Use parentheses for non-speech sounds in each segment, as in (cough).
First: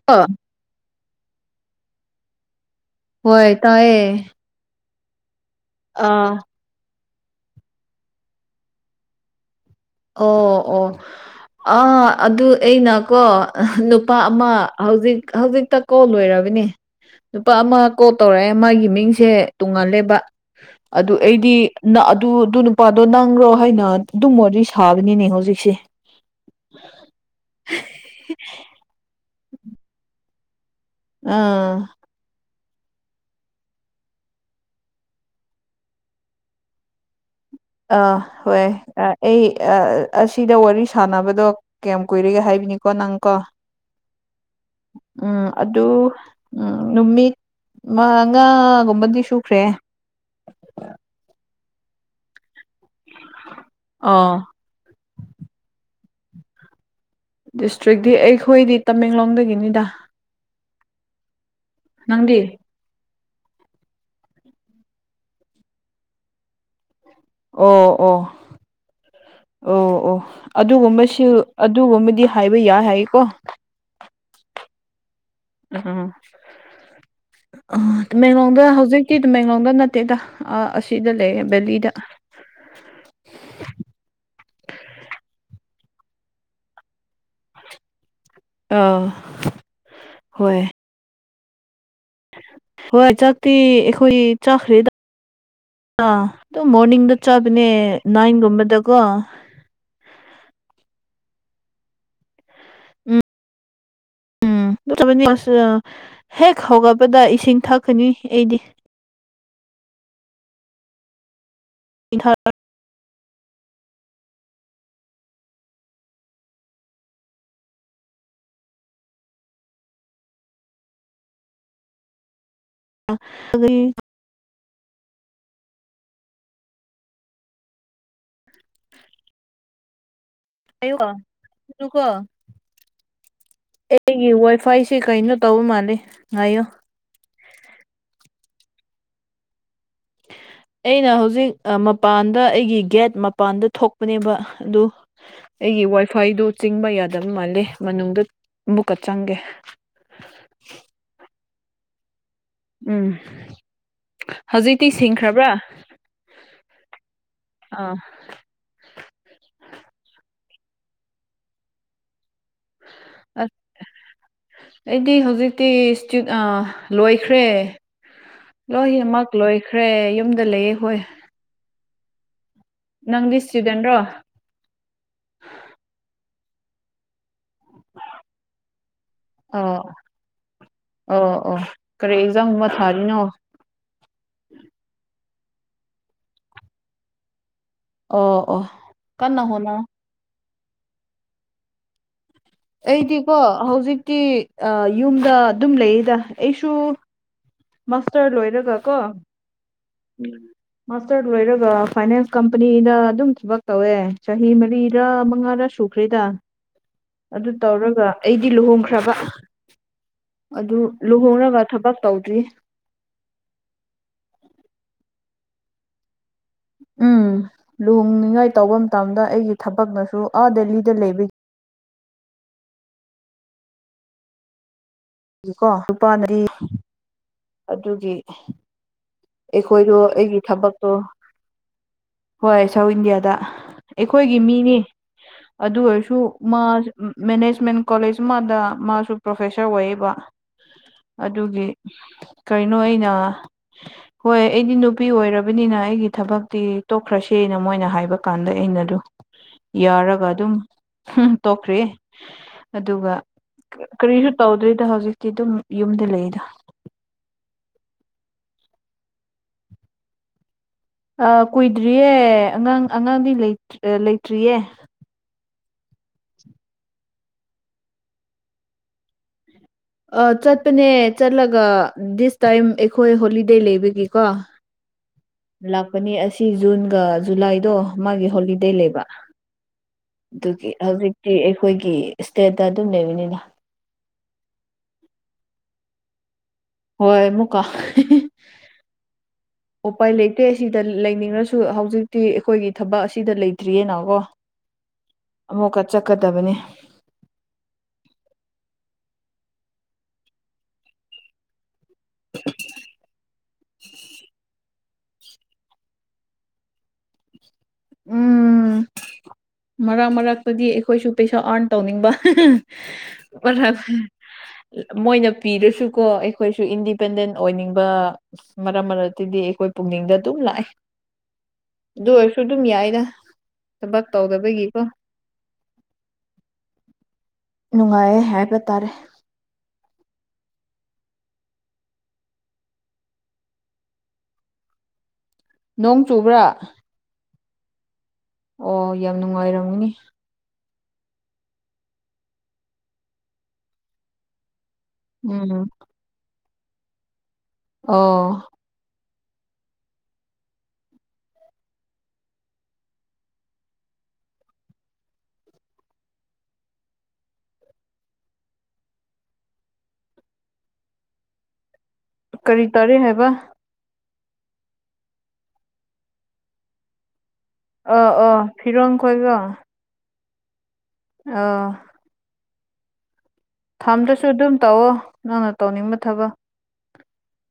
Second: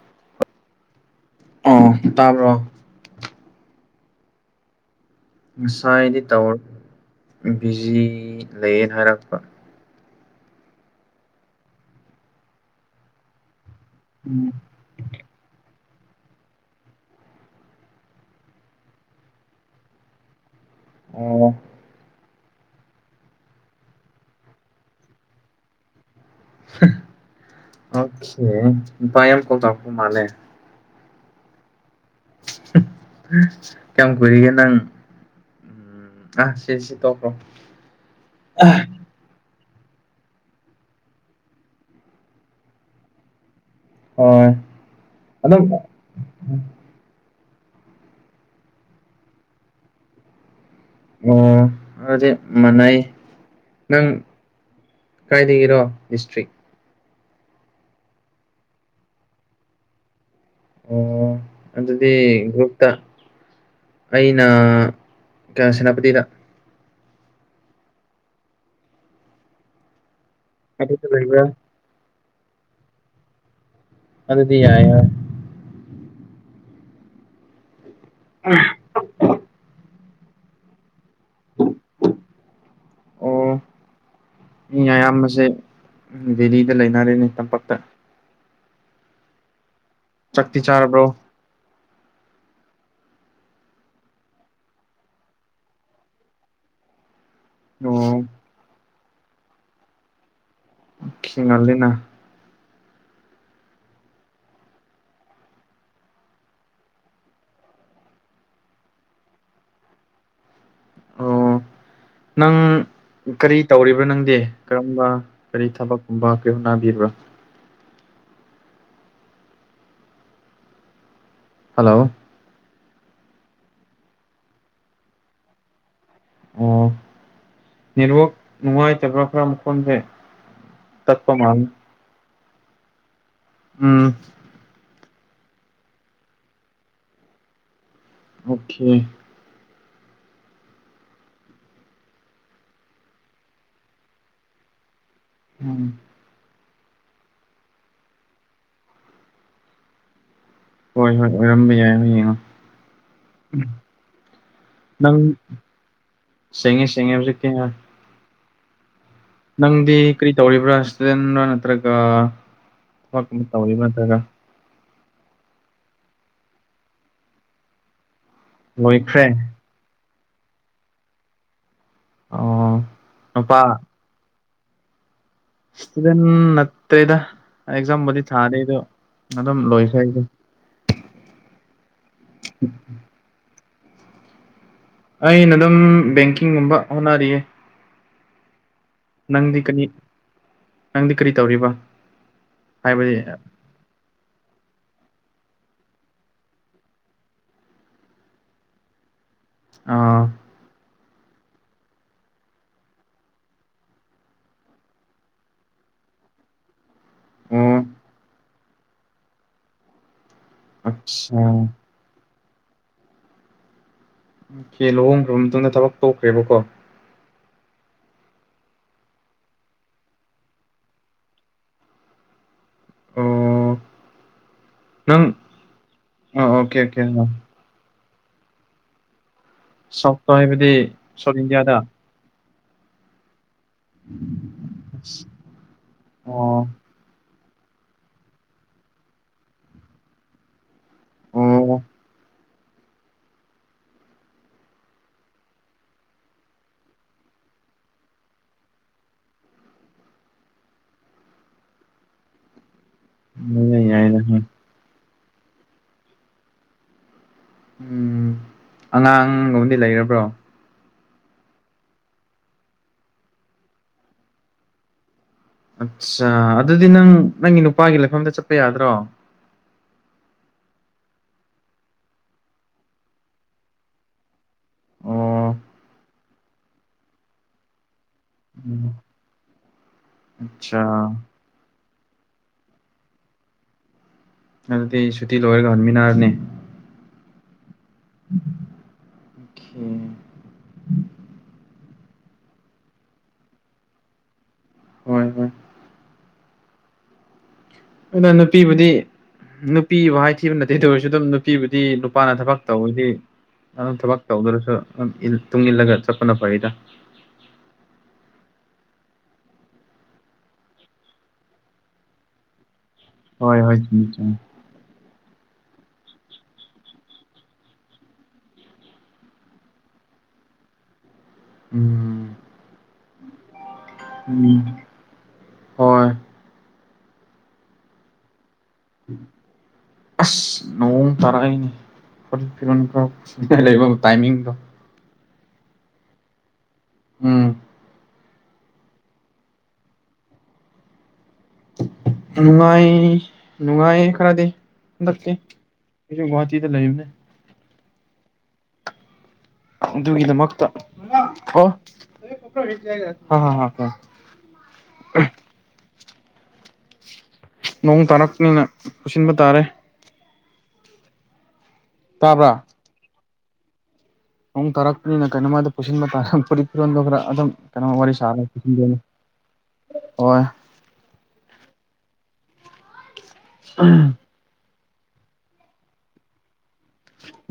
(unintelligible) ꯑꫭ ꯇꯥꯕ꯭ꯔꯣ꯫ ꯍꯣꯏ ꯇꯥꯏꯑꯦ꯫ ꯉꯁꯥꯏꯗꯤ ꯇꯧꯔ ꯕꯤꯖꯤ ꯂꯩꯌꯦꯅ ꯍꯥꯏꯔꯛꯄ꯫ ꯑꯣ ꯑꯣ ꯑ ꯑꯗꯨ ꯑꯩꯅꯀꯣ ꯅꯨꯄꯥ ꯑꯃ ꯍꯧꯖꯤꯛ ꯍꯧꯖꯤꯛꯇ ꯀꯣꯜ ꯂꯣꯏꯔꯕꯅꯤ꯫ ꯅꯨꯄꯥ ꯑꯃ ꯀꯣꯜ ꯇꯧꯔꯛꯑꯦ ꯃꯥꯒꯤ ꯃꯤꯡꯁꯦ ꯇꯨꯡꯉꯜꯂꯦꯕ꯫ ꯑꯗꯨ ꯑꯣ ꯑꯩꯗꯤ ꯅ ꯑꯗꯨ ꯑꯗꯨ ꯅꯨꯄꯥꯗꯣ ꯅꯪꯔꯣ ꯍꯥꯏꯅ ꯑꯗꯨꯝ ꯋꯔꯤ ꯁ ꯁꯥꯕꯅꯤꯅꯦ ꯍꯧꯖꯤꯛꯁꯦ꯫ (inaudible) ꯑꯥ꯫ (unintelligible) ꯀꯌꯥꯝ ꯀꯨꯏꯔꯤꯒꯦ ꯅꯪ꯫ ꯑꯁ ꯁꯤꯁꯤ ꯇꯣꯛꯈ꯭ꯔꯣ꯫ ꯑ ꯍꯣꯏ ꯑ꯫ ꯑꯩ ꯑꯥ ꯑꯁꯤꯗ ꯋꯥꯔꯤ ꯁꯥꯟꯅꯕꯗꯣ ꯀꯌꯥꯝ ꯀꯨꯏꯔꯒꯦ ꯍꯥꯏꯕꯅꯤꯀꯣ ꯅꯪꯀꯣ꯫ ꯍꯣꯏ ꯎꯝ ꯑꯗꯨꯝ ꯑꯗꯨ ꯎꯝ ꯅꯨꯃꯤꯠ ꯃꯉꯥ ꯒꯨꯝꯕꯗꯤ ꯁꯨꯈ꯭ꯔꯦ꯫ ꯑꯣ ꯑꯗꯨꯗꯤ ꯃꯥꯅꯩ ꯅꯪ ꯑꯥ ꯅꯪ ꯀꯥꯏꯗꯒꯤꯔꯣ ꯗꯤꯁꯇ꯭ꯔꯤꯛ꯫ ꯗꯤꯁꯇ꯭ꯔꯤꯛꯗꯤ ꯑꯩꯈꯣꯏꯗꯤ ꯇꯃꯦꯡꯂꯣꯡꯗꯒꯤꯅꯤꯗ꯫ ꯑꯣ ꯑꯗꯨꯗꯤ ꯅꯪꯗꯤ ꯒꯨ꯭ꯔꯞ ꯇ ꯑꯩꯅ ꯀ ꯁꯦꯅꯥꯄꯇꯤꯗ ꯑꯣ ꯑꯣ ꯑꯣ ꯑꯣ ꯑꯗꯨꯗ ꯑꯗꯨꯒꯨꯝꯁꯨ ꯂꯩꯕ꯭ꯔꯥ ꯑꯠ__ ꯑꯗꯨꯒꯨꯝꯕꯗꯤ ꯍꯥꯏꯕ ꯌꯥꯏ ꯍꯥꯏꯌꯦꯀꯣ ꯑꯗꯨꯗꯤ ꯌꯥꯏ ꯍꯣꯏ ꯑꯍ ꯑ ꯇꯃꯦꯡꯂꯣꯡꯗ ꯍꯧꯖꯤꯛ ꯇꯤ ꯇꯃꯦꯡꯂꯣꯡꯗ ꯅꯠꯇꯦꯗ ꯑꯥ ꯑꯁꯤꯗ ꯂꯩꯌꯦ ꯕꯦꯂꯤꯗ ꯑꯣ ꯃꯤ ꯑꯌꯥꯝꯕꯁꯦ ꯗꯦꯂꯤꯗ ꯂꯩꯅꯔꯦꯅꯦ ꯇꯝꯄꯥꯛꯇ ꯑꯥ ꯆꯥꯛꯇꯤ ꯍꯣꯏ ꯆꯥꯔꯕ꯭ꯔꯣ ꯍꯣꯏ ꯆꯥꯛꯇꯤ ꯑꯩꯈꯣꯏ ꯆꯥꯈ꯭ꯔꯦ ꯗ ꯗꯥ ꯑꯗꯨꯝ ꯃꯣꯔꯅꯤꯡꯗ ꯆꯥꯕꯅꯦ ꯑꯣ ꯅꯥꯏꯟꯒꯨꯝꯕꯗꯀꯣ ꯑꯣꯈꯦ ꯉꯜꯂꯤꯅ ꯎꯝ ꯎꯝ (unintelligible) ꯍꯦꯛ ꯍꯧꯒꯠꯄꯗ ꯏꯁꯤꯡ ꯊꯛꯀꯅꯤ ꯑꯩꯗꯤ ꯑꯣ ꯏꯁꯤꯡ ꯅꯪ ꯀꯔꯤ ꯇꯧꯔꯤꯕ꯭ꯔꯥ ꯅꯪꯗꯤ ꯀꯔꯝꯕ ꯀꯔꯤ ꯊꯕꯛꯀꯨꯝꯕ ꯀꯔꯤ ꯍꯣꯠꯅꯕꯤꯕ꯭ꯔꯥ ꯍꯜꯂꯣ (unintelligible) ꯑꯣ ꯅꯦꯠꯋꯛ ꯅꯨꯡꯉꯥꯏꯇꯕ꯭ꯔꯥ ꯈꯔ ꯃꯈꯣꯟꯁꯦ ꯇꯠꯄ ꯃꯥꯜꯂꯦ ꯉꯥꯏꯌꯣꯀꯣ (unintelligible) ꯎꯝ ꯑꯩꯒꯤ ꯋꯥꯏꯐꯥꯏ ꯁꯦ__ ꯁꯤ ꯀꯩꯅꯣ ꯇꯧꯕ ꯃꯥꯜꯂꯤ ꯉꯥꯏꯌꯣ ꯑꯣꯀꯦ (inaudible) ꯑꯩꯅ ꯍꯧꯖꯤꯛ ꯑ ꯃꯄꯥꯟꯗ ꯑꯩꯒꯤ ꯒꯦꯠ ꯃꯄꯥꯟꯗ ꯊꯣꯛꯄꯅꯦꯕ ꯑꯗꯨ ꯑꯩꯒꯤ ꯎꯝ ꯋꯥꯏꯐꯥꯏꯗꯨ ꯆꯤꯡꯕ ꯌꯥꯗꯕ ꯃꯥꯜꯂꯦ ꯃꯅꯨꯡꯗ ꯑꯃꯨꯛꯀ ꯆꯪꯒꯦ ꯍꯣꯏ ꯍꯣꯏ ꯑꯣꯏꯔꯝꯕ ꯌꯥꯏ ꯍꯣꯏ ꯌꯦꯡꯉꯣ ꯎꯝ ꯍꯧꯖꯤꯛꯇꯤ ꯅꯪ ꯁꯤꯡꯈ꯭ꯔꯕ꯭ꯔꯥ ꯁꯦꯡꯉꯦ ꯁꯦꯡꯉꯦ ꯍꯧꯖꯤꯛꯇꯤ ꯌꯥꯝ ꯑꯥ ꯅꯪꯗꯤ ꯀꯔꯤ ꯇꯧꯔꯤꯕ꯭ꯔꯥ ꯏꯁꯇꯨꯗꯦꯟꯔꯥ ꯅꯠꯇ꯭ꯔꯒ ꯊꯕꯛꯀꯨꯝꯕ ꯑꯁ ꯇꯧꯔꯤꯕ꯭ꯔꯥ ꯅꯠꯇ꯭ꯔꯒ ꯑꯩꯗꯤ ꯍꯧꯖꯤꯛꯇꯤ ꯁ꯭ꯇꯨꯠ ꯑꯥ ꯂꯣꯏꯈ꯭ꯔꯦ ꯂꯣꯏꯈ꯭ꯔꯦ ꯂꯣꯏꯍꯤꯃꯛ ꯂꯣꯏꯈ꯭ꯔꯦ ꯌꯨꯝꯗ ꯂꯩꯌꯦ ꯍꯣꯏ ꯑꯣ ꯅꯪꯗꯤ ꯅꯨꯄꯥ ꯁ꯭ꯇꯨꯗꯦꯟꯔꯣ ꯁ꯭ꯇꯨꯗꯦꯟ ꯅꯠꯇꯦꯗꯥ ꯑꯦꯛꯖꯥꯝ ꯕꯨꯗꯤ ꯊꯥꯔꯤ ꯑꯗꯣ ꯑꯗꯨꯝ ꯑꯣ ꯂꯣꯏꯈ꯭ꯔꯦ ꯑꯩꯗꯣ ꯑꯣ ꯑꯣ ꯀꯔꯤ ꯑꯦꯛꯖꯥꯝꯒꯨꯝꯕ ꯊꯥꯔꯤꯅꯣ ꯑꯩꯅ ꯑꯗꯨꯝ ꯕꯦꯡꯀꯤꯡꯒꯨꯝꯕ ꯍꯣꯠꯅꯔꯤꯌꯦ ꯑꯣ ꯑꯣ ꯀꯟꯅ ꯅꯪꯗꯤ ꯍꯣꯠꯅꯧ ꯀꯔꯤ ꯅꯪꯗꯤ ꯀꯔꯤ ꯇꯧꯔꯤꯕ ꯍꯥꯏꯕꯗꯤ ꯑꯩꯗꯤꯀꯣ ꯍꯧꯖꯤꯛꯇꯤ ꯑ ꯌꯨꯝꯗ ꯑꯗꯨꯝ ꯂꯩꯌꯦꯗ ꯑꯩꯁꯨ ꯃꯥꯁꯇꯔ ꯂꯣꯏꯔꯒ ꯀꯣ ꯑ (unintelligible) ꯃꯥꯁꯇꯔ ꯂꯣꯏꯔꯒ ꯐꯥꯏꯅꯥꯟꯁ ꯀꯝꯄꯅꯤꯗ ꯑꯗꯨꯝ ꯊꯕꯛ ꯇꯧꯋꯦ ꯆꯍꯤ ꯃꯔꯤꯔ ꯃꯉꯥꯔ ꯁꯨ__ ꯈ꯭ꯔꯦꯗꯥ (inaudible) ꯑꯗꯨ ꯑꯣ ꯇꯧꯔꯒ ꯑꯩꯗꯤ ꯂꯨꯍꯣꯡꯈ꯭ꯔꯕ ꯑꯗꯨ ꯑꯠꯁꯥ ꯂꯨꯍꯣꯡꯔꯒ ꯊꯕꯛ ꯇꯧꯗ꯭ꯔꯤ ꯑꯣ ꯀꯦ ꯂꯨꯍꯣꯡꯈ꯭ꯔꯕ ꯃꯇꯨꯡꯗ ꯊꯕꯛ ꯇꯧꯈ꯭ꯔꯦꯕꯀꯣ ꯎꯝ ꯂꯨꯍꯅꯤꯉꯥꯏ ꯇꯧꯕ ꯃꯇꯝꯗ ꯑꯩꯒꯤ ꯊꯕꯛꯅꯁꯨ ꯑꯥ ꯗꯦꯜꯂꯤꯗ ꯂꯩꯕꯒꯤ ꯑꯣ ꯅꯪ ꯂꯩꯕꯒꯤꯀꯣ ꯅꯨꯄꯥꯅꯗꯤ ꯑ ꯑꯣꯀꯦ ꯑꯣꯀꯦ ꯑꯗꯨꯒꯤ ꯑꯩꯈꯣꯏꯗꯣ ꯁꯥꯎꯠꯇ ꯑꯩꯒꯤ ꯍꯥꯏꯕꯗꯤ ꯊꯕꯛꯇꯣ ꯁꯥꯎꯠ ꯏꯟꯗꯤꯌꯥꯗ ꯍꯣꯏ ꯁꯥꯎꯠ ꯏꯟꯗꯤꯌꯥꯗ ꯑꯩꯈꯣꯏꯒꯤ ꯃꯤꯅꯤ ꯑꯗꯨ ꯑꯣꯏꯔꯁꯨ ꯑꯣ ꯃꯥ ꯃꯦꯅꯦꯖꯃꯦꯟ ꯀꯣꯂꯦꯖ ꯑꯃꯗ ꯃꯥꯁꯨ ꯄ꯭ꯔꯣꯐꯦꯁꯔ ꯑꯣꯏꯌꯦꯕ ꯑꯗꯨꯒꯤ ꯑꯣ ꯀꯩꯅꯣ ꯑꯩꯅ ꯍꯣꯏ ꯑꯩꯗꯤ ꯅꯨꯄꯤ ꯑꯣꯏꯔꯕꯅꯤꯅ ꯑꯩꯒꯤ ꯊꯕꯛꯇꯤ ꯇꯣꯛꯈ꯭ꯔꯁꯦꯅ ꯃꯣꯏꯅ ꯍꯥꯏꯕ ꯀꯥꯟꯗ ꯑꯩꯅ ꯑꯗꯨ ꯌꯥꯎꯔꯒ ꯑꯗꯨꯝ ꯇꯣꯛꯈ꯭ꯔꯦ ꯑꯗꯨꯒ ꯌꯥꯏꯗ ꯌꯥꯏꯗ ꯀꯔꯤꯁꯨ ꯇꯧꯗꯣꯏꯗ ꯍꯧꯖꯤꯛꯇꯤ ꯑꯗꯨꯝ ꯌꯨꯝꯗ ꯂꯩꯔꯤꯗ ꯎꯝ ꯑꯉꯥꯡꯒꯕꯨꯗꯤ ꯂꯩꯔꯕ꯭ꯔꯣ ꯑ ꯀꯨꯏꯗ꯭ꯔꯤꯌꯦ ꯑꯉꯥꯡ ꯑꯉꯥꯡꯗꯤ ꯂꯩꯇ꯭ꯔꯤꯌꯦ ꯑꯠꯆꯥ ꯑꯗꯨꯗꯤ ꯅꯪ ꯅꯪꯒꯤ ꯅꯨꯄꯥꯒꯤ ꯂꯩꯐꯝꯗ ꯆꯠꯄ ꯌꯥꯗ꯭ꯔꯣ ꯑ ꯆꯠꯄꯅꯦ ꯆꯠꯂꯒ ꯗꯤꯁ ꯇꯥꯏꯝ ꯑꯩꯈꯣꯏ ꯍꯣꯂꯤꯗꯦ ꯂꯩꯕꯒꯤꯀꯣ ꯑꯣ ꯂꯥꯛꯄꯅꯤ ꯑꯁꯤ ꯖꯨꯟꯒ ꯖꯨꯂꯥꯏꯗꯣ ꯃꯥꯒꯤ ꯍꯣꯂꯤꯗꯦ ꯂꯩꯕ ꯑꯗꯨꯒꯤ ꯑꯠꯆꯥ ꯍꯧꯖꯤꯛꯇꯤ ꯑꯩꯈꯣꯏꯒꯤ ꯏꯁꯇꯦꯠꯇ ꯑꯗꯨꯝ ꯂꯩꯕꯅꯤꯅ ꯑꯗꯗꯤꯇꯩ ꯁꯨꯇꯤ ꯂꯣꯏ ꯑꯣꯏꯔꯒ ꯈꯔꯃꯤꯅꯥꯔꯅꯦ ꯍꯣꯏ ꯃꯨꯀꯥ ꯑꯣꯀꯦ ꯑꯣꯄꯥꯏ ꯂꯩ ꯠꯇꯦ ꯁꯤꯗ ꯂꯩꯅꯤꯡꯔꯁꯨ ꯍꯧꯖꯤꯛꯇꯤ ꯑꯩꯈꯣꯏꯒꯤ ꯊꯕꯛ ꯑꯁꯤꯗ ꯂꯩꯇ꯭ꯔꯤꯌꯦꯅꯀꯣ ꯍꯣꯏ ꯍꯣꯏ ꯑꯃꯨꯛꯀ ꯆꯠꯀꯗꯕꯅꯤ ꯑꯗꯨꯅ ꯅꯨꯄꯤꯕꯨꯗꯤ ꯅꯨꯄꯤꯕꯨ ꯍꯥꯏꯊꯤꯕ ꯅꯠꯇꯦ ꯇ ꯑꯣꯏꯔꯁꯨ ꯑꯗꯨꯝ ꯅꯨꯄꯤꯕꯨꯗꯤ ꯅꯨꯄꯥꯅ ꯊꯕꯛ ꯇꯧꯋꯗꯤ ꯑꯗꯨꯝ ꯊꯕꯛ ꯇꯧꯗ꯭ꯔꯁꯨ ꯇꯨꯡ ꯏꯜꯂꯒ ꯆꯠꯄꯅ ꯐꯔꯏꯗ ꯎꯝ ꯃꯔꯛ ꯃꯔꯛꯇꯗꯤ ꯑꯩꯈꯣꯏꯁꯨ ꯄꯩꯁꯥ ꯑꯥꯔꯟ ꯇꯧꯅꯤꯡꯕ ꯍꯣꯏ ꯔꯕꯔ ꯍꯣꯏ ꯆꯨꯝꯃꯤ ꯆꯨꯝꯃꯤ ꯃꯣꯏꯅ ꯄꯤꯔꯁꯨꯀꯣ ꯑꯩꯈꯣꯏꯁꯨ ꯏꯟꯗꯤꯄꯦꯟꯗꯦꯟ ꯑꯣꯏꯅꯤꯡꯕ ꯃꯔꯛ ꯃꯔꯛꯇꯗꯤ ꯑꯩꯈꯣꯏ ꯄꯨꯛꯅꯤꯡꯗ ꯑꯗꯨꯝ ꯂꯥꯛꯑꯦ ꯎꯝ ꯗꯨ ꯑꯣꯏꯔꯁꯨ ꯗꯨꯝ ꯌꯥꯏꯗ ꯊꯕꯛ ꯎꯝ ꯇꯧꯗꯕꯒꯤꯀꯣ ꯍꯣꯏ ꯅꯨꯡꯉꯥꯏꯌꯦ ꯍꯥꯏꯕ ꯇꯥꯔꯦ ꯑꯁ ꯅꯣꯡ ꯇꯔꯛꯑꯦꯅꯦ ꯐꯨꯔꯤꯠ ꯐꯤꯔꯣꯟ ꯈꯔ ꯁꯨꯅꯤꯡꯉꯥꯏ ꯂꯩꯕ ꯇꯥꯏꯃꯤꯡꯗꯣ ꯅꯣꯡ ꯆꯨꯕ꯭ꯔꯥ ꯎꯝ ꯑꯣ ꯌꯥꯝ ꯅꯨꯡꯉꯥꯏꯔꯝꯒꯅꯤ ꯅꯣꯏ ꯅꯨꯡꯉꯥꯏ ꯈꯔꯗꯤ ꯍꯟꯗꯛꯇꯤ ꯎꯝ ꯑꯩꯖꯨ ꯒꯨꯍꯥꯇꯤꯗ ꯂꯩꯕꯅꯦ ꯑꯣ ꯑꯗꯨꯒꯤꯗꯃꯛꯇ ꯑꯣ (unintelligible) ꯅꯣꯡ ꯇꯥꯔꯛꯄꯅꯤꯅ ꯄꯨꯁꯤꯟꯕ ꯇꯥꯔꯦ ꯇꯥꯕ꯭ꯔꯥ ꯀꯔꯤ ꯇꯥꯔꯤ ꯍꯥꯏꯕ ꯅꯣꯡ ꯇꯥꯔꯛꯄꯅꯤꯅ ꯀꯩꯅꯣꯃꯗꯨ ꯄꯨꯁꯤꯟꯕ ꯇꯥꯔ ꯐꯨꯔꯤꯠ ꯐꯤꯔꯣꯟꯗꯣ ꯈꯔ ꯑꯗꯨꯝ ꯀꯩꯅꯣ ꯑ ꯋꯥꯔꯤ ꯑ ꯁꯥꯅꯤ ꯐꯤꯔꯣꯟ (unintelligible) ꯍꯣꯏ ꯑ ꯊꯝꯗꯔ꯭ꯁꯨ ꯑꯗꯨꯝ ꯇꯧꯑꯣ ꯅꯪꯅ ꯇꯧꯅꯤꯡꯕ ꯊꯕꯛ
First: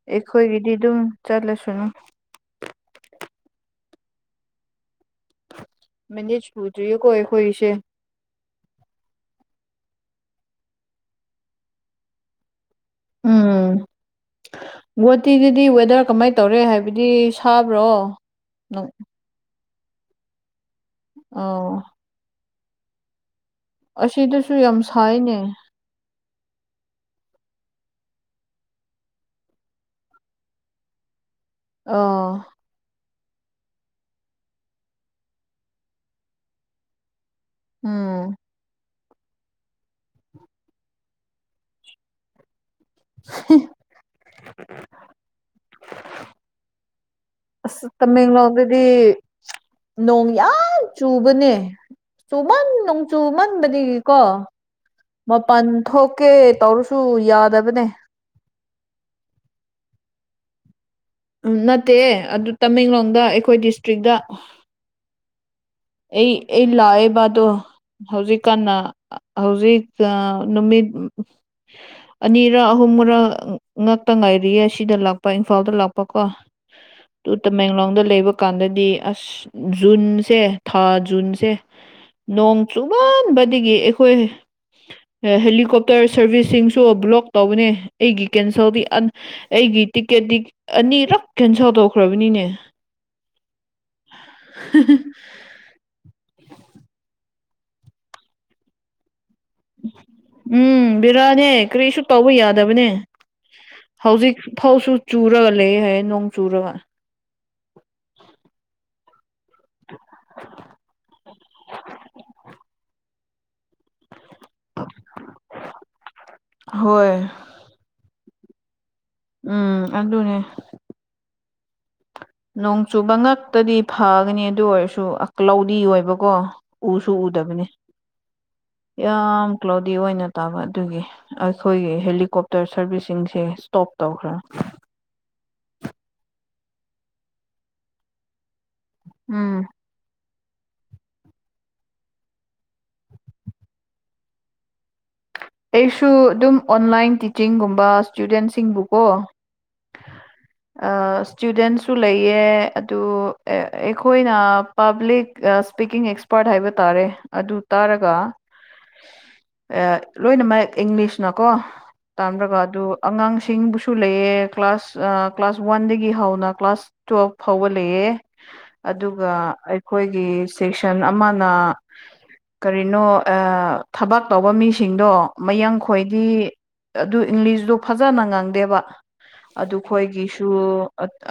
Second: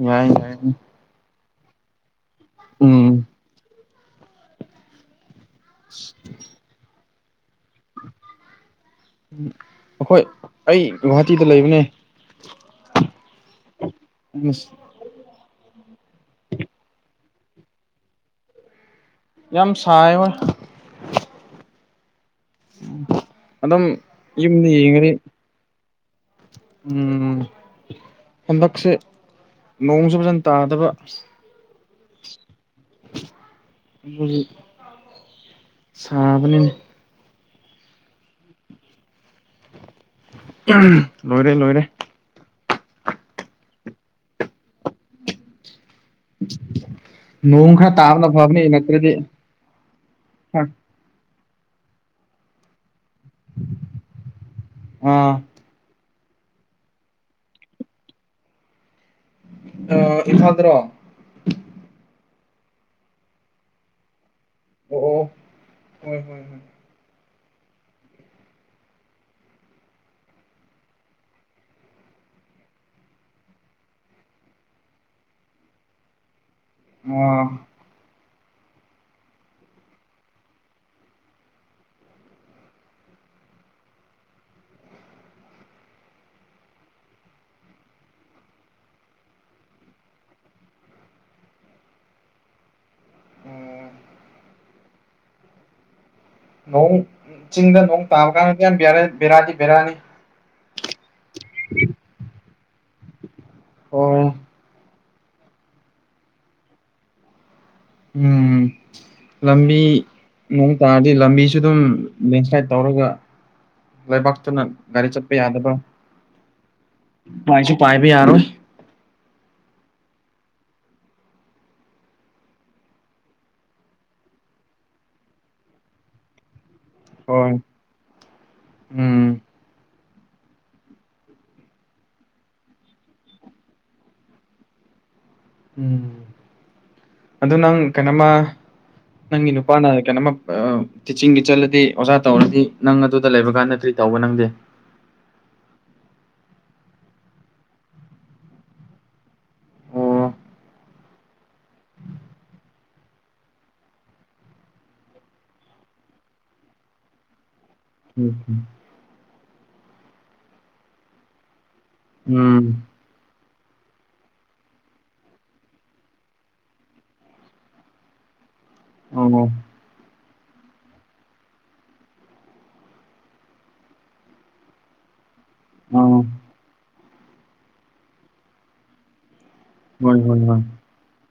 ꯌꯥꯏ ꯌꯥꯏ ꯑꯩꯈꯣꯏꯒꯤꯗꯤꯗꯨꯝ ꯆꯠꯂꯁꯅꯨ ꯎꯝ ꯃꯤꯅꯤꯠ ꯁꯨꯗꯔ꯭ꯤꯌꯦꯀꯣ ꯑꯩꯈꯣꯏꯒꯤꯁꯦ ꯑꯈꯣꯏ ꯑꯩ ꯒꯨꯍꯥꯇꯤꯗ ꯂꯩꯕꯅꯦ ꯎꯝ ꯒꯨꯋꯥꯇꯤꯗꯗꯤ ꯋꯦꯗꯔ ꯀꯃꯥꯏ ꯇꯧꯔꯦ ꯍꯥꯏꯕꯗꯤ ꯁꯥꯕ꯭ꯔꯣ ꯅꯣꯡ ꯌꯥꯝ ꯁꯥꯏ ꯍꯣꯏ ꯑꯧ ꯑꯗꯨꯝ ꯑꯁꯤꯗꯁꯨ ꯌꯨꯝꯗ ꯌꯥꯝ ꯌꯦꯡꯉꯅꯤ ꯁꯥꯏꯅꯦ ꯎꯝ ꯍꯟꯗꯛꯁꯦ ꯅꯣꯡꯁꯨ ꯐꯖꯅ ꯇꯥꯗꯕ ꯑꯣ ꯁꯥꯕꯅꯤꯅꯦ ꯎꯝ ꯂꯣꯏꯔꯦ ꯂꯣꯏꯔꯦ (unintelligible) ꯅꯣꯡ ꯑꯁ ꯈꯔ ꯇꯥꯕꯅ ꯐꯕꯅꯦ ꯅꯠꯇ꯭ꯔꯗꯤ ꯇꯃꯦꯡꯂꯣꯡꯗꯗꯤ ꯅꯣꯡ ꯌꯥꯝ ꯆꯨꯕꯅꯦ ꯆꯨꯃꯟ ꯅꯣꯡ ꯆꯨꯃꯟꯕꯗꯒꯤꯀꯣ ꯑꯥ ꯃꯄꯟ ꯊꯣꯛꯀꯦ ꯇꯧꯔꯁꯨ ꯌꯥꯗꯕꯅꯦ ꯑꯥ ꯏꯝꯐꯥꯜꯗꯔꯣ ꯎꯝ ꯅꯠꯇꯦ ꯑꯗꯨ ꯇꯃꯦꯡꯂꯣꯡꯗ ꯑꯩꯈꯣꯏ ꯗꯤꯁꯇ꯭ꯔꯤꯛꯗ ꯑꯣ ꯑꯣ ꯍꯣꯏ ꯍꯣꯏ ꯑꯩ ꯍꯣꯏ ꯑꯩ ꯂꯥꯑꯦꯕꯗꯣ ꯍꯧꯖꯤꯛꯀꯟꯅ ꯍꯧꯖꯤꯛ ꯅꯨꯃꯤꯠ ꯑꯅꯤꯔ ꯑꯍꯨꯝꯔ ꯉꯛꯇ ꯉꯥꯏꯔꯤꯌꯦ ꯁꯤꯗ ꯂꯥꯛꯄ ꯏꯝꯐꯥꯜꯗ ꯂꯥꯛꯄꯀꯣ ꯗꯨ ꯑꯥ ꯇꯃꯦꯡꯂꯣꯡꯗ ꯂꯩꯕ ꯀꯥꯟꯗꯗꯤ ꯑꯁ ꯖꯨꯟꯁꯦ ꯊꯥ ꯖꯨꯟꯁꯦ ꯅꯣꯡ ꯆꯨꯃꯟꯕꯗꯒꯤ ꯑꯩꯈꯣꯏ ꯍꯦꯂꯤꯀꯣꯞꯇꯔ ꯁꯔꯚꯤꯁꯁꯤꯡꯁꯨ ꯕ꯭ꯂꯣꯛ ꯇꯧꯕꯅꯦ ꯑꯩꯒꯤ ꯀꯦꯟꯁꯦꯜꯗꯤ ꯑꯟ ꯑꯩꯒꯤ ꯇꯤꯛꯀꯦꯠꯇꯤ ꯑꯅꯤꯔꯛ ꯀꯦꯟꯁꯦꯜ ꯇꯧꯈ꯭ꯔꯕꯅꯤꯅꯦ ꯍꯤ ꯍꯤ ꯅꯣꯡ ꯆꯤꯡꯗ ꯅꯣꯡ ꯇꯥꯕ ꯀꯥꯟꯗ ꯌꯥꯝ ꯕꯦꯔꯥꯗꯤ ꯕꯦꯔꯥꯅꯤ ꯕꯦꯔꯥꯅꯤ ꯎꯝ ꯕꯤꯔꯥꯅꯦ ꯀꯔꯤꯁꯨ ꯇꯧꯕ ꯌꯥꯗꯕꯅꯦ ꯑꯣ ꯍꯧꯖꯤꯛ ꯐꯧꯁꯨ ꯆꯨꯔꯒ ꯂꯩ ꯍꯥꯏꯌꯦ ꯅꯣꯡ ꯆꯨꯔꯒ ꯎꯝ ꯂꯝꯕꯤ ꯅꯣꯡ ꯇꯥꯔꯗꯤ ꯂꯝꯕꯤꯁꯨ ꯑꯗꯨꯝ ꯂꯦꯟꯁ꯭ꯂꯥꯏꯠ ꯇꯧꯔꯒ ꯂꯕꯥꯛꯇꯨꯅ ꯒꯥꯔꯤ ꯆꯠꯄ ꯌꯥꯗꯕ ꯍꯣꯏ ꯄꯥꯏꯁꯨ ꯄꯥꯏꯕ ꯌꯥꯔꯣꯏ ꯎꯝ ꯑꯗꯨꯅꯦ ꯅꯣꯡ ꯆꯨꯕ ꯉꯛꯇꯗꯤ ꯐꯒꯅꯤ ꯑꯗꯨ ꯑꯣꯏꯔꯁꯨ ꯑꯂꯥꯎꯗꯤ ꯑꯣꯏꯕꯀꯣ ꯎꯁꯨ ꯍꯣꯏ ꯎꯗꯕꯅꯤ ꯎꯝ ꯌꯥꯝ ꯀ꯭ꯂꯥꯎꯗꯤ ꯑꯣꯏꯅ ꯇꯥꯕ ꯑꯗꯨꯒꯤ ꯑꯩꯈꯣꯏꯒꯤ ꯍꯦꯂꯤꯀꯣꯞꯇꯔ ꯁꯥꯔꯚꯤꯁꯁꯤꯡꯁꯦ ꯁꯇꯣꯞ ꯇꯧꯈ꯭ꯔꯝ ꯎꯝ ꯑꯗꯣ ꯅꯪ ꯀꯩꯅꯣꯃ ꯅꯪꯒꯤ ꯎꯝ ꯅꯨꯄꯥꯅ ꯀꯩꯅꯣꯃ ꯇꯤꯆꯤꯡꯒꯤ ꯆꯠꯂꯗꯤ ꯑꯣꯖꯥ ꯇꯧꯔꯗꯤ ꯅꯪ ꯑꯗꯨꯗ ꯂꯩꯕꯀꯥꯟ ꯀ꯭ꯔꯤ ꯇꯧꯕ ꯅꯪꯗꯤ ꯑꯩꯁꯨ ꯑꯗꯨꯝ ꯑꯣꯟꯂꯥꯏꯟ ꯇꯤꯆꯤꯡꯒꯨꯝꯕ ꯁꯇꯨꯗꯦꯟꯁꯤꯡꯕꯨꯀꯣ ꯑꯣ ꯁꯇꯨꯗꯦꯟꯁꯨ ꯂꯩꯌꯦ ꯑꯗꯨ ꯑꯩꯈꯣꯏꯅ ꯄꯥꯕ꯭ꯂꯤꯛ ꯁ꯭ꯄꯤꯀꯤꯡ ꯑꯦꯛꯁꯄꯥꯔꯠ ꯍꯥꯏꯕ ꯇꯥꯔꯦ ꯑꯗꯨ ꯇꯥꯔꯒ ꯂꯣꯏꯅꯃꯛ ꯑ ꯏꯪꯂꯤꯁꯅꯀꯣ ꯇꯥꯝꯔꯒ ꯎꯝ ꯑꯗꯨ ꯑꯉꯥꯡꯁꯤꯡꯕꯨꯁꯨ ꯂꯩꯌꯦ ꯀ꯭ꯂꯥꯁ ꯑ ꯀ꯭ꯂꯥꯁ ꯋꯥꯟꯗꯒꯤ ꯍꯧꯅ ꯀ꯭ꯂꯥꯁ ꯇꯨꯋꯦꯜꯐ ꯐꯥꯎꯕ ꯂꯩꯌꯦ ꯑꯣ ꯑꯗꯨꯒ ꯑꯩꯈꯣꯏꯒꯤ ꯁꯦꯛꯁꯟ ꯑꯃꯅ ꯀꯔꯤꯅꯣ ꯑ ꯊꯕꯛ ꯇꯧꯕ ꯃꯤ ꯁꯤꯡꯗꯣ ꯃꯌꯥꯡ ꯑꯣ ꯈꯣꯏꯗꯤ ꯑꯗꯨ ꯏꯪꯂꯤꯁꯇꯣ ꯐꯖꯅ ꯉꯪꯗꯦꯕ ꯍꯣꯏ ꯍꯣꯏ ꯑꯗꯨꯈꯣꯏꯒꯤꯁꯨ ꯍꯣꯏ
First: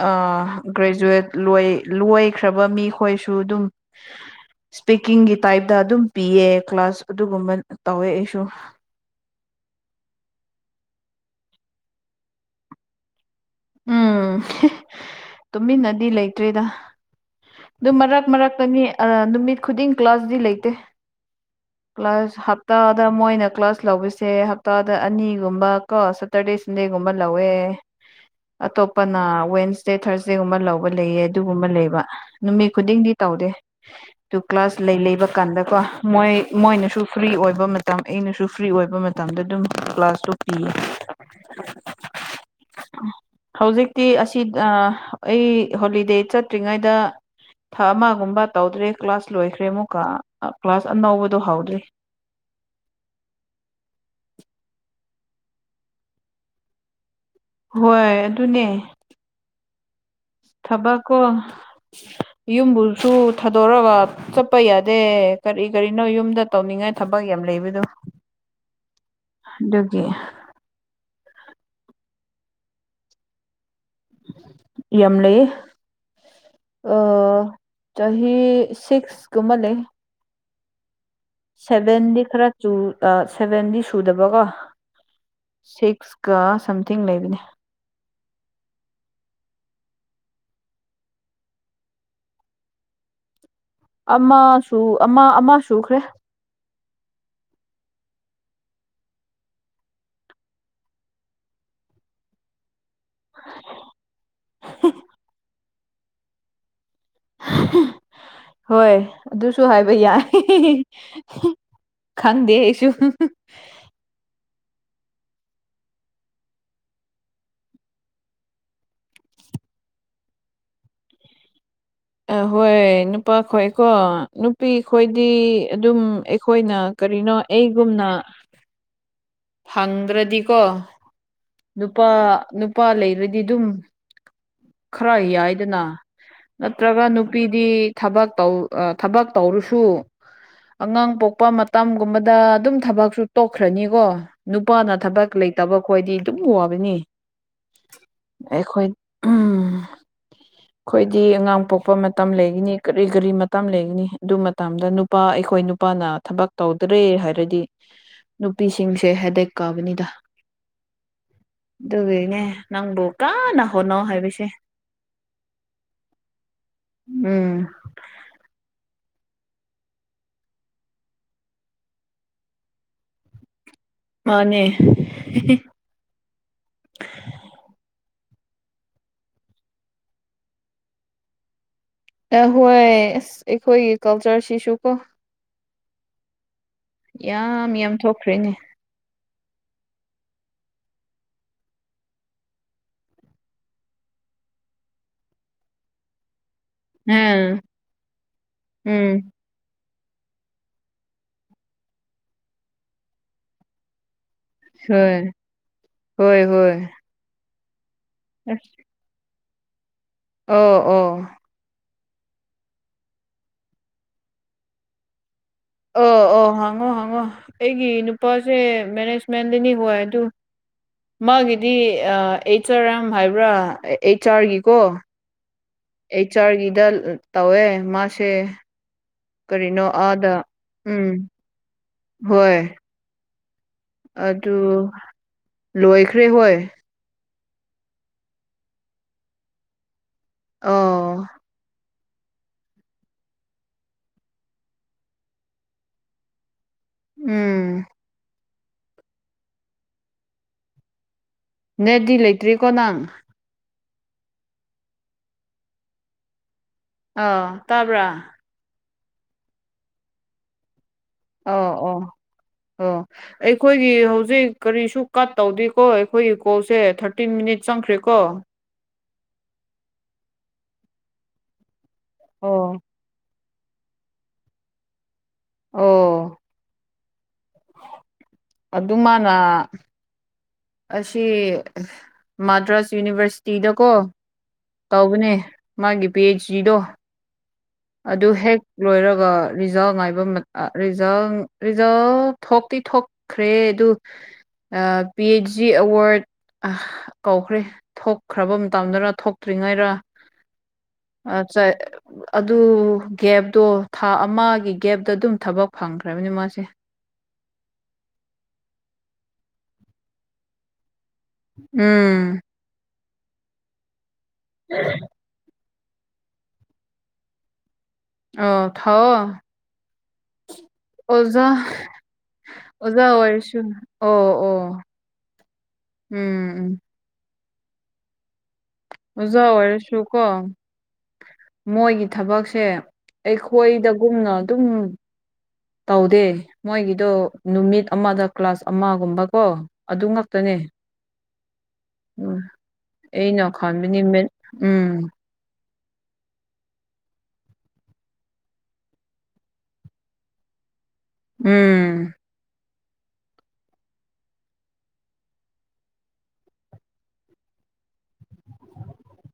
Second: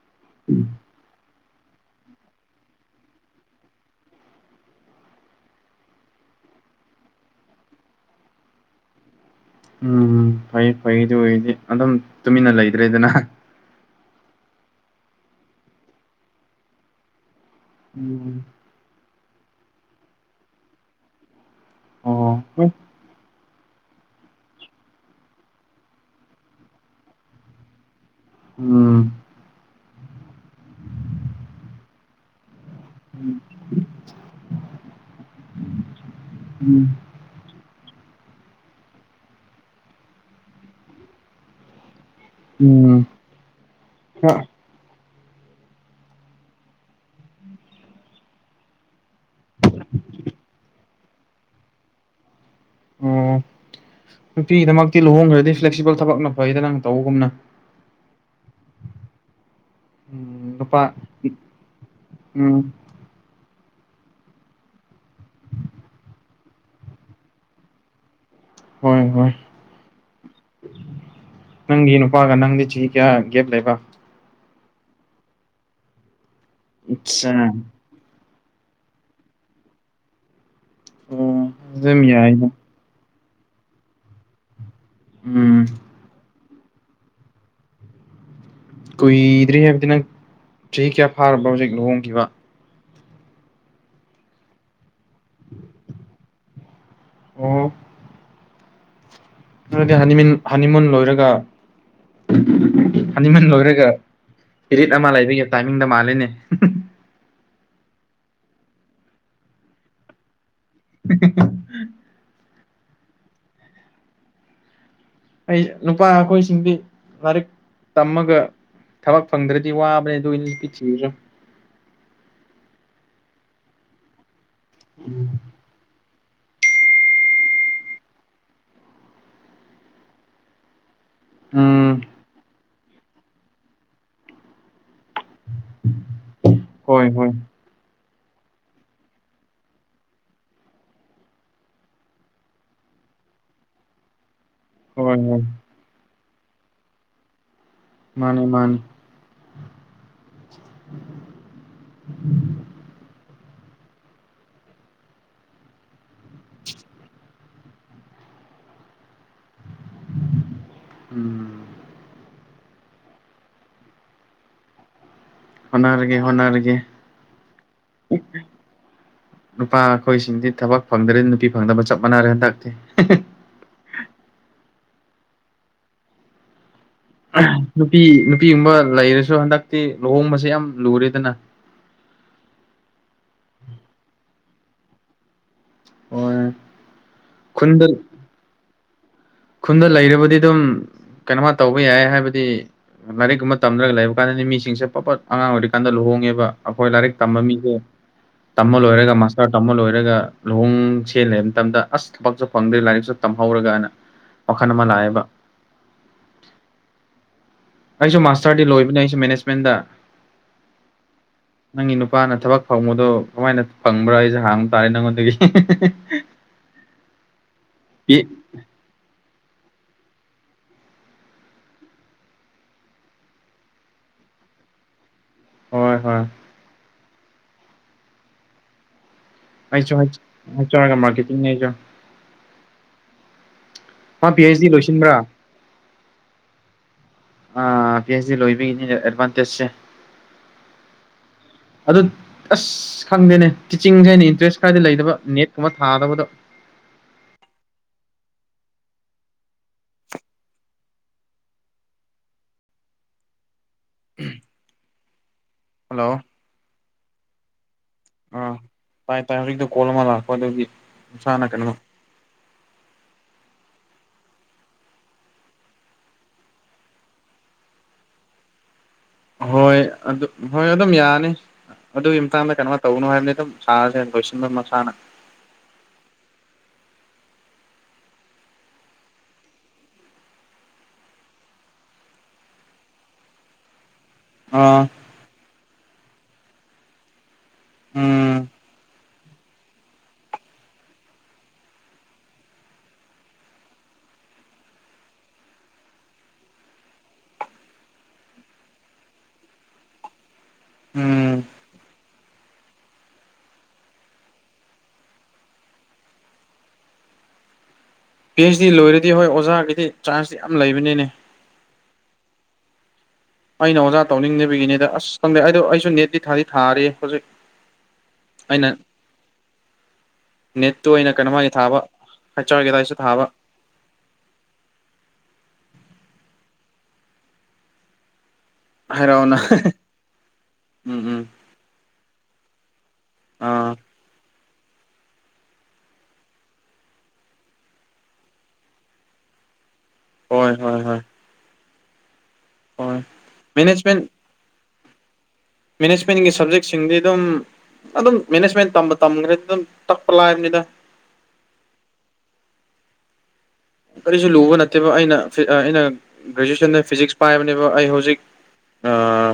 ꯑ ꯒ꯭ꯔꯦꯖꯨꯋꯦꯠ ꯂꯣꯏ ꯂꯣꯏꯈ꯭ꯔꯕ ꯃꯤꯈꯣꯏꯁꯨ ꯑꯗꯨꯝ ꯏꯁꯄꯤꯀꯤꯡꯒꯤ ꯇꯥꯏꯞꯇ ꯑꯗꯨꯝ ꯄꯤꯌꯦ ꯀ꯭ꯂꯥꯁ ꯑꯗꯨꯒꯨꯝꯕ ꯇꯧꯋꯦ ꯑꯩꯁꯨ ꯎꯝ ꯐꯩ ꯐꯩꯗꯤ ꯑꯗꯨꯑꯣꯏꯗꯤ ꯑꯗꯨꯝ ꯇꯨꯃꯤꯟꯅ ꯂꯩꯇ꯭ꯔꯦꯗꯅ ꯎꯝ ꯇꯨꯃꯤꯟꯅꯗꯤ ꯂꯩꯇ꯭ꯔꯦꯗ ꯑꯗꯨꯝ ꯃꯔꯛ ꯎꯝ ꯃꯔꯛꯇꯅꯤ ꯅꯨꯃꯤꯠ ꯈꯨꯗꯤꯡ ꯀ꯭ꯂꯥꯁꯗꯤ ꯂꯩꯇꯦ ꯀ꯭ꯂꯥꯁ ꯑꯣ ꯍꯣꯏ ꯍꯞꯇꯥꯗ ꯃꯣꯏꯅ ꯀ꯭ꯂꯥꯁ ꯂꯧꯕꯁꯦ ꯍꯞꯇꯥꯗ ꯑꯅꯤꯒꯨꯝꯕ ꯀꯣ ꯁꯦꯠꯇꯔꯗꯦ ꯁꯟꯗꯦꯒꯨꯝꯕ ꯂꯧꯋꯦ ꯎꯝ ꯑꯇꯣꯞꯄꯅ ꯋꯦꯟꯅꯁꯗꯦ ꯊꯥꯔꯁꯗꯦꯒꯨꯝꯕ ꯂꯧꯕ ꯂꯩꯌꯦ ꯑꯗꯨꯒꯨꯝꯕ ꯂꯩꯕ ꯅꯨꯃꯤꯠ ꯈꯨꯗꯤꯡꯗꯤ ꯇꯧꯗꯦ ꯇꯨ ꯀ꯭ꯂꯥꯁ ꯂꯩ ꯂꯩꯕ ꯀꯥꯟꯗꯀꯣ ꯃꯣꯏ ꯎꯝ ꯃꯣꯏꯅꯁꯨ ꯐ꯭ꯔꯤ ꯑꯣꯏꯕ ꯃꯇꯝ ꯑꯩꯅꯁꯨ ꯐ꯭ꯔꯤ ꯑꯣꯏꯕ ꯃꯇꯝꯗ ꯑꯗꯨꯝ ꯀ꯭ꯂꯥꯁꯇꯣ ꯄꯤꯌꯦ ꯎꯝ ꯍꯧꯖꯤꯛꯇꯤ ꯈꯔ ꯑꯁꯤ ꯑ ꯑꯩ ꯍꯣꯂꯤꯗꯦ ꯆꯠꯇ꯭ꯔꯤꯉꯩꯗ ꯊꯥ ꯑꯃꯒꯨꯝꯕ ꯇꯧꯗ꯭ꯔꯦ ꯀ꯭ꯂꯥꯁ ꯂꯣꯏꯈ꯭ꯔꯦ ꯑꯃꯨꯛꯀ ꯀ꯭ꯂꯥꯁ ꯑꯅꯧꯕꯗꯣ ꯍꯧꯗ꯭ꯔꯤ ꯑꯣ ꯅꯨꯄꯤꯒꯤꯗꯃꯛꯇꯤ ꯂꯨꯍꯣꯡꯈ꯭ꯔꯗꯤ ꯐ꯭ꯂꯦꯛꯁꯤꯕꯜ ꯊꯕꯛꯅ ꯐꯩꯗ ꯅꯪ ꯇꯧꯕꯒꯨꯝꯅ ꯍꯣꯏ ꯑꯗꯨꯅꯦ ꯎꯝ ꯅꯨꯄꯥ ꯊꯕꯛꯀꯣ ꯎꯝ ꯌꯨꯝꯕꯨꯁꯨ ꯊꯥꯗꯣꯔꯒ ꯆꯠꯄ ꯌꯥꯗꯦ ꯀꯔꯤ ꯀꯔꯤꯅꯣ ꯌꯨꯝꯗ ꯇꯧꯅꯤꯡꯉꯥꯏ ꯊꯕꯛ ꯌꯥꯝ ꯂꯩꯕꯗꯨ ꯍꯣꯏ ꯍꯣꯏ ꯅꯪꯒꯤ ꯅꯨꯄꯥꯒ ꯅꯪꯗꯤ ꯆꯍꯤ ꯀꯌꯥ ꯒꯦꯞ ꯂꯩꯕ ꯌꯝ ꯂꯩꯌꯦ ꯑ ꯑꯠꯆꯥ ꯆꯍꯤ ꯁꯤꯛꯁ ꯀꯨꯝꯕ ꯂꯩꯌꯦ ꯑꯣ ꯑꯗꯨꯝ ꯁꯦꯚꯦꯟꯗꯤ ꯌꯥꯏꯗ ꯈꯔ ꯆꯨ ꯑ ꯁꯦꯚꯦꯟꯗꯤ ꯁꯨꯗꯕꯀꯣ ꯎꯝ ꯁꯤꯛꯁ ꯀ ꯁꯝꯊꯤꯡ ꯂꯩꯕꯅꯦ ꯀꯨꯏꯗ꯭ꯔꯤ ꯍꯥꯏꯕꯗꯤ ꯅꯪ ꯆꯍꯤ ꯀꯌꯥ ꯐꯥꯔꯕ꯭ꯔꯣ ꯍꯧꯖꯤꯛ ꯂꯨꯍꯣꯡꯈꯤꯕ ꯑꯃꯁꯨ ꯑꯃ ꯑꯃ ꯁꯨꯈ꯭ꯔꯦ ꯑꯣ (unintelligible) ꯂꯣꯏꯔꯒ (unintelligible) ꯂꯣꯏꯔꯒ ꯄꯔꯤꯠ ꯑꯃ ꯂꯩꯕꯒꯤ ꯇꯥꯏꯃꯤꯡꯗ ꯃꯥꯜꯂꯤꯅꯦ ꯍꯣꯏ ꯑꯗꯨꯁꯨ ꯍꯥꯏꯕ ꯌꯥꯏ (unintelligible) ꯈꯪꯗꯦ ꯑꯩꯁꯨ ꯑꯩ ꯅꯨꯄꯥ ꯑꯩꯈꯣꯏꯁꯤꯡꯗꯤ ꯂꯥꯏꯔꯤꯛ ꯇꯝꯃꯒ ꯊꯕꯛ ꯐꯪꯗ꯭ꯔꯗꯤ ꯋꯥꯕꯅꯦ ꯑꯗꯨ ꯅꯨꯄꯤ ꯊꯤꯔꯁꯨ ꯑꯍꯣꯏ ꯅꯨꯄꯥ ꯈꯣꯏꯀꯣ ꯅꯨꯄꯤ ꯈꯣꯏꯗꯤ ꯑꯗꯨꯝ ꯑꯩꯈꯣꯏꯅ ꯀꯔꯤꯅꯣ ꯑꯩꯒꯨꯝꯅ ꯐꯪꯗ꯭ꯔꯗꯤꯀꯣ ꯎꯝ ꯅꯨꯄꯥ ꯅꯨꯄꯥ ꯂꯩꯔꯗꯤ ꯑꯗꯨꯝ ꯈꯔ ꯌꯥꯏ (unintelligible) ꯅꯠꯇ꯭ꯔꯒ ꯍꯣꯏ ꯍꯣꯏ ꯅꯨꯄꯤꯗꯤ ꯊꯕꯛ ꯇꯧ ꯊꯕꯛ ꯇꯧꯔꯁꯨ ꯑꯉꯥꯡ ꯄꯣꯛꯄ ꯃꯇꯝꯒꯨꯝꯕꯗ ꯑꯗꯨꯝ ꯊꯕꯛꯁꯨ ꯇꯣꯛꯈ꯭ꯔꯅꯤꯀꯣ ꯅꯨꯄꯥꯅ ꯍꯣꯏ ꯊꯕꯛ ꯍꯣꯏ ꯂꯩꯇꯕ ꯈꯣꯏꯗꯤ ꯑꯗꯨꯝ ꯋꯥꯕꯅꯤ ꯃꯥꯅꯤ ꯃꯥꯅꯤ ꯑꯩꯈꯣꯏ (unintelligible) (inaudible) ꯑꯩꯈꯣꯏꯗꯤ ꯑꯉꯥꯡ ꯄꯣꯛꯄ ꯃꯇꯝ ꯂꯩꯒꯅꯤ ꯀꯔꯤ ꯀꯔꯤ ꯃꯇꯝ ꯂꯩꯒꯅꯤ ꯑꯗꯨ ꯃꯇꯝꯗ ꯅꯨꯄꯥ ꯑꯩꯈꯣꯏ ꯅꯨꯄꯥꯅ ꯊꯕꯛ ꯇꯧꯗ꯭ꯔꯦ ꯍꯥꯏꯔꯗꯤ ꯅꯨꯄꯤꯁꯤꯡꯁꯦ ꯍꯦꯗꯦꯛ ꯀꯥꯕꯅꯤꯗ ꯎꯝ ꯑꯗꯨꯒꯤꯅꯦ ꯅꯪꯕꯨ ꯀꯥꯟꯅ ꯍꯣꯠꯅꯣ ꯍꯥꯏꯕꯁꯦ ꯍꯣꯠꯅꯔꯒꯦ ꯍꯣꯠꯅꯔꯒꯦ ꯎꯝ ꯅꯨꯄꯥ ꯑꯩꯈꯣꯏꯁꯤꯡꯗꯤ ꯊꯕꯛ ꯐꯪꯗ꯭ꯔꯦ ꯅꯨꯄꯤ ꯐꯪꯗꯕ ꯆꯞ ꯃꯥꯟꯅꯔꯦ ꯍꯟꯗꯛꯇꯤ ꯃꯥꯅꯦ (unintelligible) ꯅꯨꯄꯤ ꯅꯨꯄꯤꯒꯨꯝꯕ ꯂꯩꯔꯁꯨ ꯍꯟꯗꯛꯇꯤ ꯂꯨꯍꯣꯡꯕꯁꯦ ꯌꯥꯝ ꯂꯨꯔꯦꯗꯅ ꯍꯣꯏ ꯑꯁ ꯑꯩꯈꯣꯏꯒꯤ ꯀꯜꯆꯔꯁꯤꯁꯨ ꯀꯣ ꯑꯣ ꯌꯥꯝ ꯌꯥꯝ ꯊꯣꯛꯈ꯭ꯔꯦꯅꯦ ꯈꯨꯟꯗ ꯂꯩꯔꯕꯗꯤ ꯑꯗꯨꯝ ꯀꯩꯅꯣꯃ ꯇꯧꯕ ꯌꯥꯏ ꯍꯥꯏꯕꯗꯤ ꯂꯥꯏꯔꯤꯛꯀꯨꯝꯕ ꯇꯝꯗ꯭ꯔꯒ ꯂꯩꯕ ꯀꯥꯟꯗꯗꯤ ꯃꯤꯁꯤꯡꯁꯦ ꯄꯄꯠ ꯑꯉꯥꯡ ꯑꯣꯏꯔꯤꯀꯥꯟꯗ ꯂꯨꯍꯣꯡꯉꯦꯕ ꯑꯩꯈꯣꯏ ꯂꯥꯏꯔꯤꯛ ꯇꯝꯕ ꯎꯝ ꯃꯤꯁꯦ ꯇꯝꯕ ꯂꯣꯏꯔꯒ ꯎꯝ ꯃꯥꯁ ꯈꯔ ꯇꯝꯕ ꯂꯣꯏꯔꯒ ꯂꯨꯍꯣꯡ ꯁꯦ ꯂꯩꯕ ꯃꯇꯝꯗ ꯑꯁ ꯊꯕꯛꯁꯨ ꯐꯪꯗ꯭ꯦ ꯂꯥꯏꯔꯤꯛꯁꯨ ꯇꯝꯍꯧꯔꯒꯅ ꯋꯥꯈꯜ ꯑꯃ ꯂꯥꯛꯑꯦꯕ ꯍꯣꯏ ꯍꯣꯏ ꯍꯣꯏ ꯑꯩꯁꯨ ꯃꯥꯁꯇꯔꯗꯤ ꯑꯁ ꯂꯣꯏꯕꯅꯦ ꯑꯩꯁꯨ ꯃꯦꯅꯦꯖꯃꯦꯟꯗ ꯑꯣ ꯑꯣ ꯅꯪꯒꯤ ꯅꯨꯄꯥꯅ ꯊꯕꯛ ꯐꯪꯕꯗꯣ ꯀꯃꯥꯏꯅ ꯐꯪꯕ꯭ꯔꯥ ꯑꯩꯁꯦ ꯍꯥꯡꯕ ꯇꯥꯔꯦ ꯅꯪꯉꯣꯟꯗꯒꯤ ꯑꯣ ꯑꯣ ꯍꯪꯉꯣ ꯍꯥꯡꯉꯣ ꯑꯩꯒꯤ ꯅꯨꯄꯥꯁꯦ ꯃꯦꯅꯦꯖꯃꯦꯟꯗꯅꯤ ꯍꯣꯏ ꯑꯗꯨ ꯃꯥꯒꯤꯗꯤ ꯑꯩꯆ ꯑꯥꯔ ꯑꯦꯝ ꯍꯥꯏꯕ꯭ꯔꯥ ꯑꯩꯆ ꯑꯥꯔꯒꯤꯀꯣ ꯍꯣꯏ ꯍꯣꯏ ꯑꯩꯆ ꯑꯥꯔꯒꯤꯗ ꯇꯧꯋꯦ ꯃꯥꯁꯦ ꯀꯔꯤꯅꯣ ꯑꯩꯁꯨ ꯍꯩꯆ ꯑꯥꯗ ꯑꯥꯔꯒ ꯎꯝ ꯃꯥꯔꯀꯦꯇꯤꯡꯅꯦ ꯑꯩꯁꯨ ꯍꯣꯏ ꯃꯥ ꯄꯤ ꯑꯗꯨ ꯑꯩꯆ ꯗꯤ ꯂꯣꯏꯁꯤꯟꯕ꯭ꯔꯥ ꯂꯣꯏꯈ꯭ꯔꯦ ꯍꯣꯏ ꯑ ꯄꯤ ꯑꯩꯆ ꯗꯤ ꯂꯣꯏꯕꯤꯒꯤꯅꯤꯅꯦ ꯑꯦꯗꯚꯥꯟꯇꯦꯖꯁꯦ ꯑꯣ ꯑꯗꯨꯗ ꯑꯁ ꯑꯁ ꯈꯪꯗꯦꯅꯦ ꯇꯤꯆꯤꯡꯁꯦ ꯑꯩꯅ ꯏꯟꯇꯔꯦꯁ ꯀꯔꯗꯤ ꯂꯩꯗꯕ ꯅꯦꯠꯀꯨꯝꯕ ꯊꯥꯗꯕꯗꯣ ꯎꯝ ꯅꯦꯠꯗꯤ ꯂꯩꯇ꯭ꯔꯤꯀꯣ ꯅꯪ ꯎꯝ ꯍꯜꯂꯣ ꯑꯥ ꯇꯥꯕ꯭ꯔꯥ ꯑꯥ ꯇꯥꯏ ꯇꯥꯏ ꯍꯧꯖꯤꯛꯇ ꯀꯣꯜ ꯑꯃ ꯂꯥꯛꯄ ꯑꯗꯨꯒꯤ ꯃꯁꯥꯅ ꯑꯣ ꯀꯩꯅꯣ ꯑꯣ ꯑꯣ ꯑꯩꯈꯣꯏꯒꯤ ꯍꯧꯖꯤꯛ ꯀꯔꯤꯁꯨ ꯀꯠ ꯇꯧꯗꯦꯀꯣ ꯑꯩꯈꯣꯏꯒꯤ ꯀꯣꯜꯁꯦ ꯊꯥꯔꯇꯤꯟ ꯃꯤꯅꯤꯠ ꯆꯪꯈ꯭ꯔꯦꯀꯣ ꯍꯣꯏ ꯑꯗꯨ ꯍꯣꯏ ꯑꯗꯨꯝ ꯌꯥꯅꯤ ꯑꯗꯨꯒꯤ ꯃꯇꯥꯡꯗ ꯑꯣ ꯀꯩꯅꯣ ꯇꯧꯕꯒꯅꯨ ꯍꯥꯏꯕꯅꯤ ꯁꯥꯖꯦ ꯂꯣꯏꯁꯟꯕꯥ ꯃꯇꯥꯡ ꯑꯣ ꯑꯗꯨꯝꯃꯥꯅ ꯑꯁꯤ ꯃꯥꯗ꯭ꯔꯥꯁ ꯌꯨꯅꯤꯚꯔꯁꯤꯇꯤꯗꯀꯣ ꯑꯥ ꯇꯧꯕꯅꯦ ꯃꯥꯒꯤ ꯄꯤ ꯑꯩꯆ ꯗꯤꯗꯣ ꯑꯗꯨ ꯎꯝ ꯍꯦꯛ ꯂꯣꯏꯔꯒ ꯔꯤꯖꯥ ꯉꯥꯏꯕ ꯔꯤꯖꯥ ꯔꯤꯖꯥꯜ ꯊꯣꯛꯇꯤ ꯊꯣꯛꯈ꯭ꯔꯦ ꯑꯗꯨ ꯄꯤ ꯑꯩꯆ ꯗꯤ ꯑꯦꯋꯥꯔꯗ ꯑꯥ ꯀꯧꯈ꯭ꯔꯦ ꯊꯣꯛꯈ꯭ꯔꯕ ꯃꯇꯝꯗꯅ ꯊꯣꯛꯇ꯭ꯔꯤꯉꯩꯔꯥ ꯎꯝ ꯑꯆꯥ ꯑꯗꯨ ꯒꯦꯞꯇꯣ ꯊꯥ ꯑꯃꯒꯤ ꯒꯦꯞꯇꯥ ꯑꯗꯨꯝ ꯊꯕꯛ ꯐꯪꯈ꯭ꯔꯕꯅꯤ ꯃꯥꯁꯦ ꯄꯤ ꯑꯩꯆ ꯗꯤ ꯂꯣꯏꯔꯗꯤ ꯍꯣꯏ ꯑꯣꯖꯥꯒꯤꯗꯤ ꯆꯥꯟꯁꯇꯤ ꯌꯥꯝ ꯂꯩꯕꯅꯦ ꯎꯝ ꯑꯩꯅ ꯑꯣꯖꯥ ꯇꯧꯅꯤꯡꯗꯕꯤꯒꯤꯅꯤꯗ ꯑꯁ ꯈꯪꯗꯦ ꯑꯩꯗꯣ ꯑꯩꯁꯨ ꯅꯦꯠꯇꯤ ꯊꯥꯗꯤ ꯊꯥꯔꯤ ꯍꯧꯖꯤꯛ ꯑꯥꯎ ꯑꯩꯅ ꯊꯥꯎꯑꯣ ꯅꯦꯠꯇꯨ ꯑꯩꯅ ꯑꯣꯖꯥ ꯀꯩꯅꯣꯃꯒꯤ ꯊꯥꯕ ꯍꯩꯆ ꯑꯥꯔꯒꯤꯗ ꯑꯩꯁꯨ ꯑꯣꯖꯥ ꯊꯥꯕ ꯑꯣꯏꯔꯥꯁꯨ ꯑꯣ ꯑꯣ ꯎꯝ ꯎꯝ ꯍꯥꯏꯔꯛꯑꯣꯅ ꯑꯣꯖꯥ ꯑꯣꯏꯔꯁꯨ ꯀꯣ ꯎꯝ ꯎꯝ ꯃꯣꯏꯒꯤ ꯊꯕꯛꯁꯦ ꯑꯥ ꯑꯩꯈꯣꯏꯗꯒꯨꯝꯅ ꯑꯗꯨꯝ ꯇꯧꯗꯦ ꯃꯣꯏꯒꯤꯗꯣ ꯅꯨꯃꯤꯠ ꯑꯃꯥꯗ ꯀ꯭ꯂꯥꯁ ꯑꯃꯥꯒꯨꯝꯕ ꯀꯣ ꯑꯗꯨ ꯍꯣꯏ ꯉꯥꯛꯛꯇꯅꯦ ꯍꯣꯏ ꯍꯣꯏ ꯍꯣꯏ ꯑꯩꯩꯅ ꯈꯟꯃꯥꯅꯤ ꯃꯦꯅꯦꯖꯃꯦꯟ ꯎꯝ ꯃꯦꯅꯦꯖꯃꯦꯟꯒꯤ ꯁꯕꯖꯦꯛꯁꯤꯡꯗꯤ ꯑꯗꯨꯝ ꯑꯗꯨꯝ ꯃꯦꯅꯦꯖꯃꯦꯟ ꯇꯝꯕ ꯇꯝꯈ꯭ꯔꯦ ꯑꯗꯨꯝ ꯇꯛꯄ ꯂꯥꯛꯕꯅꯤꯗꯥ ꯎꯝ ꯀꯔꯤꯁꯨ ꯂꯨꯕ ꯅꯠꯇꯦꯕ ꯑꯩꯅ ꯑꯩꯅ ꯒ꯭ꯔꯦꯖꯨꯋꯦꯁꯟꯗ ꯐꯤꯖꯤꯛꯁ ꯄꯥꯏꯕꯅꯦꯕ ꯑꯩ ꯍꯧꯖꯤꯛ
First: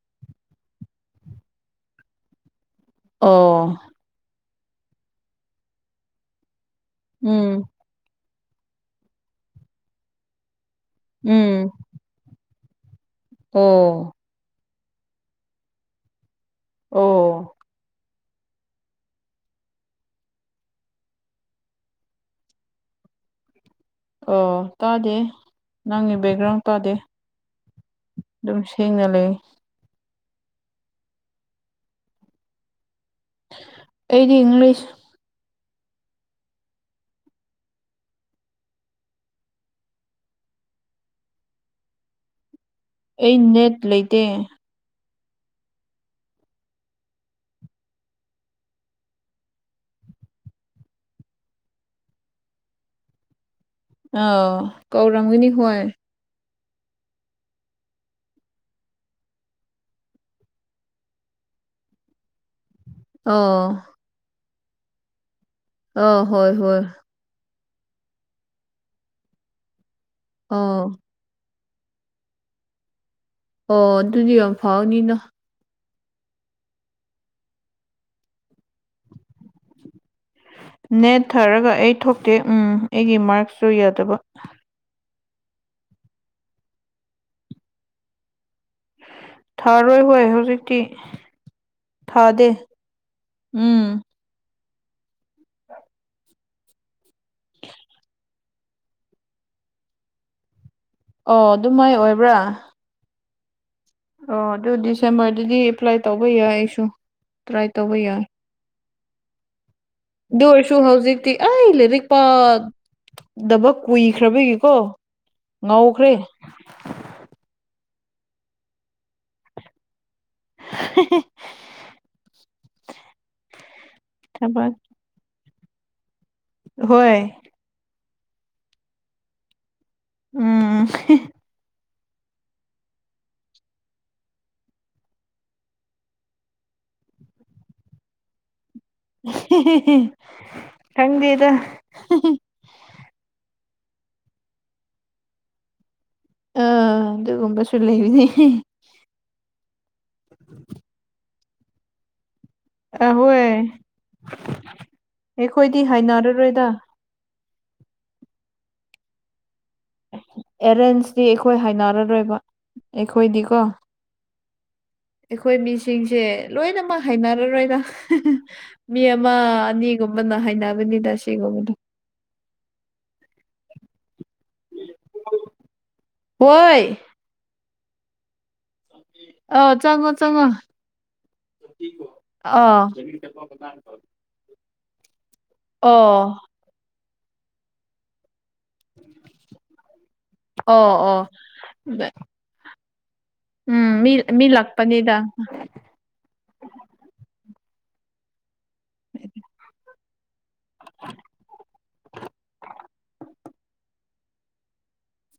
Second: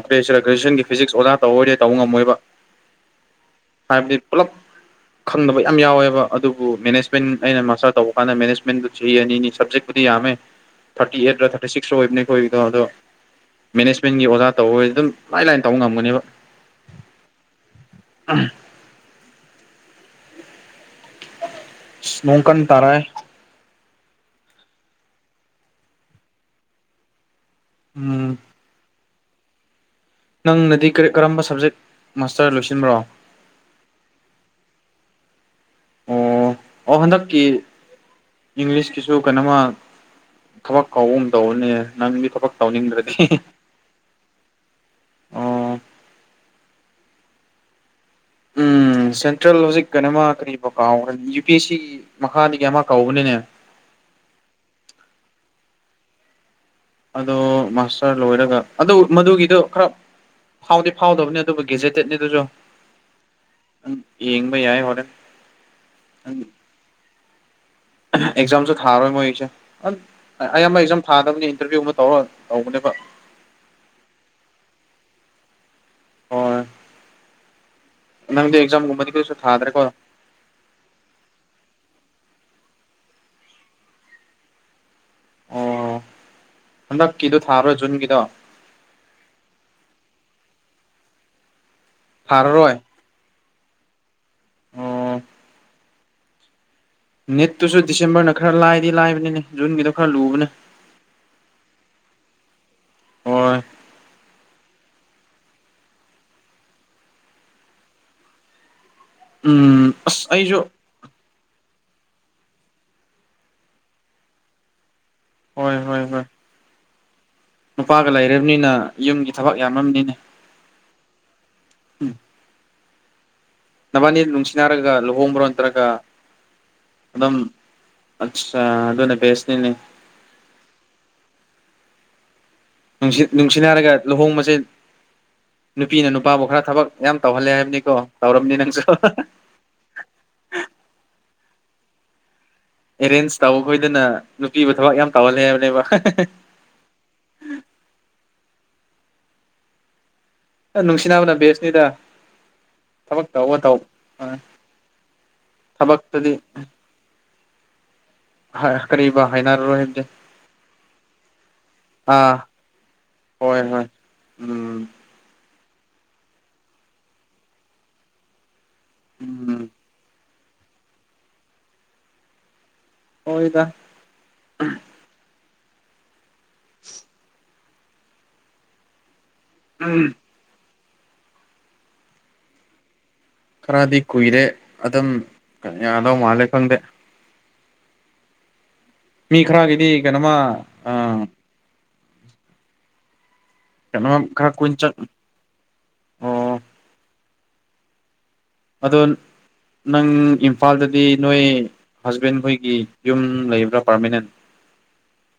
ꯀꯔꯤꯍꯥꯏꯁꯤꯔꯥ ꯒ꯭ꯔꯦꯖꯨꯋꯦꯁꯟꯒꯤ ꯐꯤꯖꯤꯛꯁ ꯑꯣꯖꯥ ꯇꯧꯑꯣꯔꯦ ꯇꯧꯕ ꯉꯝꯃꯣꯏꯕ ꯑꯣ ꯍꯥꯏꯕꯗꯤ ꯄꯨꯂꯞ ꯈꯪꯗꯕ ꯌꯥꯝ ꯌꯥꯎꯋꯦꯕ ꯑꯗꯨꯕꯨ ꯃꯦꯅꯦꯖꯃꯦꯟ ꯑꯩꯅ ꯎꯝ ꯃꯥꯁꯇꯔ ꯇꯧꯕ ꯃꯥꯅ ꯃꯦꯅꯦꯖꯃꯦꯟꯗꯨ ꯆꯍꯤ ꯑꯅꯤꯅꯤ ꯁꯞꯖꯦꯛꯄꯨꯗꯤ ꯌꯥꯝꯃꯦ ꯊꯥꯔꯇꯤ ꯑꯩꯠ ꯊꯥꯔꯇꯤ ꯎꯝ ꯁꯤꯛꯁ ꯑꯣꯏꯕꯅꯤꯈꯣꯏꯒꯤꯗꯣ ꯑꯗꯣ ꯑꯣ ꯃꯦꯅꯦꯖꯃꯦꯟꯒꯤ ꯑꯣꯖꯥ ꯇꯧꯕꯗꯤ ꯑꯗꯨꯝ ꯂꯥꯏ ꯂꯥꯏꯅ ꯇꯧꯕ ꯉꯝꯒꯅꯦꯕ ꯑꯣ ꯎꯝ ꯅꯣꯡ ꯀꯟ ꯇꯥꯔꯛꯑꯦ ꯑꯣ ꯇꯥꯗꯦ ꯅꯪꯒꯤ ꯕꯦꯛꯒ꯭ꯔꯥꯎꯟ ꯇꯥꯗꯦ ꯎꯝ ꯑꯗꯨꯝ ꯁꯦꯡꯅ ꯂꯩ ꯅꯪꯅꯗꯤ ꯀꯔꯤ ꯀꯔꯝꯕ ꯁꯕꯖꯦꯛ ꯃꯥꯁꯇꯔ ꯂꯣꯏꯁꯤꯟꯕ꯭ꯔꯣ ꯑꯩꯗꯤ ꯏꯪꯂꯤꯁ ꯑꯣ ꯑꯣ ꯍꯟꯗꯛꯀꯤ ꯏꯪꯂꯤꯁꯀꯤꯁꯨ ꯀꯩꯅꯣꯃꯥ ꯊꯕꯛ ꯀꯧꯕꯥꯒꯨꯝ ꯇꯧꯕꯅꯦ ꯅꯪꯗꯤ ꯊꯕꯛ ꯇꯧꯅꯤꯡꯗ꯭ꯔꯗꯔꯦ ꯑꯩ ꯅꯦꯠ ꯂꯩꯇꯦ ꯑꯣ ꯎꯝ ꯁꯦꯟꯇ꯭ꯔꯦꯜ ꯍꯧꯖꯤꯛ ꯀꯩꯅꯃ ꯀꯔꯤ ꯀꯥꯎꯈ꯭ꯔ ꯌꯨ ꯄꯤ ꯑꯦꯁ ꯁꯤ ꯃꯈꯥꯗꯒꯤ ꯑꯃ ꯀꯧꯕꯅꯦ ꯑꯥ ꯀꯧꯔꯝꯒꯅꯤ ꯍꯣꯏ ꯑꯗꯣ ꯃꯥꯁꯇꯔ ꯂꯣꯏꯔꯒ ꯑꯗꯨ ꯃꯗꯨꯒꯤꯗꯣ ꯈꯔꯥ ꯐꯥꯎꯗꯤ ꯐꯥꯎꯗꯕꯅꯦ ꯑꯗꯨꯕꯨ ꯒꯦꯖꯦꯇꯦꯠꯅꯦ ꯑꯗꯨꯁꯨ ꯑꯣ ꯌꯦꯡꯕꯥ ꯌꯥꯏ ꯍꯣꯏ ꯑ ꯍꯣꯏ ꯍꯣꯏ ꯑꯦꯛꯖꯥꯝꯁꯨ ꯊꯥꯔꯣꯏ ꯃꯣꯏꯁꯦ ꯑꯌꯥꯝꯕ ꯑꯥ ꯑꯦꯛꯖꯥꯝ ꯊꯥꯗꯕꯅꯤ ꯏꯟꯇꯔꯚꯤꯌꯨ ꯑꯃ ꯇꯧꯔ ꯇꯧꯕꯅꯦꯕ ꯑꯣ ꯑꯗꯨꯗꯤ ꯌꯥꯝ ꯐꯥꯎꯅꯤꯅ ꯍꯣꯏ ꯅꯪꯗꯤ ꯑꯦꯛꯖꯥꯝꯒꯨꯝꯕꯗꯤ ꯀꯩꯁꯨ ꯊꯥꯗ꯭ꯔꯦꯀꯣ ꯅꯦꯠ ꯊꯥꯔꯒ ꯑꯩ ꯊꯣꯛꯇꯦ ꯎꯝ ꯑꯩꯒꯤ ꯃꯥꯔꯛꯁꯁꯨ ꯌꯥꯗꯕ ꯑꯣ ꯍꯟꯗꯛꯀꯤꯗꯣ ꯊꯥꯔꯣꯏ ꯖꯨꯟꯒꯤꯗꯣ ꯊꯥꯔꯣꯏ ꯍꯣꯏ ꯍꯧꯖꯤꯛꯇꯤ ꯊꯥꯗꯦ ꯊꯥꯔꯔꯣꯏ ꯎꯝ ꯑꯣ ꯅꯤꯠꯇꯨꯁꯨ ꯗꯤꯁꯦꯝꯕꯔꯅ ꯈꯔ ꯂꯥꯏꯗꯤ ꯂꯥꯏꯕꯅꯤꯅꯦ ꯖꯨꯟꯒꯤꯗꯣ ꯈꯔ ꯂꯨꯕꯅꯦ ꯑꯣ ꯑꯗꯨ ꯃꯥꯏ ꯑꯣꯏꯕ꯭ꯔꯥ ꯍꯣꯏ ꯑꯣ ꯑꯗꯨ ꯗꯤꯁꯦꯝꯕꯔꯗꯗꯤ ꯑꯦꯄ꯭ꯂꯥꯏ ꯇꯧꯕ ꯌꯥꯏ ꯑꯩꯁꯨ ꯇ꯭ꯔꯥꯏ ꯇꯧꯕ ꯌꯥꯏ ꯎꯝ ꯑꯁ ꯑꯗꯨ ꯑꯩꯁꯨ ꯑꯣꯏꯔꯁꯨ ꯍꯧꯖꯤꯛꯇꯤ ꯑꯩ ꯂꯥꯏꯔꯤꯛ ꯄꯥꯗꯕ ꯀꯨꯏꯈ꯭ꯔꯕꯒꯤꯀꯣ ꯍꯣꯏ ꯍꯣꯏ ꯉꯧꯈ꯭ꯔꯦ ꯍꯣꯏ ꯅꯨꯄꯥꯒ ꯂꯩꯔꯕꯅꯤꯅ ꯌꯨꯝꯒꯤ ꯊꯕꯛ ꯌꯥꯝꯅꯤꯅꯦ ꯍ (unintelligible) ꯅꯕꯥꯅꯤ ꯅꯨꯡꯁꯤꯅꯔꯒ ꯂꯨꯍꯣꯡꯕ꯭ꯔꯣ ꯅꯠꯇ꯭ꯔꯒ ꯍꯣꯏ ꯑꯗꯨꯝ ꯑꯆꯥ ꯑꯗꯨ ꯑꯗꯨꯅꯦ ꯕꯁꯅꯤꯅꯦ ꯎꯝ ꯅꯨꯡ ꯅꯨꯡꯁꯤꯅ ꯍꯥꯏꯔꯒ ꯂꯨꯍꯣꯡꯕꯁꯦ ꯅꯨꯄꯤꯅ ꯅꯨꯄꯥꯕꯨ ꯈꯔ ꯊꯕꯛ ꯌꯥꯝ ꯇꯧꯍꯜꯂꯦ ꯍꯥꯏꯕꯅꯤꯀꯣ ꯇꯧꯔꯕꯝꯅꯤ ꯅꯪꯁꯨ ꯈꯪꯗꯦꯗ ꯑꯦꯔꯦꯟꯖ ꯇꯧꯕ ꯈꯣꯏꯗꯅ ꯅꯨꯄꯤꯕꯨ ꯊꯕꯛ ꯌꯥꯝ ꯇꯧꯍꯜꯂꯦ ꯍꯥꯏꯕꯅꯦꯕ ꯑꯥ ꯑꯗꯨꯒꯨꯝꯕꯁꯨ ꯂꯩꯕꯅꯦ ꯅꯨꯡꯁꯤꯅꯥꯕꯅ ꯕꯦꯁꯅꯤꯗ ꯊꯕꯛ ꯑꯍꯣꯏ ꯇꯧꯕ ꯇꯧ (unintelligible) ꯑꯩꯈꯣꯏꯗꯤ ꯊꯕꯛꯇꯗꯤ ꯍꯥꯏꯅꯔꯔꯣꯏꯗ ꯍꯥꯏ ꯀꯔꯤꯕ ꯍꯥꯏꯅꯔꯔꯣꯏ ꯑꯦꯔꯦꯟꯁꯇꯤ ꯑꯩꯈꯣꯏ ꯍꯥꯏꯅꯔꯔꯣꯏꯕ ꯑꯥ ꯑꯩꯈꯣꯏꯗꯤꯀꯣ ꯍꯣꯏ ꯍꯣꯏ ꯎꯝ ꯑꯩꯈꯣꯏ ꯃꯤꯁꯤꯡꯁꯦ ꯂꯣꯏꯅꯃꯛ ꯍꯥꯏꯅꯔꯔꯣꯏꯗ ꯃꯤ ꯑꯃ ꯎꯝ ꯑꯅꯤꯒꯨꯝ ꯕꯅꯥ ꯍꯩꯅꯒꯅꯤꯗ ꯁꯤꯒꯨꯝꯕꯗꯣ ꯍꯣꯏꯗꯥ ꯍꯣꯏ ꯑꯥ ꯆꯪꯉꯣ ꯆꯪꯉꯣ (unintelligible) ꯑꯥ ꯈꯔꯗꯤ ꯀꯨꯏꯔꯦ ꯑꯗꯨꯝ ꯌꯥꯗꯧ ꯑꯣ ꯃꯥꯜꯂꯦ ꯈꯪꯗꯦ ꯃꯤ ꯈꯔꯒꯤꯗꯤ ꯀꯩꯅꯣꯃꯥ ꯑꯣ ꯑꯥ ꯑꯣ (unintelligible) ꯎꯝ ꯃꯤ ꯀꯩꯅꯣꯃ ꯃꯤ ꯈꯔ ꯀꯨꯏꯅ ꯆꯠ ꯂꯥꯛꯄꯅꯤꯗ ꯑꯣ (inaudible) ꯅꯪ ꯏꯝꯐꯥꯜꯗꯗꯤ ꯅꯣꯏ ꯍꯁꯕꯦꯟ ꯈꯣꯏꯒꯤ ꯌꯨꯝ ꯂꯩꯕ꯭ꯔꯥ ꯄꯥꯔꯃꯤꯅꯦꯟ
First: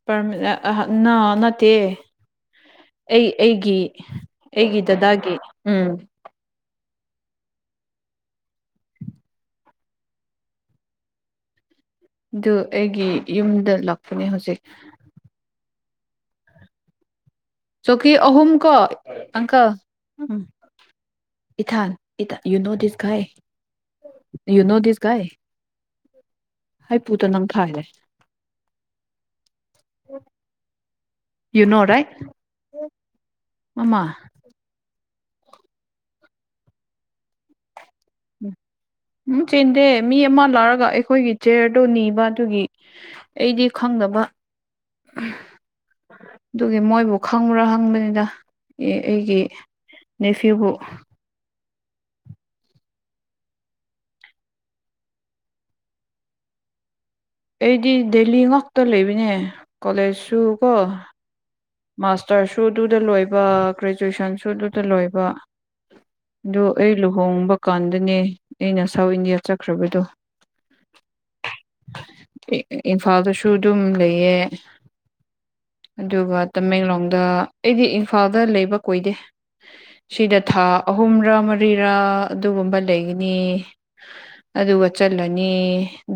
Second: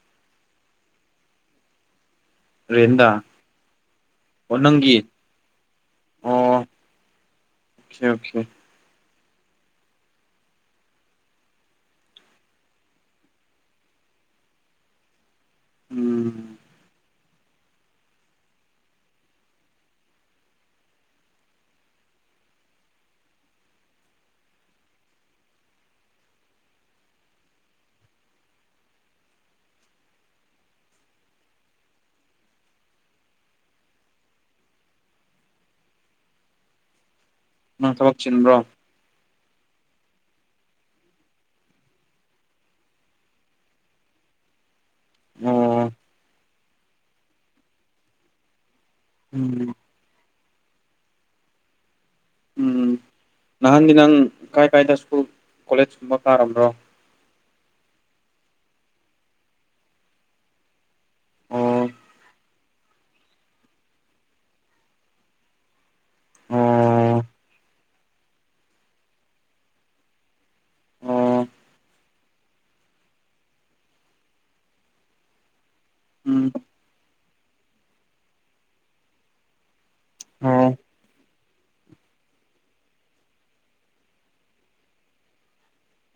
ꯄ꯭ꯥꯔ ꯑꯥ ꯅꯥ ꯅꯠꯇꯦ ꯔꯦꯟꯗ ꯑꯩ ꯑꯩꯒꯤ ꯑꯣ ꯑꯩꯒꯤ ꯅꯪꯒꯤ ꯗꯥꯗꯥꯒꯤ ꯎꯝ ꯑꯣ ꯑꯣꯈꯦ ꯑꯣꯈꯦ ꯑꯗꯨ ꯑꯩꯒꯤ ꯌꯨꯝꯗ ꯂꯥꯛꯄꯅꯦ ꯍꯧꯖꯤꯛ ꯎꯝ ꯆꯧꯀꯤ ꯑꯍꯨꯝ ꯀꯣ ꯑꯪꯀꯜ ꯏꯊꯥꯟ ꯏ you know this guy you know this guy ꯍꯥꯏ ꯄꯨꯨꯗ ꯅꯪ ꯊꯥꯏꯔꯦ ꯌꯨ ꯅꯣ ꯔꯥꯏꯠ ꯃꯥꯃꯥ ꯅꯪ ꯊꯕꯛ ꯆꯤꯟꯕ꯭ꯔꯣ ꯎꯝ ꯆꯤꯟꯗꯦ ꯃꯤ ꯑꯃ ꯂꯥꯛꯔꯒ ꯑꯩꯈꯣꯏꯒꯤ ꯆꯤꯌꯔꯗꯣ ꯅꯤꯕ ꯑꯗꯨꯒꯤ ꯑꯩꯗꯤ ꯈꯪꯗꯕ ꯑꯣ ꯑꯗꯨꯒꯤ ꯃꯣꯏꯕꯨ ꯈꯪꯕ꯭ꯔꯥ ꯍꯪꯕꯅꯤꯗ ꯑꯦ ꯑꯩꯒꯤ ꯎꯝ ꯅꯦꯐ꯭ꯌꯨꯕꯨ ꯎꯝ ꯅꯍꯥꯟꯗꯤ ꯅꯪ ꯀꯥꯏ ꯀꯥꯏꯗ ꯁ꯭ꯀꯨꯜ ꯀꯣꯂꯦꯖ ꯀꯨꯝꯕ ꯀꯥꯔꯝꯕ꯭ꯔꯣ ꯑꯩꯗꯤ ꯗꯦꯂꯤ ꯉꯥꯛꯇ ꯂꯩꯕꯅꯦ ꯀꯣꯂꯦꯖꯁꯨ ꯀꯣ ꯑꯣ ꯃꯥꯁꯇꯔ ꯁꯨꯗꯨꯗ ꯂꯣꯏꯕ ꯒ꯭ꯔꯦꯖꯨꯋꯦꯁꯟꯁꯨ ꯗꯨꯗꯥ ꯂꯣꯏꯕ ꯑꯗꯣ ꯑꯩ ꯑꯣ ꯂꯨꯍꯣꯡꯕ ꯀꯥꯟꯗꯅꯦ ꯑꯩꯅ ꯁꯥꯎꯠ ꯏꯟꯗꯤꯌꯥ ꯆꯠꯈ꯭ꯔꯕꯗꯣ (unintelligible) ꯏꯝꯐꯥꯜꯗꯁꯨ ꯑꯗꯨꯝ ꯂꯩꯌꯦ ꯑꯗꯨꯒ ꯎꯝ ꯇꯃꯦꯡꯂꯣꯡꯗ ꯑꯩꯗꯤ ꯏꯝꯐꯥꯜꯗ ꯂꯩꯕ ꯀꯨꯏꯗꯦ ꯁꯤꯗ ꯊꯥ ꯑꯣ ꯑꯍꯨꯝꯔꯥ ꯃꯔꯤꯔꯥ ꯑꯗꯨꯒꯨꯝꯕ ꯂꯩꯒꯅꯤ ꯑꯗꯨꯒ ꯆꯠꯂꯅꯤ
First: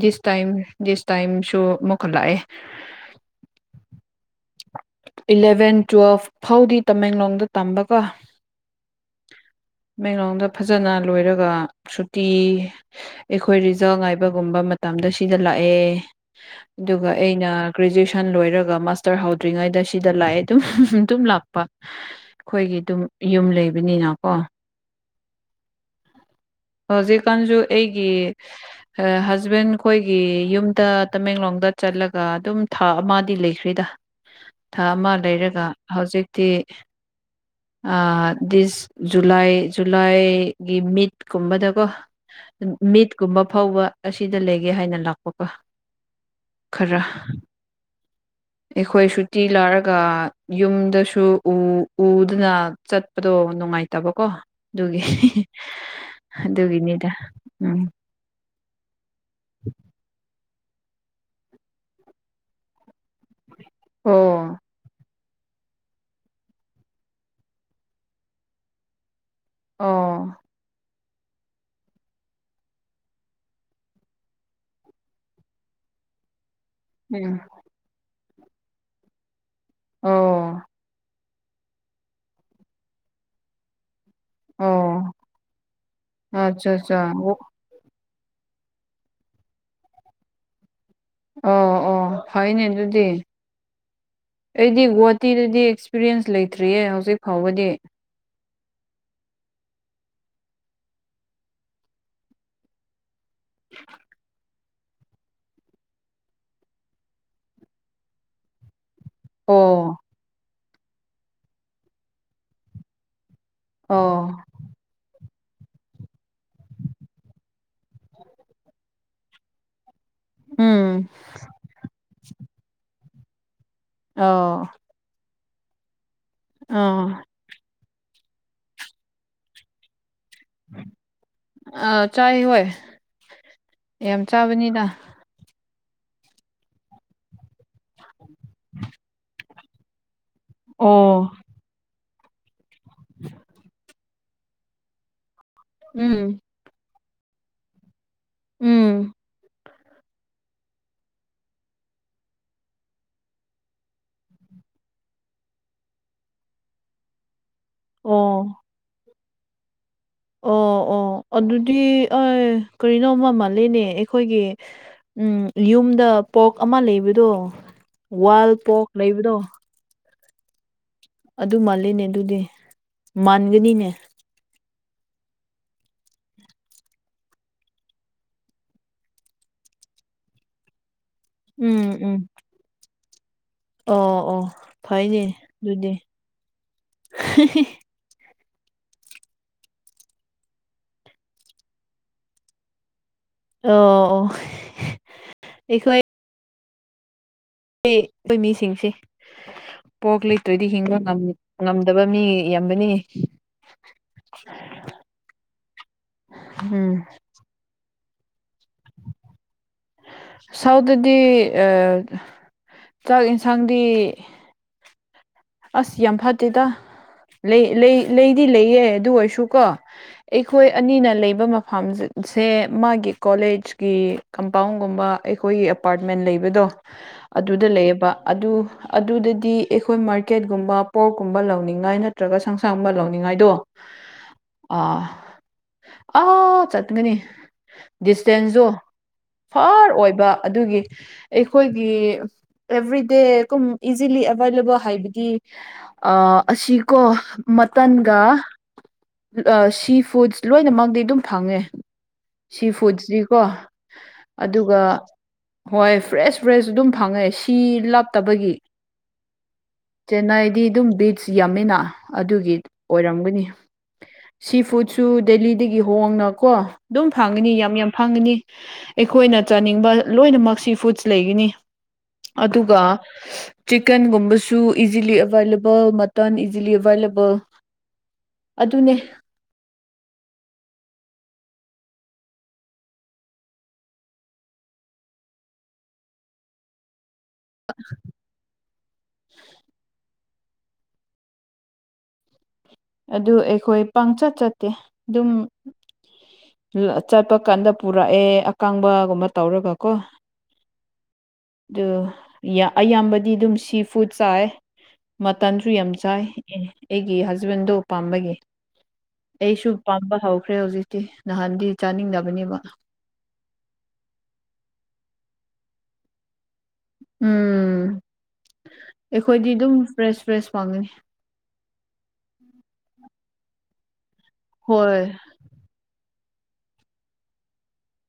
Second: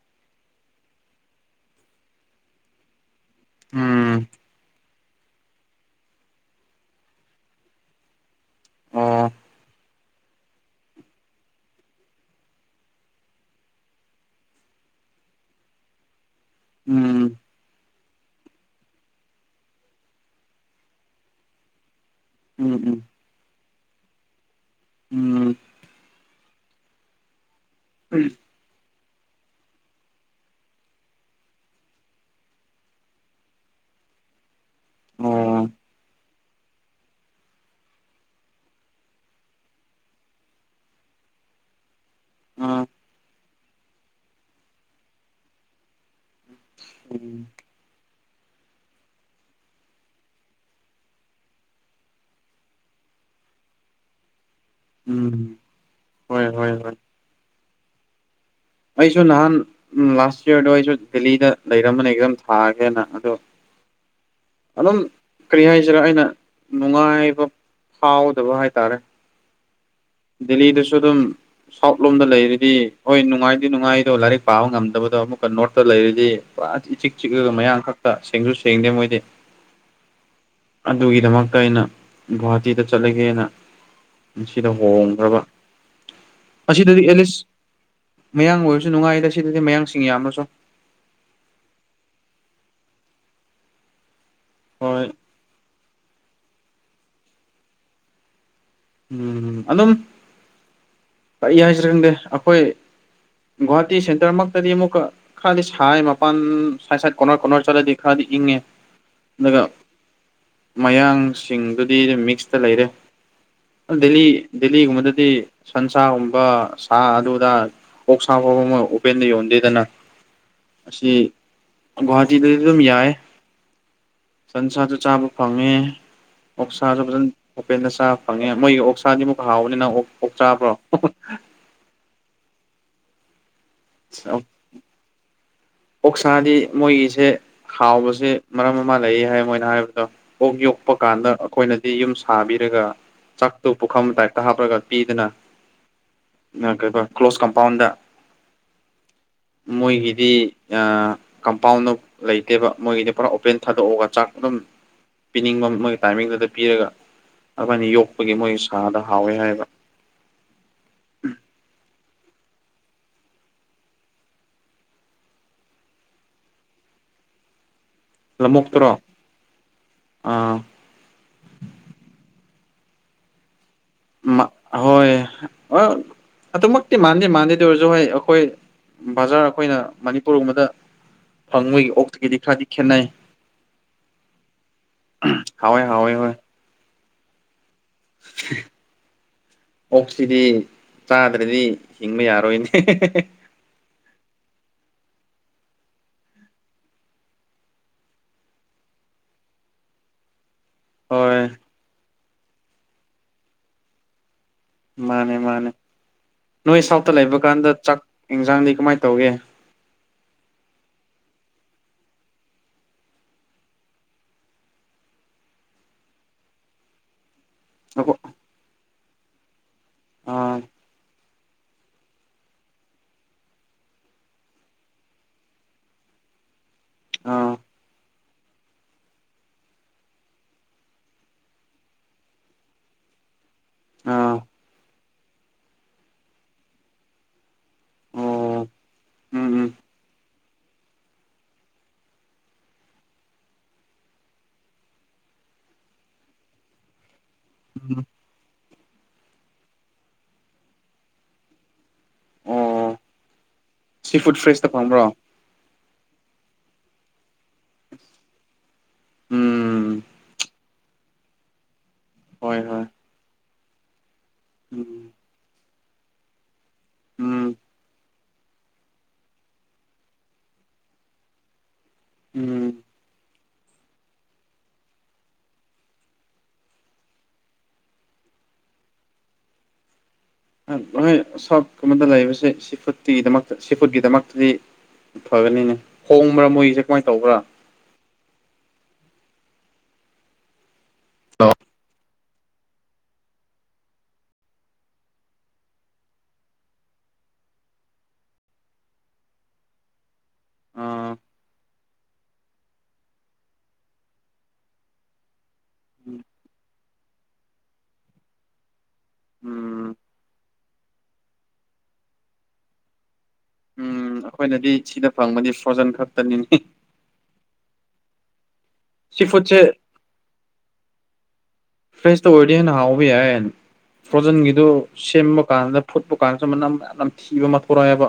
ꯗꯤꯁ ꯇꯥꯏꯝ ꯗꯤꯁ ꯇꯥꯏꯝꯁꯨ ꯑꯃꯨꯛꯀꯥ ꯂꯥꯛꯑꯦ ꯎꯝ ꯏꯂꯚꯦꯟ ꯇꯨꯋꯦꯜꯐ ꯐꯥꯎꯗꯤ ꯇꯃꯦꯡꯂꯣꯡꯗ ꯇꯝꯕꯀ‌ꯣ ꯑꯣ ꯇꯃꯦꯡꯂꯣꯡꯗ ꯐꯖꯅ ꯂꯣꯏꯔꯒ ꯁꯨꯇꯤ ꯑꯩꯈꯣꯏ ꯔꯤꯖꯜ ꯉꯥꯏꯕꯒꯨꯝꯕ ꯃꯇꯝꯗ ꯁꯤꯗ ꯂꯥꯛꯑꯦ ꯑꯗꯨꯒ ꯎꯝ ꯑꯩꯅ ꯒ꯭ꯔꯦꯖꯨꯑꯦꯁꯟ ꯂꯣꯏꯔꯒ ꯃꯥꯁꯇꯔ ꯍꯧꯗ꯭ꯔꯤꯉꯩꯗ ꯁꯤꯗꯥ ꯂꯥꯛꯑꯦ ꯑꯗꯨꯝ ꯑꯗꯨꯝ ꯂꯥꯛꯄ ꯑꯩꯈꯣꯏꯒꯤ ꯑꯗꯨꯝ ꯎꯝ ꯌꯨꯝ ꯂꯩꯕꯅꯤꯅꯀꯣ ꯎꯝ ꯍꯧꯖꯤꯛꯀꯥꯟꯁꯨ ꯑꯩꯒꯤ ꯍꯖꯕꯦꯟ ꯑꯩꯈꯣꯏꯒꯤ ꯌꯨꯝꯗ ꯇꯃꯦꯡꯂꯣꯡꯗ ꯆꯠꯂꯒ ꯑꯗꯨꯝ ꯊꯥ ꯑꯃꯗꯤ ꯂꯩꯈ꯭ꯔ‌ꯦꯗ ꯊꯥ ꯑꯃ ꯎꯝ ꯂꯩꯔꯒ ꯑꯣ ꯍꯧꯖꯤꯛꯇꯤ ꯗꯤꯁ ꯖꯨꯂꯥꯏ ꯖꯨꯂꯥꯏꯒꯤ ꯃꯤꯠꯀꯨꯝꯕꯗꯀꯣ ꯑ ꯃꯤꯠꯀꯨꯝꯕ ꯐꯥꯎꯕ ꯑꯁꯤꯗ ꯂꯩꯒꯦ ꯍꯥꯏꯅ ꯂꯥꯛꯄꯀꯣ ꯈꯔ ꯎꯝ ꯑꯩꯈꯣꯏ ꯁꯨꯇꯤ ꯂꯥꯔꯒ ꯌꯨꯝꯗꯁꯨ ꯎꯗꯅ ꯆꯠ ꯗꯣ ꯅꯨꯡꯉꯥꯏꯇꯕꯀꯣ ꯑꯗꯨꯒꯤ ꯎꯝ ꯍꯣꯏ ꯍꯣꯏ ꯍꯣꯏ ꯑꯗꯨꯒꯤꯅꯤꯗ ꯎꯝ ꯑꯩꯁꯨ ꯅꯍꯥꯟ ꯂꯥꯁ ꯌꯌꯥꯔꯗꯣ ꯑꯩꯁꯨ ꯗꯦꯜꯂꯤꯗ ꯂꯩꯔꯝꯕꯅꯦ ꯑꯗꯨꯝ ꯊꯥꯒꯦꯅ ꯑꯗꯣ ꯑꯣ ꯑꯗꯨꯝ ꯀꯔꯤ ꯍꯥꯏꯁꯤꯔ ꯑꯩꯅ ꯅꯨꯡꯉꯥꯏꯕ ꯐꯥꯎꯗꯕ ꯍꯥꯏꯇꯥꯔꯦ ꯑꯣ ꯗꯦꯜꯂꯤꯗꯁꯨ ꯑꯗꯨꯝ ꯁꯥꯎꯠ ꯂꯣꯝꯗ ꯂꯩꯔꯗꯤ ꯍꯣꯏ ꯅꯨꯡꯉꯥꯏ ꯅꯨꯡꯉꯥꯏꯗꯣ ꯂꯥꯏꯔꯤꯛ ꯄꯥꯕ ꯉꯝꯗꯕꯗꯣ ꯑꯃꯨꯛꯀ ꯅꯣꯔꯠꯇ ꯂꯩꯔꯗꯤ ꯄꯨꯔꯥ ꯏꯆꯤꯛ ꯎꯝ ꯆꯤꯛꯂꯒ ꯃꯌꯥꯡꯈꯛ ꯁꯦꯡꯁꯨ ꯁꯦꯡꯗꯦ ꯃꯣꯏꯗꯤ ꯑꯣ ꯑꯗꯨꯒꯤꯗꯃꯛꯇ ꯑꯩꯅ ꯒ‌ꯣꯍꯇꯤꯗ ꯆꯂꯒ‌ꯦꯅ ꯁꯤꯗ ꯑꯣ ꯍꯣꯡꯈ꯭ꯔꯕ ꯑꯠꯆꯥ ꯑꯠꯆꯥ ꯑꯁꯤꯗꯗꯤ ꯑꯣ ꯑꯦꯠꯂꯤꯁ ꯃꯌꯥꯡ ꯑꯣꯏꯔꯁꯨ ꯅꯨꯡꯉꯥꯏꯗ ꯁꯤꯗꯗꯤ ꯃꯌꯥꯡꯁꯤꯡ ꯑ‌ꯣꯏꯔꯁꯨ ꯑꯣ ꯑꯣ ꯐꯩꯅꯦ ꯑꯗꯨꯗꯤ ꯑꯩꯗꯤ ꯒꯨꯍꯥ ꯍꯣꯏ ꯇꯤꯗꯗꯤ ꯑꯦꯛꯁꯄꯤꯔꯤꯌꯦꯟꯁ ꯂꯩꯇ꯭ꯔꯤꯌꯦ ꯍꯧꯖꯤꯛ ꯐꯥꯎꯕꯗꯤ ꯎꯝ ꯑꯗꯨꯝ ꯀꯔꯤ ꯍꯥꯏꯁꯤꯔ ꯈꯪꯗꯦ ꯑꯩꯈꯣꯏ ꯒꯥꯎꯍꯥꯇꯤ ꯁꯦꯟꯇꯔꯃꯛ ꯆꯗꯤ ꯑꯃꯨꯛꯀ ꯈꯔꯗꯤ ꯁꯥꯏ ꯃꯄꯥꯟ ꯁꯥꯏꯠ ꯁꯥꯏꯠ ꯀꯣꯅꯔ ꯀꯣꯟꯅꯔ ꯆꯠꯂꯗꯤ ꯈꯔꯗꯤ ꯏꯪꯉꯦ ꯑꯗꯨꯒ ꯑꯣ ꯃꯌꯥꯡꯁꯤꯡꯗꯨꯗꯤ ꯑꯗꯨ ꯃꯤꯛꯁꯇ ꯂꯩꯔꯦ ꯑꯣ ꯗꯦꯜꯂꯤ ꯗꯦꯜꯂꯤꯒꯨꯝꯕꯗꯗꯤ ꯁꯟꯁꯥꯒꯨꯝꯕ ꯁꯥ ꯑꯗꯨꯗ ꯑꯣꯛ ꯁꯥ ꯐꯥꯎꯕ ꯑꯃ ꯎꯄꯦꯟꯗ ꯌꯣꯟꯗꯦꯗꯅ ꯎꯝ ꯑꯁꯤ ꯒꯨꯍꯥꯇꯤꯗꯗꯤ ꯑꯗꯨꯝ ꯌꯥꯏ ꯑꯣ ꯁꯟꯁꯥꯁꯨ ꯆꯥꯕ ꯐꯪꯉꯦ ꯑꯣꯛꯁꯥꯁꯨ ꯑꯥ ꯐꯖꯅ ꯍꯣꯄꯦꯟꯗ ꯆꯥꯕ ꯐꯪꯉꯦ ꯃꯣꯏꯒꯤ ꯑꯣꯛꯁꯥꯗꯤ ꯑꯃꯨꯛ ꯍꯥꯎꯕꯅꯤꯅ ꯑ‌ꯣꯛ ꯆꯥꯕ꯭ꯔꯣ ꯑ ꯆꯥꯏ ꯍꯣꯏ ꯌꯥꯝ ꯆꯥꯕꯅꯤꯅ ꯑꯣꯛꯁꯥꯗꯤ ꯃꯣꯏꯒꯤꯁꯦ ꯍꯥꯎꯕꯁꯦ ꯃꯔꯝ ꯑꯃ ꯂꯩꯌꯦ ꯍꯥꯏ ꯃꯣꯏꯅ ꯍꯥꯏꯕꯗꯣ ꯑꯣꯛ ꯌꯣꯛꯄ ꯀꯥꯟꯗ ꯑꯣ ꯑꯩꯈꯣꯏꯅꯗꯤ ꯌꯨꯝ ꯁꯥꯕꯤꯔꯒ ꯆꯥꯛꯇꯨ ꯄꯨꯈꯝ ꯇꯥꯏꯞꯇ ꯍꯥꯞꯄꯒ ꯄꯤꯗꯅ ꯎꯝ ꯀꯩ ꯀ꯭ꯂꯣꯁ ꯀꯝꯄꯥꯎꯟꯗ ꯎꯝ ꯃꯣꯏꯒꯤꯗꯤ ꯀꯝꯄꯥꯎꯟꯗ ꯂꯩꯇꯦꯕ ꯃꯣꯏꯒꯤꯗꯤ ꯄꯨꯔꯥ ꯑꯣꯄꯦꯟ ꯊꯥꯗꯣꯛꯑꯒ ꯆꯥꯛ ꯑꯗꯨꯝ ꯄꯤꯅꯤꯡꯕ ꯃꯣꯏꯒꯤ ꯇꯥꯏꯃꯤꯡꯗꯨꯗ ꯄꯤꯔꯒ ꯑꯩꯃꯥꯏꯅ ꯌꯣꯛꯄꯒꯤ ꯑꯣ ꯃꯣꯏꯒꯤ ꯁꯥꯗ ꯍꯥꯎꯋꯦ ꯍꯥꯏꯕ ꯑꯣ ꯑꯣ ꯑꯗꯨꯗꯤ ꯀꯔꯤꯅꯣꯃ ꯃꯥꯜꯂꯤꯅꯦ ꯑꯩꯈꯣꯏꯒꯤ ꯎꯝ ꯌꯨꯝꯗ ꯄꯣꯛ ꯑꯃ ꯂꯩꯕꯗꯣ ꯋꯥꯜ ꯄꯣꯛ ꯂꯧꯕꯨꯛꯇꯔꯣ ꯂꯩꯕꯗꯣ ꯑꯥ ꯑꯗꯨ ꯃꯥꯜꯂꯤꯅꯦ ꯑꯗꯨꯗꯤ ꯃꯥꯟꯒꯅꯤꯅꯦ ꯍꯣꯏ ꯑꯗꯨꯃꯛꯇꯤ ꯃꯥꯟꯗꯦ ꯃꯥꯟꯗꯦꯗ ꯑꯣꯏꯔꯁꯨ ꯍꯣꯏ ꯑꯩꯈꯣꯏ ꯕꯖꯥꯔ ꯑꯩꯈꯣꯏꯅ ꯃꯅꯤꯄꯨꯔꯒꯨꯝꯕꯗ ꯎꯝ ꯐꯪꯕꯣꯏꯒꯤ ꯎꯝ ꯑꯣꯛꯇꯒꯤꯗꯤ ꯈꯔꯗꯤ ꯈꯦꯠꯅꯩ ꯑꯣ ꯑꯣ ꯐꯥꯏꯅꯦ ꯍꯥꯎꯋꯦ ꯑꯗꯨꯗꯤ ꯍꯥꯎꯋꯦ ꯎ ꯑꯣꯛꯁꯤꯗꯤ ꯆꯥꯗ꯭ꯔꯗꯤ ꯍꯤꯡꯕ ꯌꯥꯔꯣꯏꯅꯦ ꯑꯣ ꯑꯣ ꯑꯩꯈ ꯑꯩ ꯑꯩꯈꯣꯏ ꯃꯤꯁꯤꯡꯁꯦ ꯄꯣꯛ ꯂꯩꯇ꯭ꯔꯣꯏꯗꯤ ꯍꯤꯡꯕ ꯍꯣꯏ ꯉꯝꯗꯕ ꯃꯤ ꯏ ꯌꯥꯝꯕꯅꯤ ꯃꯥꯅꯦ ꯃꯥꯅꯦ ꯅꯣꯏ ꯎꯝ ꯁꯥꯎꯠꯇ ꯂꯩꯕ ꯀꯥꯟꯗ ꯆꯥꯛ ꯌꯦꯟꯁꯥꯡꯗꯤ ꯀꯃꯥꯏꯅ ꯇꯧꯒꯦ ꯁꯥꯎꯗꯗꯤ ꯆꯥꯛ ꯌꯦꯟꯁꯥꯡꯗꯤ ꯑꯁ ꯌꯥꯝ ꯐꯠꯇꯦꯗ ꯑꯈꯣ ꯂꯩꯗꯤ ꯂꯩꯌꯦꯦ ꯑꯗꯨ ꯑꯣꯏꯔꯁꯨ ꯀꯣ ꯑꯥ ꯑꯩꯈꯣꯏ ꯑꯅꯤꯅ ꯂꯩꯕ ꯐꯥꯝ ꯁꯦ ꯃꯥꯒꯤ ꯀꯣꯂꯦꯖꯀꯤ ꯀꯝꯄꯥꯎꯟꯒꯨꯝꯕ ꯑꯩꯈꯣꯏꯒꯤ ꯑꯦꯄꯥꯔꯠꯃꯦꯟ ꯂꯩꯕꯗꯣ ꯑꯥ ꯑꯗꯨꯗ ꯂꯩꯌꯦꯕ ꯑꯗꯨ ꯑꯗꯨꯗꯗꯤ ꯑꯩꯈꯣꯏ ꯃꯥꯔ ꯄꯀꯦꯠꯀꯨꯝꯕ ꯄꯣꯔꯀꯨꯝꯕ ꯂꯧꯅꯤꯡꯉꯥꯏ ꯅꯠꯇ꯭ꯔꯒ ꯁꯪꯁꯥꯡꯒꯨꯝꯕ ꯂꯧꯅꯤꯡꯉꯥꯏꯗꯣ ꯑꯥ ꯑꯥ ꯑ ꯆꯠꯒꯅꯤ ꯗꯤꯁꯇꯦꯟꯁꯁꯨ ꯑꯣ ꯎꯝ ꯎꯝ ꯐꯥꯔ ꯑꯣꯏꯕ ꯑꯗꯨꯒꯤ ꯑꯩꯈꯣꯏꯒꯤ ꯑꯦꯚ꯭ꯔꯤꯗꯦ ꯀꯨꯝ ꯏꯖꯤꯂꯤ ꯑꯦꯕꯥꯏꯂꯦꯕꯜ ꯍꯥꯏꯕꯗꯤ ꯑ ꯑꯁꯤꯀꯣ ꯎꯝ ꯃꯇꯝꯒ ꯁꯤ ꯐꯨꯗꯁ ꯂꯣꯏꯅꯃꯗꯤꯤ ꯑꯗꯨꯝ ꯐꯪꯉꯦ ꯁꯤ ꯑꯣ ꯐꯨꯗꯁꯤꯀꯣ ꯁꯤ ꯐꯨꯗ ꯐ꯭ꯔꯦꯁꯇ ꯑꯗꯨꯒ ꯐꯪꯕ꯭ꯔꯣ ꯍꯣꯏ ꯐ꯭ꯔꯦꯁ ꯐ꯭ꯔꯦꯁ ꯑꯗꯨꯝ ꯐꯪꯉꯦ ꯁꯤ ꯂꯥꯞꯇꯕꯒꯤ ꯎꯝ ꯆꯦꯟꯅꯥꯏꯗꯤ ꯑꯗꯨꯝ ꯕꯤꯠꯆ ꯌꯥꯝꯃꯤꯅ ꯑꯗꯨꯒꯤ ꯍꯣꯏ ꯍꯣꯏ ꯑꯣꯏꯔꯝꯒꯅꯤ ꯁꯤ ꯎꯝ ꯐꯨꯗꯁꯨ ꯗꯦꯂꯤꯗꯒꯤ ꯍꯣꯡꯅ ꯀꯣ ꯑꯗꯨꯝ ꯎꯝ ꯐꯪꯉꯅꯤ ꯌꯥꯝ ꯌꯥꯝ ꯐꯪꯒꯅꯤ ꯑꯩꯈꯣꯏꯅ ꯆꯥꯅꯤꯡꯕ ꯂꯣꯏꯅꯃꯛ ꯁꯤ ꯐꯨꯗꯁ ꯂꯩꯈꯤꯅꯤ ꯎꯝ ꯑꯗꯨꯒ ꯆꯤꯛꯀꯟꯒꯨꯝꯕꯁꯨ ꯏꯖꯤꯂꯤ ꯑꯦꯕꯥꯏꯂꯦꯕꯜ ꯃꯇꯟ ꯏꯖꯤꯂꯤ ꯑꯦꯕꯥꯏꯂꯦꯕꯜ ꯑꯗꯨꯅꯦ ꯍꯣꯏ ꯁꯣꯀꯨꯝꯕꯗ ꯂꯩꯕꯁꯦ ꯁꯤ ꯐꯨꯗꯠꯇꯨꯒꯤꯗꯃꯛꯇ ꯁꯤ ꯐꯨꯠꯀꯤꯗꯃꯛꯇꯗꯤ ꯐꯒꯅꯤꯅꯦ ꯍꯣꯡꯕ꯭ꯔꯥ ꯃꯣꯏꯁꯦ ꯀꯃꯥꯏꯅ ꯇꯧꯕ꯭ꯔꯥ ꯑ ꯑ ꯑꯗꯨ ꯑꯩꯈꯣꯏ ꯄꯪꯆꯠ ꯆꯠꯇꯦ ꯑꯗꯨꯝ ꯆꯠꯄ ꯀꯥꯟꯗ ꯄꯨꯔꯛꯑꯦ ꯑꯀꯪꯕꯒꯨꯝꯕ ꯇꯧꯔꯒ ꯀꯣ ꯑꯥ ꯑꯗꯨ ꯑꯌꯥꯝꯕꯗꯤ ꯑꯗꯨꯝ ꯁꯤ ꯐꯨꯗ ꯆꯥꯏꯦ ꯃꯇꯁꯨ ꯌꯥꯝ ꯆꯥꯏ ꯑꯦ ꯑꯩꯒꯤ ꯍꯖꯕꯦꯟꯗꯣ ꯄꯥꯝꯕꯒꯤ ꯑꯩꯁꯨ ꯎꯝ ꯄꯥꯝꯕ ꯍꯧꯈ꯭ꯔꯦ ꯍꯧꯖꯤꯛꯇꯤ ꯅꯍꯥꯟꯗꯤ ꯆꯥꯅꯤꯡꯗꯕꯅꯦꯕ ꯎꯝ ꯑꯩꯈꯣꯏꯅꯗꯤ ꯁꯤꯗ ꯐꯪꯕꯗꯤ ꯐ꯭ꯔꯣꯖꯟ ꯈꯛꯇꯅꯤꯅꯤ ꯎꯝ ꯁꯤ ꯑꯩꯈꯣꯏꯗꯤ ꯐꯨꯗꯁꯦ ꯑꯗꯨꯝ ꯐ꯭ꯔꯦꯁ ꯐ꯭ꯔꯦꯁ ꯐꯪꯉꯦ ꯐ꯭ꯔꯦꯁꯇ ꯑꯣꯏꯔꯗꯤ ꯍꯦꯟꯅ ꯍꯥꯎꯕ ꯌꯥꯏ ꯐ꯭ꯔꯣꯖꯟꯒꯤꯗꯨ ꯍꯣꯏ ꯁꯦꯝꯕ ꯗꯨ ꯀꯥꯟꯗ ꯐꯨꯠ ꯀꯥꯟꯁꯨꯅꯝ ꯌꯥꯝꯅ ꯊꯤꯕ ꯃꯊꯣꯔꯛꯑꯦꯕ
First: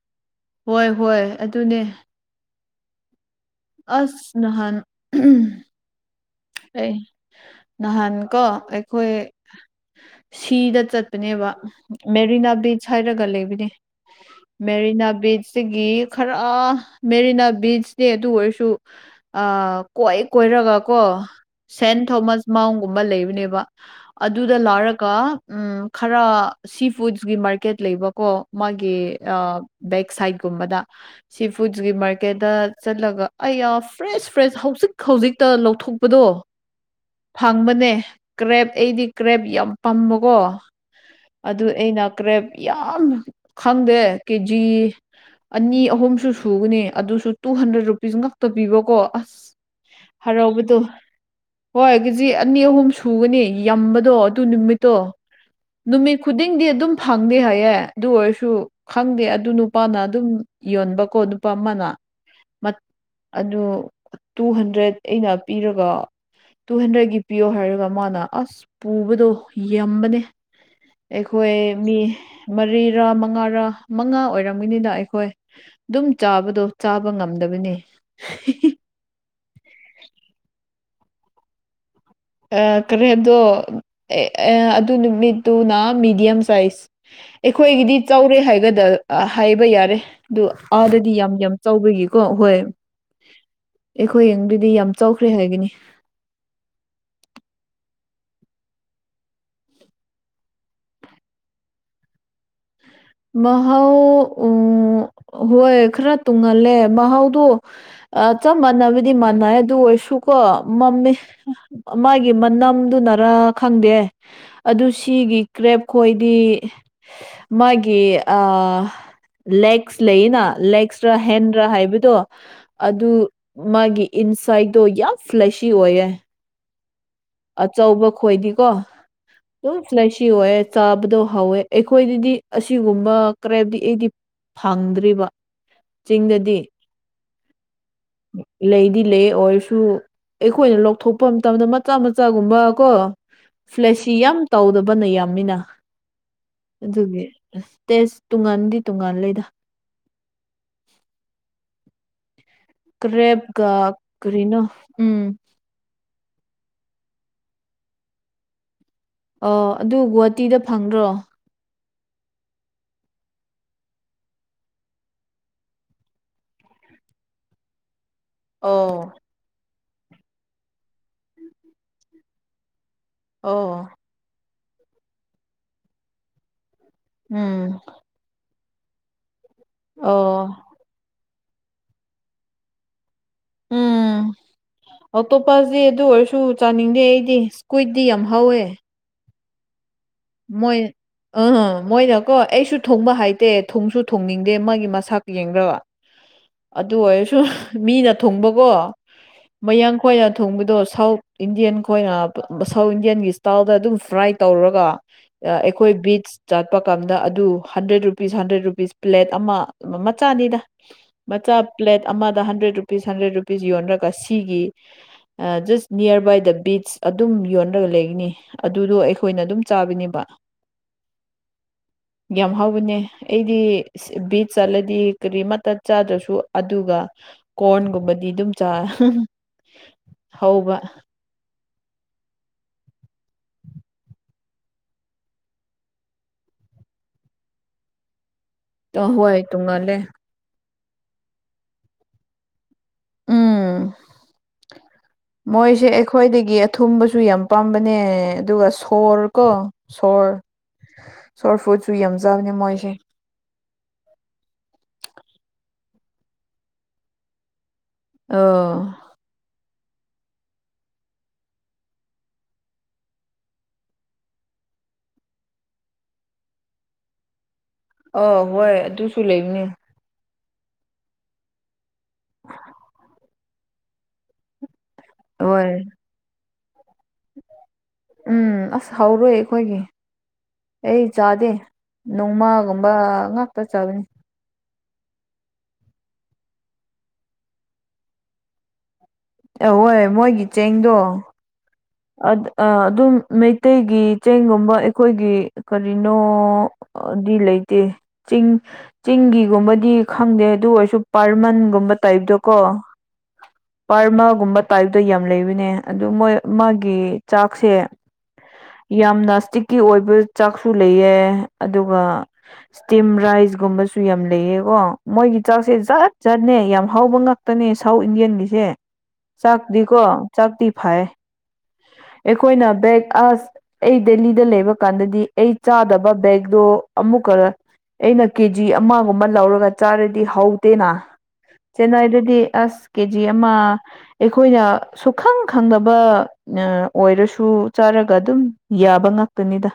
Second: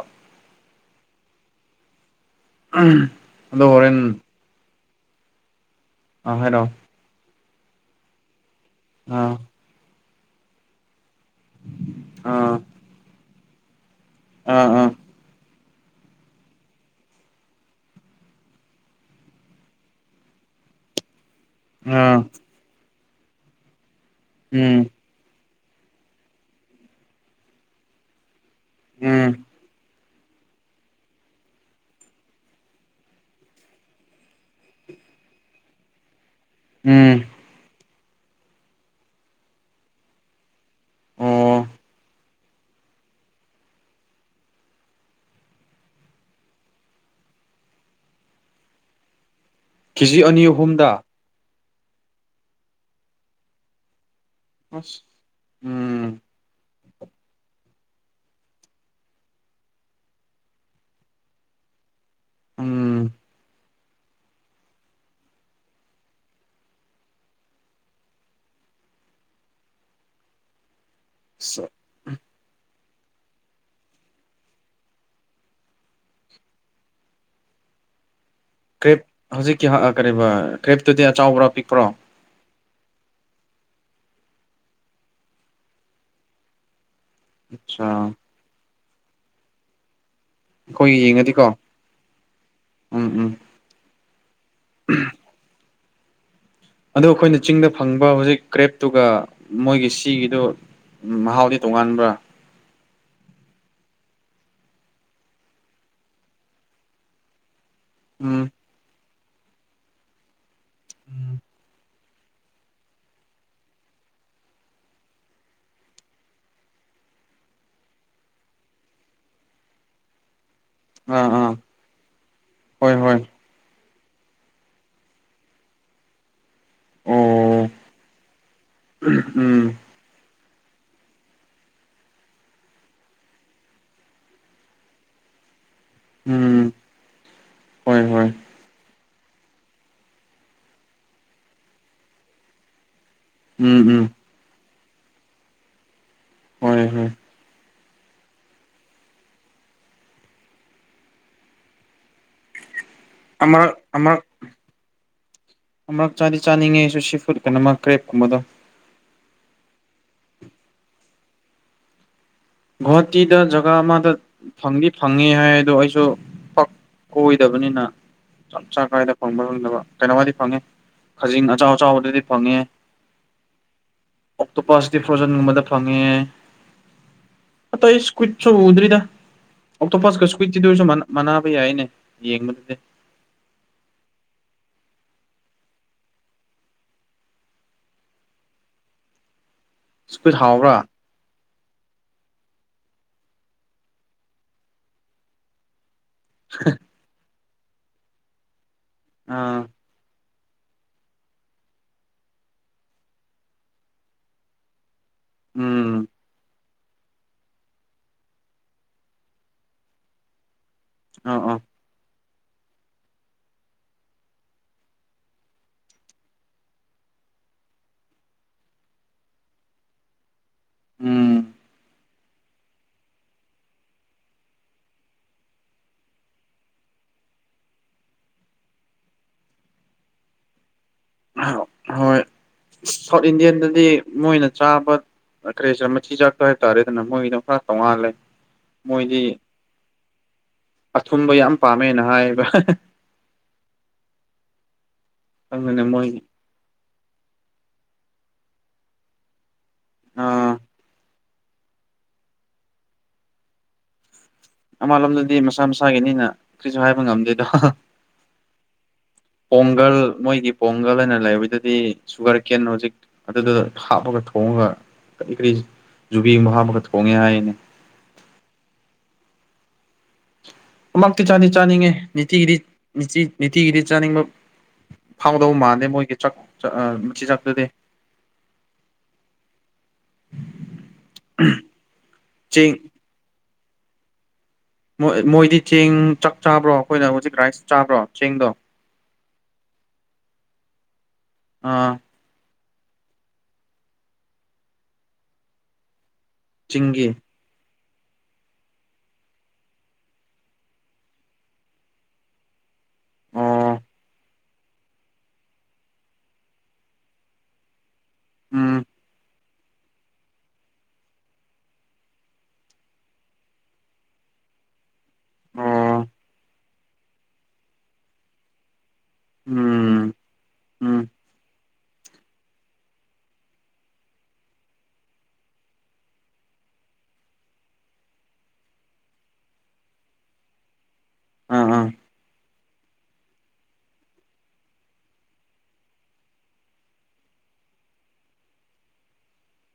ꯍꯣꯏ ꯍꯣꯏ ꯑꯗꯨꯅꯦ ꯎꯝ ꯑꯁ ꯅꯍꯥꯟ ꯑ ꯍꯥꯏꯔꯣ ꯅꯍꯥꯟ ꯀꯣ ꯑꯩꯈꯣꯏ ꯑꯥ ꯁꯤꯗ ꯆꯠ ꯅꯦꯕ ꯃꯦꯔꯤꯅꯥ ꯑꯥ ꯕꯤꯆ ꯍꯥꯏꯔꯒ ꯂꯩꯕꯅꯦ ꯑꯥ ꯑꯥ ꯃꯦꯔꯤꯅꯥ ꯕꯤꯆ ꯁꯤꯒꯤ ꯈꯔ ꯃꯦꯔꯤꯅꯥ ꯕꯤꯁꯅꯦ ꯑꯗꯨ ꯑꯣꯏꯔꯁꯨ ꯑ ꯀꯣꯏ ꯀꯣꯏꯔꯒ ꯀꯣ ꯁꯦꯟ ꯑꯥ ꯊꯣꯃꯁ ꯃꯥꯎꯟꯒꯨꯝꯕ ꯂꯩꯕꯅꯦꯕ ꯑꯗꯨꯗ ꯎꯝ ꯂꯥꯎꯔꯒ ꯎꯝ ꯈꯔ ꯁꯤ ꯐꯨꯗꯁꯀꯤ ꯃꯥꯔꯀꯦꯠ ꯂꯩꯕꯀꯣ ꯃꯥꯒꯤ ꯎꯝ ꯕꯦꯛ ꯁꯥꯏꯠꯀꯨꯝꯕꯗ ꯁꯤ ꯐꯨꯗꯁꯀꯤ ꯃꯥꯔꯀꯦꯠꯇ ꯆꯠꯂꯒ ꯑꯩ ꯌꯥꯝ ꯐ꯭ꯔꯦꯁ ꯐ꯭ꯔꯦꯁ ꯍꯧꯖꯤꯛ ꯍꯧꯖꯤꯛꯇ ꯊꯣꯛꯄꯗꯣ ꯎꯝ ꯐꯪꯕꯅꯦ ꯀ꯭ꯔꯦꯞ ꯑꯩꯗꯤ ꯀ꯭ꯔꯦꯞ ꯌꯥꯝ ꯄꯥꯝꯕꯀꯣ ꯑꯣ ꯑꯗꯨ ꯑꯩꯅ ꯀ꯭ꯔꯦꯞ ꯌꯥꯝ ꯈꯪꯗꯦ ꯀꯦꯖꯤ ꯑꯅꯤ ꯑꯍꯨꯝꯁꯨ ꯁꯨꯒꯅꯤ ꯑꯗꯨꯁꯨ ꯇꯨ ꯍꯟꯗ꯭ꯔꯦꯗ ꯔꯨꯄꯤꯁ ꯉꯥꯛꯛꯇ ꯄꯤꯕꯀꯣ ꯑꯁ ꯀꯦ ꯖꯤ ꯑꯅꯤ ꯍꯔꯥꯎꯕꯗꯣ ꯑꯍꯨꯝꯗ ꯍꯣꯏ ꯀꯦꯖꯤ ꯑꯅꯤ ꯑꯍꯨꯝ ꯁꯨꯒꯅꯤ ꯌꯥꯝꯕꯗꯣ ꯑꯗꯨ ꯅꯨꯃꯤꯠꯇꯣ ꯑꯁ ꯎꯝ ꯅꯨꯃꯤꯠ ꯈꯨꯗꯤꯡꯗꯤ ꯑꯗꯨꯝ ꯐꯪꯗꯦ ꯍꯥꯏꯌꯦ ꯑꯗꯨ ꯑꯣꯏꯔꯁꯨ ꯈꯪꯗꯦ ꯑꯗꯨ ꯅꯨꯄꯥꯅ ꯑꯗꯨꯝ ꯌꯣꯟꯕꯀꯣ ꯅꯨꯄꯥ ꯑꯃꯅ ꯎꯝ ꯑꯗꯨ ꯇꯨ ꯍꯟꯗ꯭ꯔꯦꯗ ꯑꯩꯅ ꯄꯤꯔꯒ ꯇꯨ ꯍꯟꯗ꯭ꯔꯦꯗꯀꯤ ꯄꯤꯌꯣ ꯍꯥꯏꯔꯒ ꯃꯥꯅ ꯑꯁ ꯄꯨꯕꯗꯣ ꯌꯥꯝꯕꯅꯦ꯫ ꯑꯩꯈꯣꯏ ꯃꯤ ꯃꯔꯤꯔ ꯃꯉꯥꯔ ꯃꯉꯥ ꯑꯣꯏꯔꯝꯃꯤꯅꯤꯅ ꯑꯩꯈꯣꯏ ꯑꯗꯨꯝ ꯆꯥꯕꯗꯣ ꯆꯥꯕ ꯉꯝꯗꯕꯅꯤ꯫ ꯀ꯭ꯔꯦꯞ ꯍꯧꯖꯤꯛꯀꯤ ꯀꯔꯤꯕ ꯀ꯭ꯔꯦꯞꯇꯨꯗꯤ ꯑꯆꯧꯕꯔꯣ ꯑꯄꯤꯛꯄ꯭ꯔꯣ ꯀꯔꯤ ꯍꯥꯏꯗꯣ ꯑꯗꯨ ꯅꯨꯃꯤꯠꯇꯨꯅ ꯃꯤꯗꯤꯌꯝ ꯁꯥꯏꯖ ꯑꯩꯈꯣꯏꯒꯤꯗꯤ ꯑꯠꯆꯥ ꯆꯥꯎꯔꯦ ꯍꯥꯏꯒꯗ꯭ꯔ ꯍꯥꯏꯕ ꯌꯥꯔꯦ꯫ ꯑꯗꯨ ꯑꯩꯈꯣꯏ ꯑꯥꯗꯗꯤ ꯌꯥꯝ ꯌꯦꯡꯉꯗꯤꯀꯣ ꯌꯥꯝ ꯆꯥꯎꯕꯒꯤꯀꯣ ꯍꯣꯏ ꯎꯝ ꯎꯝ ꯑꯩꯈꯣꯏꯡꯗꯨꯗꯤ ꯌꯥꯝ ꯆꯥꯎꯈ꯭ꯔꯦ ꯍꯥꯏꯒꯅꯤ꯫ ꯑꯗꯨꯗ ꯑꯩꯈꯣꯏꯅ ꯆꯤꯡꯗ ꯐꯪꯕ ꯍꯧꯖꯤꯛ ꯀ꯭ꯔꯦꯞꯇꯨꯒ ꯃꯣꯏꯒꯤ ꯁꯤꯒꯤꯗꯨ ꯎꯝ ꯃꯍꯥꯎꯗꯤ ꯇꯣꯉꯥꯟꯕ꯭ꯔꯥ ꯃꯍꯥꯎ ꯎ ꯍꯣꯏ ꯈꯔ ꯇꯣꯉꯥꯜꯂꯦ ꯃꯍꯥꯎꯗꯣ ꯑ ꯎꯝ ꯆꯞ ꯃꯥꯟꯅꯕꯗꯤ ꯃꯥꯟꯅꯩ ꯑꯗꯨ ꯑꯣꯏꯔꯁꯨꯀꯣ ꯃꯝꯃꯦ꯫ ꯃꯥꯒꯤ ꯃꯅꯝꯗꯨꯅꯔꯥ ꯈꯪꯗꯦ꯫ ꯑꯗꯨ ꯁꯤꯒꯤ ꯀ꯭ꯔꯦꯞ ꯈꯣꯏꯗꯤ ꯃꯥꯒꯤ꯫ ꯂꯦꯒꯁ ꯂꯩꯅ ꯂꯦꯒꯁ ꯇ꯭ꯔ ꯑꯥ ꯑꯥ ꯍꯦꯟꯗ꯭ꯔꯥ ꯍꯥꯏꯕꯗꯣ ꯍꯣꯏ ꯑꯗꯨ ꯍꯣꯏ ꯃꯥꯒꯤ ꯏꯟꯁꯥꯏꯠꯇꯣ ꯌꯥꯝ ꯐ꯭ꯂꯦꯁꯤ ꯑꯣꯏꯌꯦ꯫ ꯑꯣ ꯑꯆꯧꯕ ꯈꯣꯏꯗꯤꯀꯣ꯫ ꯎꯝ ꯑꯗꯨꯝ ꯏꯁꯂꯥꯏꯁꯤ ꯑꯣꯏꯌꯦ ꯆꯥꯕꯗꯣ ꯍꯥꯎꯋꯦ ꯑꯩꯈꯣꯏꯗꯗꯤ ꯑꯁꯤꯒꯨꯝꯕ ꯀꯔ ꯍꯥꯏꯝꯗꯤ ꯑꯩꯗꯤ ꯐꯪꯗ꯭ꯔꯤꯕ ꯆꯤꯡꯗꯗꯤ ꯎꯝ ꯍꯣꯏ ꯍꯣꯏ ꯂꯩꯗꯤ ꯂꯩ ꯑꯣꯏꯔꯁꯨ ꯑꯩꯈꯣꯏꯅ ꯂꯧꯊꯣꯛꯄ ꯃꯇꯝꯗ ꯃꯆꯥ ꯃꯆꯥꯒꯨꯝꯕ ꯀꯣ ꯎꯝ ꯎꯝ ꯐ꯭ꯂꯦꯁꯁꯤ ꯌꯥꯝ ꯇꯧꯗꯕꯅ ꯌꯥꯝꯅꯤꯅ ꯍꯣꯏ ꯍꯣꯏ ꯑꯗꯨꯒꯤ ꯑꯁ ꯇꯦꯁ ꯇꯨꯡꯉꯥꯟꯗꯤ ꯇꯣꯉꯥꯟ ꯂꯦꯗ ꯀ꯭ꯔꯦꯞꯒ ꯑꯃꯔꯛ ꯀꯔꯤꯅꯣ ꯎꯝ ꯑꯃꯨꯔꯛ ꯆꯥꯗꯤ ꯆꯥꯅꯤꯡꯉꯦꯁꯨ ꯁꯤ ꯐꯨꯗ ꯀꯩꯅꯣꯃ ꯀ꯭ꯔꯦꯞꯀꯨꯝꯕꯗꯣ ꯑꯣ ꯑꯗꯨ ꯒꯨꯍꯥꯇꯤꯗ ꯐꯪꯗ꯭ꯔꯣ? ꯒꯨꯍꯥꯇꯤꯗ ꯖꯒꯥ ꯑꯃꯗ ꯐꯪꯗꯤ ꯐꯪꯉꯦ ꯍꯥꯏ ꯑꯗꯣ ꯑꯩꯁꯨ ꯀꯣꯏꯗꯕꯅꯤꯅ ꯆꯞ ꯆꯥ ꯀꯥꯏꯗ ꯑꯣ ꯐꯪꯕ ꯉꯝꯗꯕ ꯀꯩꯅꯣꯃꯗꯤ ꯐꯪꯉꯦ ꯈꯖꯤꯡ ꯑꯆꯥꯎ ꯑꯆꯥꯎꯕꯗꯗꯤ ꯐꯪꯉꯦ꯫ ꯑꯣ ꯑꯣꯛꯇꯣꯄꯥꯁꯀꯤ ꯐ꯭ꯔꯣꯖꯟꯒꯨꯝꯕꯗ ꯐꯪꯉꯦ꯫ ꯎꯝ ꯑ ꯑꯩ ꯏꯁꯀꯨꯋꯤꯠꯁꯨ ꯎꯗ꯭ꯗ ꯑꯣꯛꯇꯣ ꯐꯁꯀ ꯑꯣ ꯁꯀꯋꯤꯠꯗꯣꯏ ꯁꯅ ꯃꯅꯥꯕ ꯌꯥꯏꯅꯦ ꯌꯦꯡꯕꯗꯨꯗꯤ꯫ ꯎꯝ (inaudible) ꯑꯇꯣꯞꯄꯁꯦ ꯑꯗꯨ ꯑꯣꯏꯔꯁꯨ ꯆꯥꯅꯤꯡꯗꯦ ꯑꯩꯗꯤ ꯁ꯭ꯀꯨꯏꯠꯇꯗꯤ ꯌꯥꯝ ꯍꯧꯋꯦ꯫ ꯏꯁꯀ꯭ꯋꯤꯠ ꯃꯣꯏ ꯍꯥꯎꯕ꯭ꯔꯥ ꯑꯝ ꯃꯣꯏꯅꯀꯣ ꯑꯩꯁꯨ ꯊꯣꯡꯕ ꯍꯥꯏꯇꯦ ꯊꯣꯡꯁꯨ ꯊꯣꯡꯅꯤꯡꯗꯦ ꯃꯥꯒꯤ ꯃꯁꯥꯛ ꯌꯦꯡꯗ꯭ꯔꯕ (unintelligible) ꯑꯗꯨ ꯑꯣꯏꯔꯁꯨ ꯃꯤꯅ ꯊꯨꯡꯕꯀꯣ ꯑꯥ ꯃꯌꯥꯡ ꯈꯣꯏꯅ ꯊꯣꯡꯕꯗꯣ ꯁꯥꯎꯠ ꯏꯟꯗꯤꯌꯟ ꯈꯣꯏꯅ ꯁꯥꯎꯠ ꯏꯟꯗꯤꯌꯟꯒꯤ ꯏꯁꯇꯥꯏꯜꯗ ꯑꯗꯨꯝ ꯐ꯭ꯔꯥꯏ ꯇꯧꯔꯒ ꯑꯩꯈꯣꯏ ꯎꯝ ꯕꯤꯠꯆ ꯆꯥꯠꯄ ꯀꯥꯟꯗ ꯑꯗꯨ hundred rupees hundred rupees plate ꯑꯃ ꯃꯆꯥꯅꯤꯗ ꯑꯥ ꯃꯆꯥ ꯑꯥ ꯄ꯭ꯂꯦꯠ ꯑꯃꯗ ꯍꯟꯗ꯭ꯔꯦꯠ ꯔꯨꯄꯤꯁ ꯍꯟꯗ꯭ꯔꯦꯠ ꯔꯨꯄꯤꯁ ꯌꯣꯟꯔꯒ ꯁꯤꯒꯤ ꯖꯁ ꯅꯤꯌꯔ ꯕꯥꯏ ꯗ ꯕꯤꯆ ꯑꯗꯨꯝ ꯌꯣꯟꯔꯒ ꯂꯩꯒꯅꯤ ꯑꯗꯨꯗꯣ ꯑꯩꯈꯣꯏꯅ ꯑꯗꯨꯝ ꯆꯥꯕꯤꯅꯦꯕ꯫ ꯎꯝ ꯌꯥꯝꯒ꯭ ꯍꯥꯎꯕꯅꯦ ꯑꯩꯗꯤ ꯕꯤꯠ ꯆꯠꯂꯗꯤ ꯀꯔꯤꯃꯇ ꯆꯥꯗ꯭ꯔꯁꯨ ꯑꯗꯨꯒ ꯀꯣꯔꯟꯒꯨꯝꯕꯗꯤ ꯑꯗꯨꯝ ꯆꯥ ꯍꯧꯕ ꯍꯣꯏ ꯁꯥꯎꯠ ꯏꯟꯗꯤꯌꯥꯟꯗꯗꯤ ꯃꯣꯏꯅ ꯆꯥꯕ ꯈ꯭ꯔꯦꯁꯔ ꯃꯆꯤꯖꯥꯛꯇꯣ ꯍꯥꯏꯕꯇꯥꯔꯦꯗꯅ ꯃꯣꯏꯒꯤ ꯑꯗꯨ ꯈꯔ ꯇꯣꯡꯉꯥꯜꯂꯦ ꯑ ꯃꯣꯏꯗꯤ ꯍꯣꯏ ꯇꯨ ꯂꯩꯦ ꯑꯊꯨꯝꯕ ꯌꯥꯝ ꯄꯥꯝꯃꯦꯅ ꯍꯥꯏꯕ ꯎꯝ ꯑꯗꯨꯅ ꯃꯣꯏꯁꯦ ꯃꯣꯏꯒꯤ ꯑꯩꯈꯣꯏꯗꯒꯤ ꯊꯨꯝꯕꯁꯨ ꯌꯥꯝ ꯄꯥꯝꯕꯅꯦ ꯑꯗꯨꯒ ꯁꯣꯔ ꯀꯣ ꯁꯣꯔ ꯑꯥ ꯁꯣꯔꯠ ꯐꯨꯗꯁꯨ ꯌꯥꯝꯖꯕꯅꯦ ꯃꯣꯏꯁꯦ ꯃꯥꯟꯂꯣꯝꯗꯗꯤ ꯃꯁꯥ ꯃꯁꯥꯒꯤꯅꯤꯅ ꯀꯔꯤꯁꯨ ꯍꯥꯏꯕ ꯉꯝꯗꯦꯗꯣ ꯑ ꯄꯣꯡꯒꯜ ꯃꯣꯏꯒꯤ ꯄꯣꯡꯒꯜ ꯍꯥꯏꯅ ꯂꯩꯕꯗꯗꯤ ꯁꯨꯒꯔ ꯀꯦꯟ ꯍꯧꯖꯤꯛ ꯑꯗꯨꯗꯨꯗ ꯍꯥꯞꯄꯒ ꯊꯣꯡꯉꯒ ꯀꯔꯤ ꯀꯔꯤ ꯖꯨꯕꯤꯒꯨꯝꯕ ꯍꯥꯞꯄꯒ ꯊꯣꯡꯉꯦ ꯍꯥꯏꯌꯦꯅꯦ ꯑ ꯍꯣꯏ ꯑꯗꯨꯁꯨ ꯂꯩꯕꯅꯦ ꯑꯃꯇꯤ ꯆꯥꯗꯤ ꯆꯥꯅꯤꯡꯉꯦ ꯅꯤꯇꯤꯒꯤꯗꯤꯤ ꯅꯤꯇꯤꯒꯤꯗꯤ ꯆꯥꯅꯤꯡꯕ ꯐꯥꯎꯗꯧ ꯍꯣꯏ ꯃꯥꯟꯂꯦ ꯃꯣꯏꯒꯤ ꯆꯥꯛ ꯃꯆꯤꯟꯖꯥꯛꯇꯨꯗꯤ ꯎꯝ ꯑꯁ ꯍꯧꯔꯣꯏ ꯑꯩꯈꯣꯏꯒꯤ ꯑꯩ ꯆꯥꯗꯦ ꯆꯦꯡ ꯅꯣꯡꯃꯒꯨꯝꯕ ꯉꯥꯛꯇ ꯆꯥꯕꯅꯤ ꯣꯏ ꯃꯣꯏꯗꯤ ꯆꯦꯡ ꯆꯥꯛ ꯆꯥꯕ꯭ꯔꯣ ꯑꯩꯈꯣꯏꯅ ꯍꯧꯖꯤꯛ ꯔꯥꯏꯁ ꯆꯥꯕ꯭ꯔꯣ ꯆꯦꯡꯗꯣ ꯑꯧ ꯍꯣꯏ ꯃꯣꯏꯒꯤ ꯆꯦꯡꯗꯣ ꯑꯥ ꯑꯗꯨꯝ ꯃꯩꯇꯩꯒꯤ ꯆꯦꯡꯒꯨꯝꯕ ꯑꯩꯈꯣꯏꯒꯤ ꯀꯔꯤꯅꯣ ꯆꯤꯡꯒꯤ ꯗꯤ ꯂꯩꯇꯦ ꯆꯤꯡ ꯆꯤꯡꯒꯤꯒꯨꯝꯕꯗꯤ ꯈꯪꯗꯦ ꯑꯗꯨ ꯑꯣꯏꯔꯁꯨ ꯄꯔꯃꯟꯒꯨꯝꯕ ꯇꯥꯏꯞꯇꯣ ꯀꯣ ꯑꯣ ꯄꯔꯃꯒꯨꯝꯕ ꯇꯥꯏꯞꯇ ꯌꯥꯝ ꯂꯩꯕꯅꯦ ꯑꯗꯨ ꯃꯣꯏ ꯃꯥꯒꯤ ꯆꯥꯛꯁꯦ ꯎꯝ ꯌꯥꯝꯅ ꯏꯁꯇꯤꯛꯀꯤ ꯑꯣꯏꯕ ꯆꯥꯛꯁꯨ ꯂꯩꯑ ꯑꯗꯨꯒ ꯇꯤꯝ ꯔꯥꯏꯁꯒꯨꯝꯕꯁꯨ ꯌꯥꯝ ꯂꯩꯌꯦꯀꯣ ꯃꯣꯏꯒꯤ ꯆꯥꯛꯁꯦ ꯑꯣ ꯖꯥꯠ ꯖꯠꯅꯦ ꯌꯥꯝ ꯍꯧꯕ ꯉ ꯈꯛꯇꯅꯦ ꯁꯥꯎꯠ ꯏꯟꯗꯤꯌꯟ ꯃꯤꯁꯦ ꯎꯝ ꯆꯥꯛꯇꯤꯀꯣ ꯆꯥꯛꯇꯤ ꯎꯝ ꯐꯥꯏꯌꯦ ꯑꯩꯈꯣꯏꯅ ꯕꯦꯛ ꯑꯁ ꯑꯩ ꯗꯦꯜꯂꯤꯗ ꯂꯩꯕ ꯀꯥꯟꯗꯗꯤ ꯑꯩ ꯆꯥꯗꯕ ꯕꯦꯒꯗꯣ ꯑꯃꯨꯛꯀ ꯑꯩꯅ ꯀꯦꯖꯤ ꯑꯃꯒꯨꯝꯕ ꯂꯧꯔꯒ ꯆꯥꯔꯗꯤ ꯍꯧꯗꯦꯅ ꯑꯥ ꯑꯥ ꯆꯦꯟꯅꯥꯏꯗꯗꯤ ꯑꯁ ꯀꯦꯖꯤ ꯑꯃ ꯑꯩꯈꯣꯏꯅ ꯁꯨꯛꯈꯪ ꯈꯪꯗꯕ ꯅ ꯑꯣꯏꯔꯁꯨ ꯆꯥꯔꯒ ꯑꯗꯨꯝ ꯌꯥꯕ ꯉꯥꯛꯇꯅꯤꯗ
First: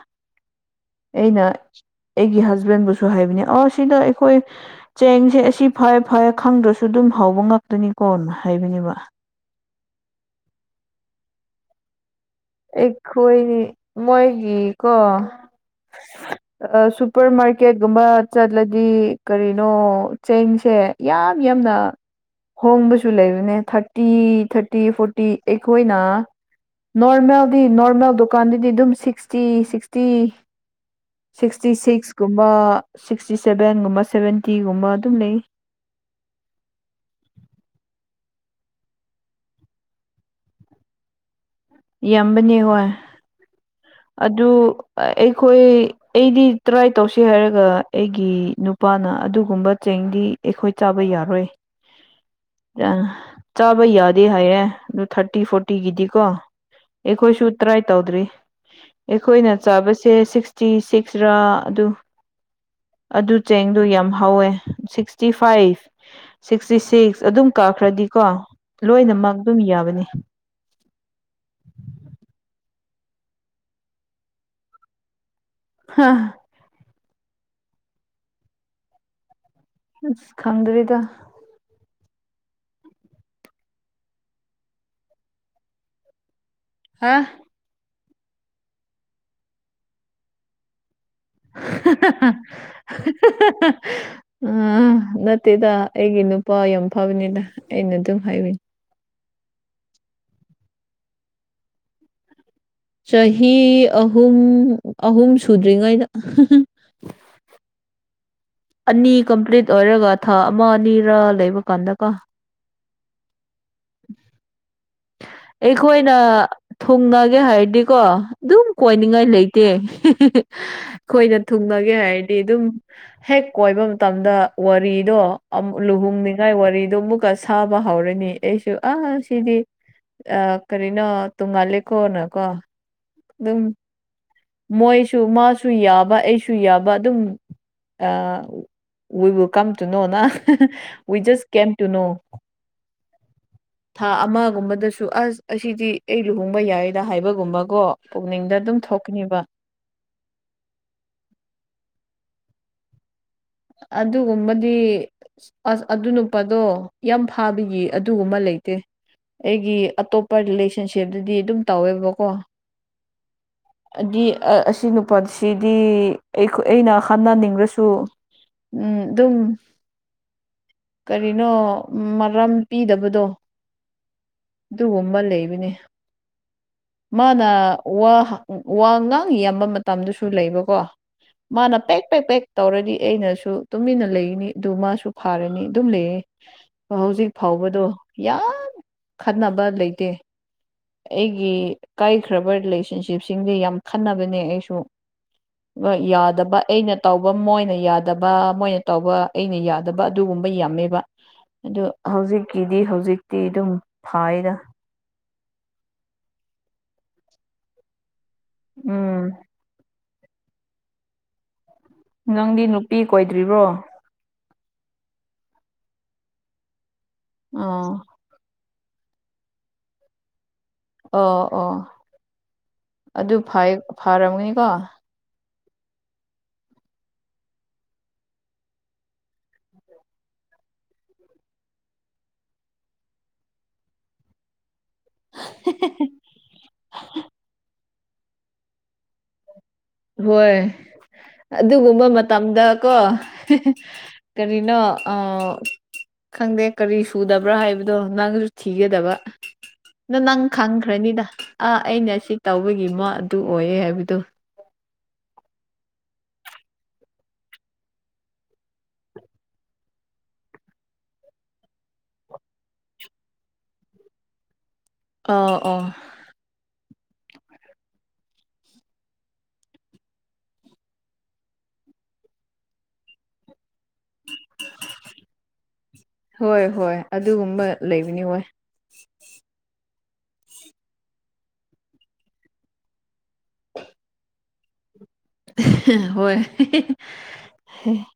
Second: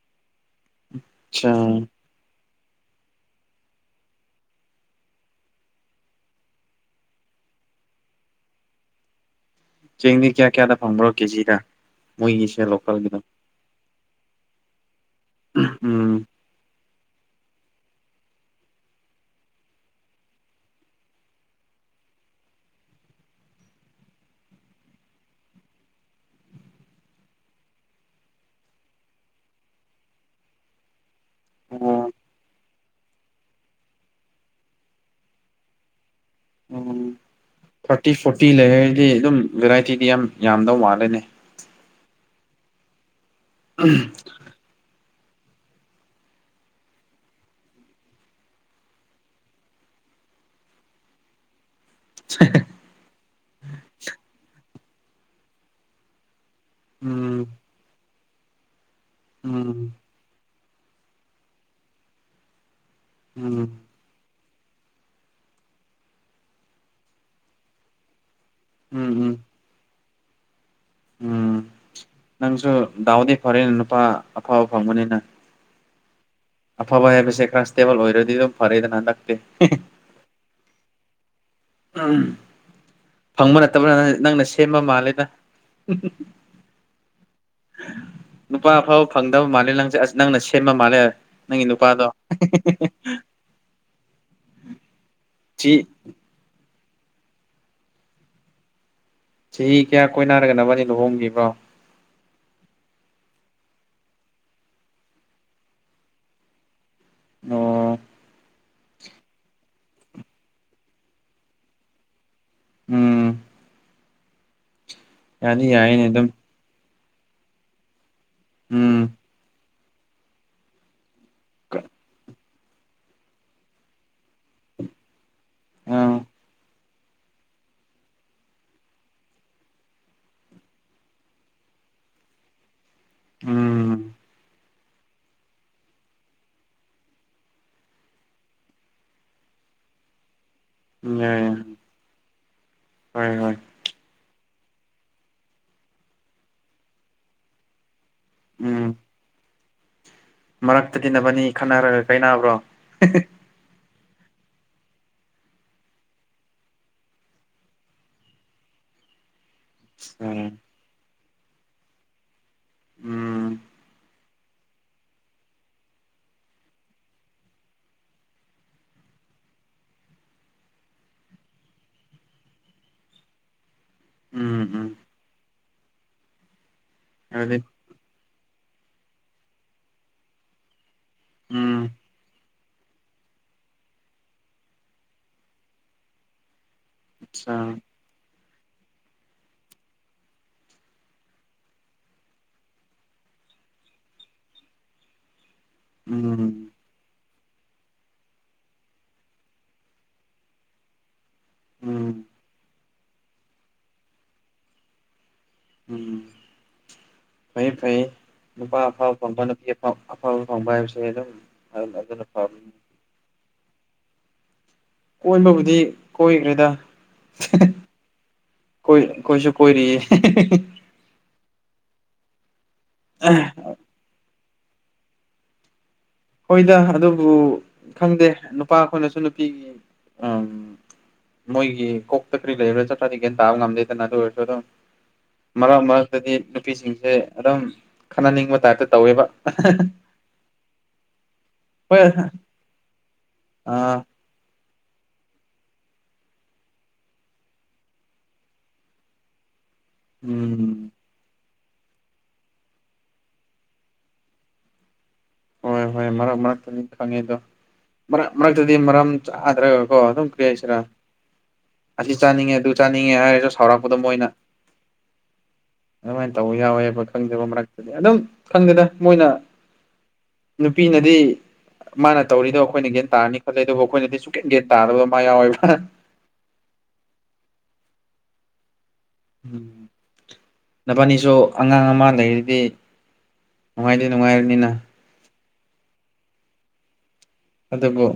ꯑꯩꯅ ꯑꯆꯥ ꯑꯩꯒꯤ ꯍꯁꯕꯦꯟꯕꯨꯁꯨ ꯍꯥꯏꯕꯅꯤ ꯑ ꯁꯤꯗ ꯑꯩꯈꯣꯏ ꯆꯦꯡꯁꯦ ꯑꯁꯤ ꯐꯥꯏꯌꯦ ꯐꯥꯏꯌꯦ ꯈꯪꯗ꯭ꯔꯁꯨ ꯑꯗꯨꯝ ꯍꯥꯎꯕ ꯉꯥꯛꯇꯅꯤꯀꯣꯅ ꯍꯥꯏꯕꯅꯦꯕ ꯆꯦꯡꯗꯤ ꯀꯌꯥ ꯀꯌꯥꯗ ꯐꯪꯕ꯭ꯔꯣ ꯀꯦꯖꯤꯗ ꯃꯣꯏꯒꯤꯁꯤ ꯑꯩꯈꯣꯏ ꯅꯤ ꯃꯣꯏꯒꯤꯀꯣ ꯎꯝ ꯁꯨꯄꯔ ꯃꯥꯔꯀꯦꯠꯒꯨꯝꯕ ꯆꯠꯂꯗꯤ ꯀꯔꯤꯅꯣ ꯆꯦꯡꯁꯦ ꯌꯥꯝ ꯌꯥꯝꯅ ꯍꯣꯡꯕꯁꯨ ꯂꯩꯕꯅꯦ ꯊꯥꯔꯇꯤ ꯊꯥꯔꯇꯤ ꯐꯣꯔꯇꯤ ꯑꯩꯈꯣꯏꯅ ꯅꯣꯔꯃꯦꯜꯗꯤ ꯅꯣꯔꯃꯦꯜ ꯗꯨꯀꯥꯟꯗꯗꯤ ꯑꯗꯨꯝ ꯁꯤꯛꯁꯇꯤ ꯁꯤꯛꯁꯇꯤ ꯁꯤꯛꯁꯇꯤ ꯑꯣ ꯁꯤꯛꯁꯀꯨꯝꯕ ꯁꯤꯛꯁꯇꯤ ꯁꯚꯦꯟꯒꯨꯝꯕ ꯁꯕꯦꯟꯇꯤꯒꯨꯝꯕ ꯑꯗꯨꯝ ꯂꯩ ꯎꯝ ꯊꯥꯔꯇꯤ ꯐꯣꯔꯇꯤ ꯂꯩꯔꯒꯗꯤ ꯑꯗꯨꯝ ꯚꯦꯔꯥꯏꯇꯤꯗꯤ ꯌꯥꯝ ꯌꯥꯝꯗꯧ ꯃꯥꯜꯂꯦꯅꯦ ꯌꯥꯝꯕꯅꯦ ꯍꯣꯏ ꯑꯝ ꯑꯗꯨ ꯑꯩꯈꯣꯏ ꯑꯩꯗꯤ ꯇ꯭ꯔꯥꯏ ꯇꯧꯁꯤ ꯍꯥꯏꯔꯒ ꯑꯩꯒꯤ ꯅꯨꯄꯥꯅ ꯑꯗꯨꯒꯨꯝꯕ ꯆꯦꯡꯗꯤ ꯑꯩꯈꯣꯏ ꯆꯥꯕ ꯌꯥꯔꯣꯏ (unintelligible) ꯌꯥ ꯆꯥꯕ ꯌꯥꯗꯦ ꯍꯥꯏꯌꯦ ꯑꯗꯨ ꯊꯥꯔꯇꯤ ꯐꯣꯔꯇꯤꯒꯤꯗꯤꯀꯣ ꯎꯝ ꯑꯩꯈꯣꯏꯁꯨ ꯇ꯭ꯔꯥꯏ ꯇꯧꯗ꯭ꯔꯤ ꯑꯩꯈꯣꯏꯅ ꯎꯝ ꯆꯥꯕꯁꯦ ꯁꯤꯛꯁꯇꯤ ꯁꯤꯛꯁꯔꯥ ꯑꯗꯨ ꯑꯗꯨ ꯎꯝ ꯆꯦꯡꯗꯣ ꯌꯥꯝ ꯍꯧꯋꯦ ꯁꯤꯛꯁꯇꯤ ꯐꯥꯏꯚ ꯁꯤꯛꯁꯇꯤ ꯁꯤꯛꯁ ꯑꯗꯨꯝ ꯀꯥꯈ꯭ꯔꯗꯤꯀꯣ ꯎꯝ ꯎꯝ ꯂꯣꯏꯅꯃꯛ ꯑꯗꯨꯝ ꯌꯥꯕꯅꯤ ꯎꯝ ꯅꯪꯁꯨ ꯗꯥꯎꯗꯤ ꯐꯔꯦꯅꯦ ꯅꯨꯄꯥ ꯑꯐꯕ ꯐꯪꯕꯅꯤꯅ ꯍꯥ ꯑꯐꯕ ꯍꯥꯏꯕꯁꯦ ꯀꯟꯁꯇꯦꯕꯜ ꯑꯣꯏꯔꯗꯤ ꯑꯗꯨꯝ ꯐꯔꯦꯗꯅ ꯍꯟꯗꯛꯇꯤ (unintelligible) ꯍꯁ ꯈꯪꯗꯔꯤꯗ ꯎꯝ ꯐꯪꯕ ꯅꯠꯇꯕꯔ ꯅꯪꯅ ꯁꯦꯝꯕ ꯃꯥꯜꯂꯦꯗ ꯍꯥꯥ ꯅꯨꯄꯥ ꯑꯐꯕ ꯐꯪꯗꯕ ꯃꯥꯜꯂꯦ ꯅꯪꯁꯦ ꯑꯁ ꯅꯪꯅ ꯁꯦꯝꯕ ꯃꯥꯜꯂꯦ (unintelligible) ꯅꯪꯒꯤ ꯅꯨꯄꯥꯗꯣ ꯑ ꯅꯠꯇꯦꯗ ꯆꯍꯤ ꯑꯩꯒꯤꯅꯨ ꯄ ꯌꯥꯝ ꯐꯕꯅꯤꯗ ꯑꯩꯅ ꯑꯗꯨꯝ ꯍꯥꯏꯕꯤ ꯆꯍꯤ ꯀꯌꯥ ꯀꯣꯏꯅꯅꯥꯔꯒ ꯅꯕꯅꯤ ꯂꯨꯍꯣꯡꯒꯤꯕ꯭ꯔꯣ ꯆꯍꯤ ꯑꯍꯨꯝ ꯑꯍꯨꯝ ꯁꯨꯗ꯭ꯔꯤꯉꯩꯗ (unintelligible) ꯑꯣ ꯑꯅꯤ ꯀꯝꯄ꯭ꯂꯤꯠ ꯑꯣꯏꯔꯒ ꯊꯥ ꯑꯃ ꯑꯅꯤꯔꯥ ꯂꯩꯕ ꯀꯥꯟꯗꯀꯣ ꯎꯝ ꯌꯥꯗꯤ ꯌꯥꯏꯅꯦ ꯑꯩꯈꯣꯏꯅ ꯑꯗꯨꯝ ꯊꯨꯡꯅꯒꯦ ꯍꯥꯏꯔꯗꯤꯀꯣ ꯑꯗꯨꯝ ꯎꯝ ꯀꯣꯏꯅꯤꯡꯉꯥꯏ ꯂꯩꯇꯦ ꯑꯩꯈꯣꯏꯅ ꯊꯨꯡꯅꯒꯦ ꯍꯥꯏꯔꯗꯤ ꯑꯗꯨꯝ ꯍꯦꯛ ꯀꯣꯏꯕ ꯃꯇꯝꯗ ꯋꯥꯔꯤꯗꯣ ꯑꯝ ꯑ ꯂꯨꯍꯨꯡꯅꯤꯡꯉꯥꯏ ꯋꯥꯔꯤꯗꯣ ꯑꯃꯨꯛ ꯀꯟꯁ ꯁꯥꯕ ꯍꯧꯔꯅꯤ ꯑꯩꯁꯨ ꯑꯥ ꯁꯤꯗꯤ ꯑ ꯀꯔꯤꯅꯣ ꯇꯨꯝꯃꯜꯂꯤꯀꯣꯅꯀꯣ ꯑꯗꯨꯝ ꯎꯝ ꯃꯣꯏꯁꯨ ꯃꯥꯁꯨ ꯌꯥꯕ ꯑꯩꯁꯨ ꯌꯥꯕ ꯑꯗꯨꯝ ꯋꯤ ꯋꯤꯜ ꯀꯝ ꯇꯨ ꯅꯣ ꯅ ꯋꯤ ꯖꯁ ꯌꯥꯏ ꯀꯦꯝ ꯇꯨ ꯅꯣ ꯍꯣꯏ ꯍꯣꯏ ꯊꯥ ꯑꯃꯒꯨꯝꯕꯗꯁꯨ ꯑꯁ ꯑꯁꯤꯗꯤ ꯑꯩ ꯂꯨꯍꯣꯡꯕ ꯌꯥꯏꯌꯦꯗ ꯍꯥꯏꯕꯒꯨꯝꯕꯀꯣ ꯄꯨꯛꯅꯤꯡꯗ ꯑꯗꯨꯝ ꯎꯝ ꯊꯣꯛꯀꯅꯤꯕ ꯃꯔꯛꯇꯗꯤ ꯅꯕꯅꯤ ꯈꯠꯅꯔꯒ ꯀꯥꯏꯅꯕ꯭ꯔꯣ ꯑꯗꯨꯒꯨꯝꯕꯗꯤ ꯑꯁ ꯑꯁ ꯑꯗꯨ ꯅꯨꯄꯥꯗꯣ ꯌꯥꯝ ꯐꯥꯕꯒꯤ ꯑꯗꯨꯒꯨꯝꯕ ꯂꯩꯇꯦ ꯑꯩꯒꯤ ꯑꯇꯣꯞꯄ ꯎꯝ ꯔꯤꯂꯦꯁꯟꯁꯤꯞꯇꯗꯤ ꯑꯗꯨꯝ ꯇꯧꯋꯦꯕꯀꯣ ꯎꯝ ꯑꯗꯤ ꯑ ꯑꯁꯤ ꯅꯨꯄꯥꯁꯤꯗꯤ ꯑꯩꯈꯣꯏ ꯑꯩꯅ ꯈꯅꯅꯤꯡꯔꯁꯨ ꯎꯝ ꯑꯗꯨꯝ ꯀꯔꯤꯅꯣ ꯎꯝ ꯃꯔꯝ ꯄꯤꯗꯕꯗꯣ ꯎꯝ ꯑꯗꯨꯒꯨꯝꯕ ꯂꯩꯕꯅꯦ ꯃꯥꯅ ꯑꯗꯨꯗꯤ ꯋꯥ ꯍꯡ ꯋꯥ ꯉꯥꯡ ꯌꯥꯝꯕ ꯃꯇꯝꯗꯁꯨ ꯂꯩꯕꯀꯣ ꯃꯥꯅ ꯎꯝ ꯄꯦꯛ ꯄꯦꯛ ꯄꯦꯛ ꯇꯧꯔꯗꯤ ꯑꯩꯅꯁꯨ ꯇꯨꯃꯤꯟꯅ ꯂꯩꯉꯅꯤ ꯑꯗꯨ ꯃꯥꯁꯨ ꯐꯥꯔꯅꯤ ꯑꯗꯨꯝ ꯂꯩꯌꯦ ꯍꯧꯖꯤꯛ ꯑꯆꯥ ꯐꯥꯎꯕꯗꯣ ꯌꯥꯝ ꯈꯟꯅꯕ ꯂꯩꯇꯦ ꯑꯩꯒꯤ ꯀꯥꯏꯈ꯭ꯔꯕ ꯔꯤꯂꯦꯁꯟꯁꯤꯞ ꯆꯤꯞꯁꯤꯡꯗꯤ ꯌꯥꯝ ꯈꯟꯅꯕꯅꯦ ꯑꯩꯁꯨ ꯗꯣ ꯌꯥꯗꯕ ꯎꯝ ꯑꯩꯅ ꯇꯧꯕ ꯃꯣꯏꯅ ꯌꯥꯗꯕ ꯃꯣꯏꯅ ꯇꯧꯕ ꯑꯩꯅ ꯌꯥꯗꯕ ꯑꯗꯨꯒꯨꯝꯕ ꯌꯥꯝꯃꯦꯕ ꯑꯗꯣ ꯎꯝ ꯍꯧꯖꯤꯛꯀꯤꯗꯤ ꯍꯧꯖꯤꯛꯇꯤ ꯑꯗꯨꯝ ꯐꯥꯏꯌꯦꯗ ꯎꯝ ꯐꯩꯌꯦ ꯐꯩꯌꯦ ꯅꯨꯄꯥ ꯑꯐꯥꯕ ꯎꯝ ꯐꯪꯕ ꯅꯨꯄꯤ ꯑꯐ ꯑꯧ ꯑꯐꯕ ꯐꯪꯕ ꯍꯥꯏꯕꯤꯁꯦ ꯑꯗꯨꯝ ꯑ ꯅꯪꯗꯤ ꯅꯨꯄꯤ ꯀꯣꯏꯗ꯭ꯔꯤꯕ꯭ꯔꯣ ꯀꯣꯏꯕꯕꯨꯗꯤ ꯀꯣꯏꯒ꯭ꯔꯦꯗ ꯑꯣ ꯈꯣꯏ ꯈꯣꯏꯁꯨ ꯀꯣꯏꯔꯤꯌꯦ ꯑꯣ ꯑꯣ ꯑꯗꯨ ꯐꯩ ꯐꯔꯝꯒꯅꯤꯀꯣ ꯍꯣꯏꯗ ꯑꯗꯨꯕꯨ ꯈꯪꯗꯦ ꯅꯨꯄꯥ ꯈꯣꯏꯅꯁꯨ ꯅꯨꯄꯤꯒꯤ ꯑꯝ ꯃꯣꯏꯒꯤ ꯀꯣꯛꯇ ꯀꯔꯤ ꯂꯩꯕ꯭ꯔꯥ ꯆꯞꯆꯥꯗꯤ ꯒꯌꯥꯟ ꯇꯥꯕ ꯉꯝꯗꯦꯗꯅ ꯑꯗꯨ ꯑꯣꯏꯔꯁꯨ ꯑꯗꯨꯝ ꯃꯔꯛ ꯃꯔꯛꯇꯗꯤ ꯅꯨꯄꯤꯁꯤꯡꯁꯦ ꯑꯗꯨꯝ ꯈꯟꯅꯅꯤꯡꯕ ꯇꯥꯏꯞꯇ ꯇꯧꯋꯦꯕ ꯍꯣꯏ ꯍꯣꯏ ꯑꯗꯨꯒꯨꯝꯕ ꯃꯇꯝꯗꯀꯣ ꯑ ꯀꯔꯤꯅꯣ ꯑ ꯈꯪꯗꯦ ꯀꯔꯤ ꯁꯨꯗꯕ꯭ꯔꯥ ꯍꯥꯏꯕꯗꯣ ꯅꯪꯖꯨ ꯊꯤꯒꯗꯕ ꯅ ꯅꯪ ꯎꯝ ꯈꯪꯈ꯭ꯔꯅꯤꯗ ꯑꯥ ꯑꯩꯅ ꯁꯤ ꯇꯧꯕꯒꯤ ꯃ ꯑꯗꯨ ꯑꯣꯏꯌꯦ ꯍꯥꯏꯕꯗꯣ ꯍꯣꯏ ꯍꯣꯏ ꯃꯔꯛ ꯃꯔꯛꯇꯅꯤ ꯈꯪꯉꯤꯗꯣ ꯃꯔꯛ ꯃꯔꯛꯇꯗꯤ ꯃꯔꯝ ꯆꯥꯗ꯭ꯔꯒꯀꯣ ꯑꯗꯨꯝ ꯀ꯭ꯔꯤ ꯍꯥꯏꯁꯤꯔꯥ ꯑꯁꯤ ꯆꯥꯅꯤꯡꯉꯦ ꯑꯗꯨ ꯆꯥꯅꯤꯡꯉꯦ ꯍꯥꯏꯔꯒ ꯁꯥꯎꯔꯛꯄꯗꯣ ꯃꯣꯏꯅ ꯑꯥ ꯑꯣ ꯑꯗꯨꯃꯥꯏꯟ ꯇꯧꯕ ꯌꯥꯎꯋꯦꯕ ꯈꯪꯗꯕ ꯃꯔꯛꯇꯗꯤ ꯑꯗꯨꯝ ꯈꯪꯗꯦꯗ ꯃꯣꯏꯅ ꯅꯨꯄꯤꯅꯗꯤ ꯃꯥꯅ ꯇꯧꯔꯤꯗꯣ ꯑꯈꯣꯏꯅ ꯒꯦꯟ ꯇꯥꯔꯅꯤ ꯈꯣꯠꯂꯦ ꯑꯗꯨꯕꯨ ꯑꯈꯣꯏꯅꯗꯤ ꯁꯨꯡꯀꯦꯟ ꯒꯦꯟ ꯇꯥꯗꯕ ꯃꯥ ꯌꯥꯎꯋꯦꯕ ꯍꯣꯏ ꯍꯣꯏ ꯑꯗꯨꯒꯨꯝꯕ ꯂꯩꯕꯅꯤ ꯋꯣꯏ ꯎꯝ ꯅꯕꯅꯤꯁꯨ ꯑꯉꯥꯡ ꯑꯃ ꯂꯩꯔꯗꯤ ꯅꯨꯡꯉꯥꯏꯗꯤ ꯅꯨꯡꯉꯥꯏꯔꯅꯤꯅ ꯍꯣꯏ ꯑꯗꯨꯕꯨ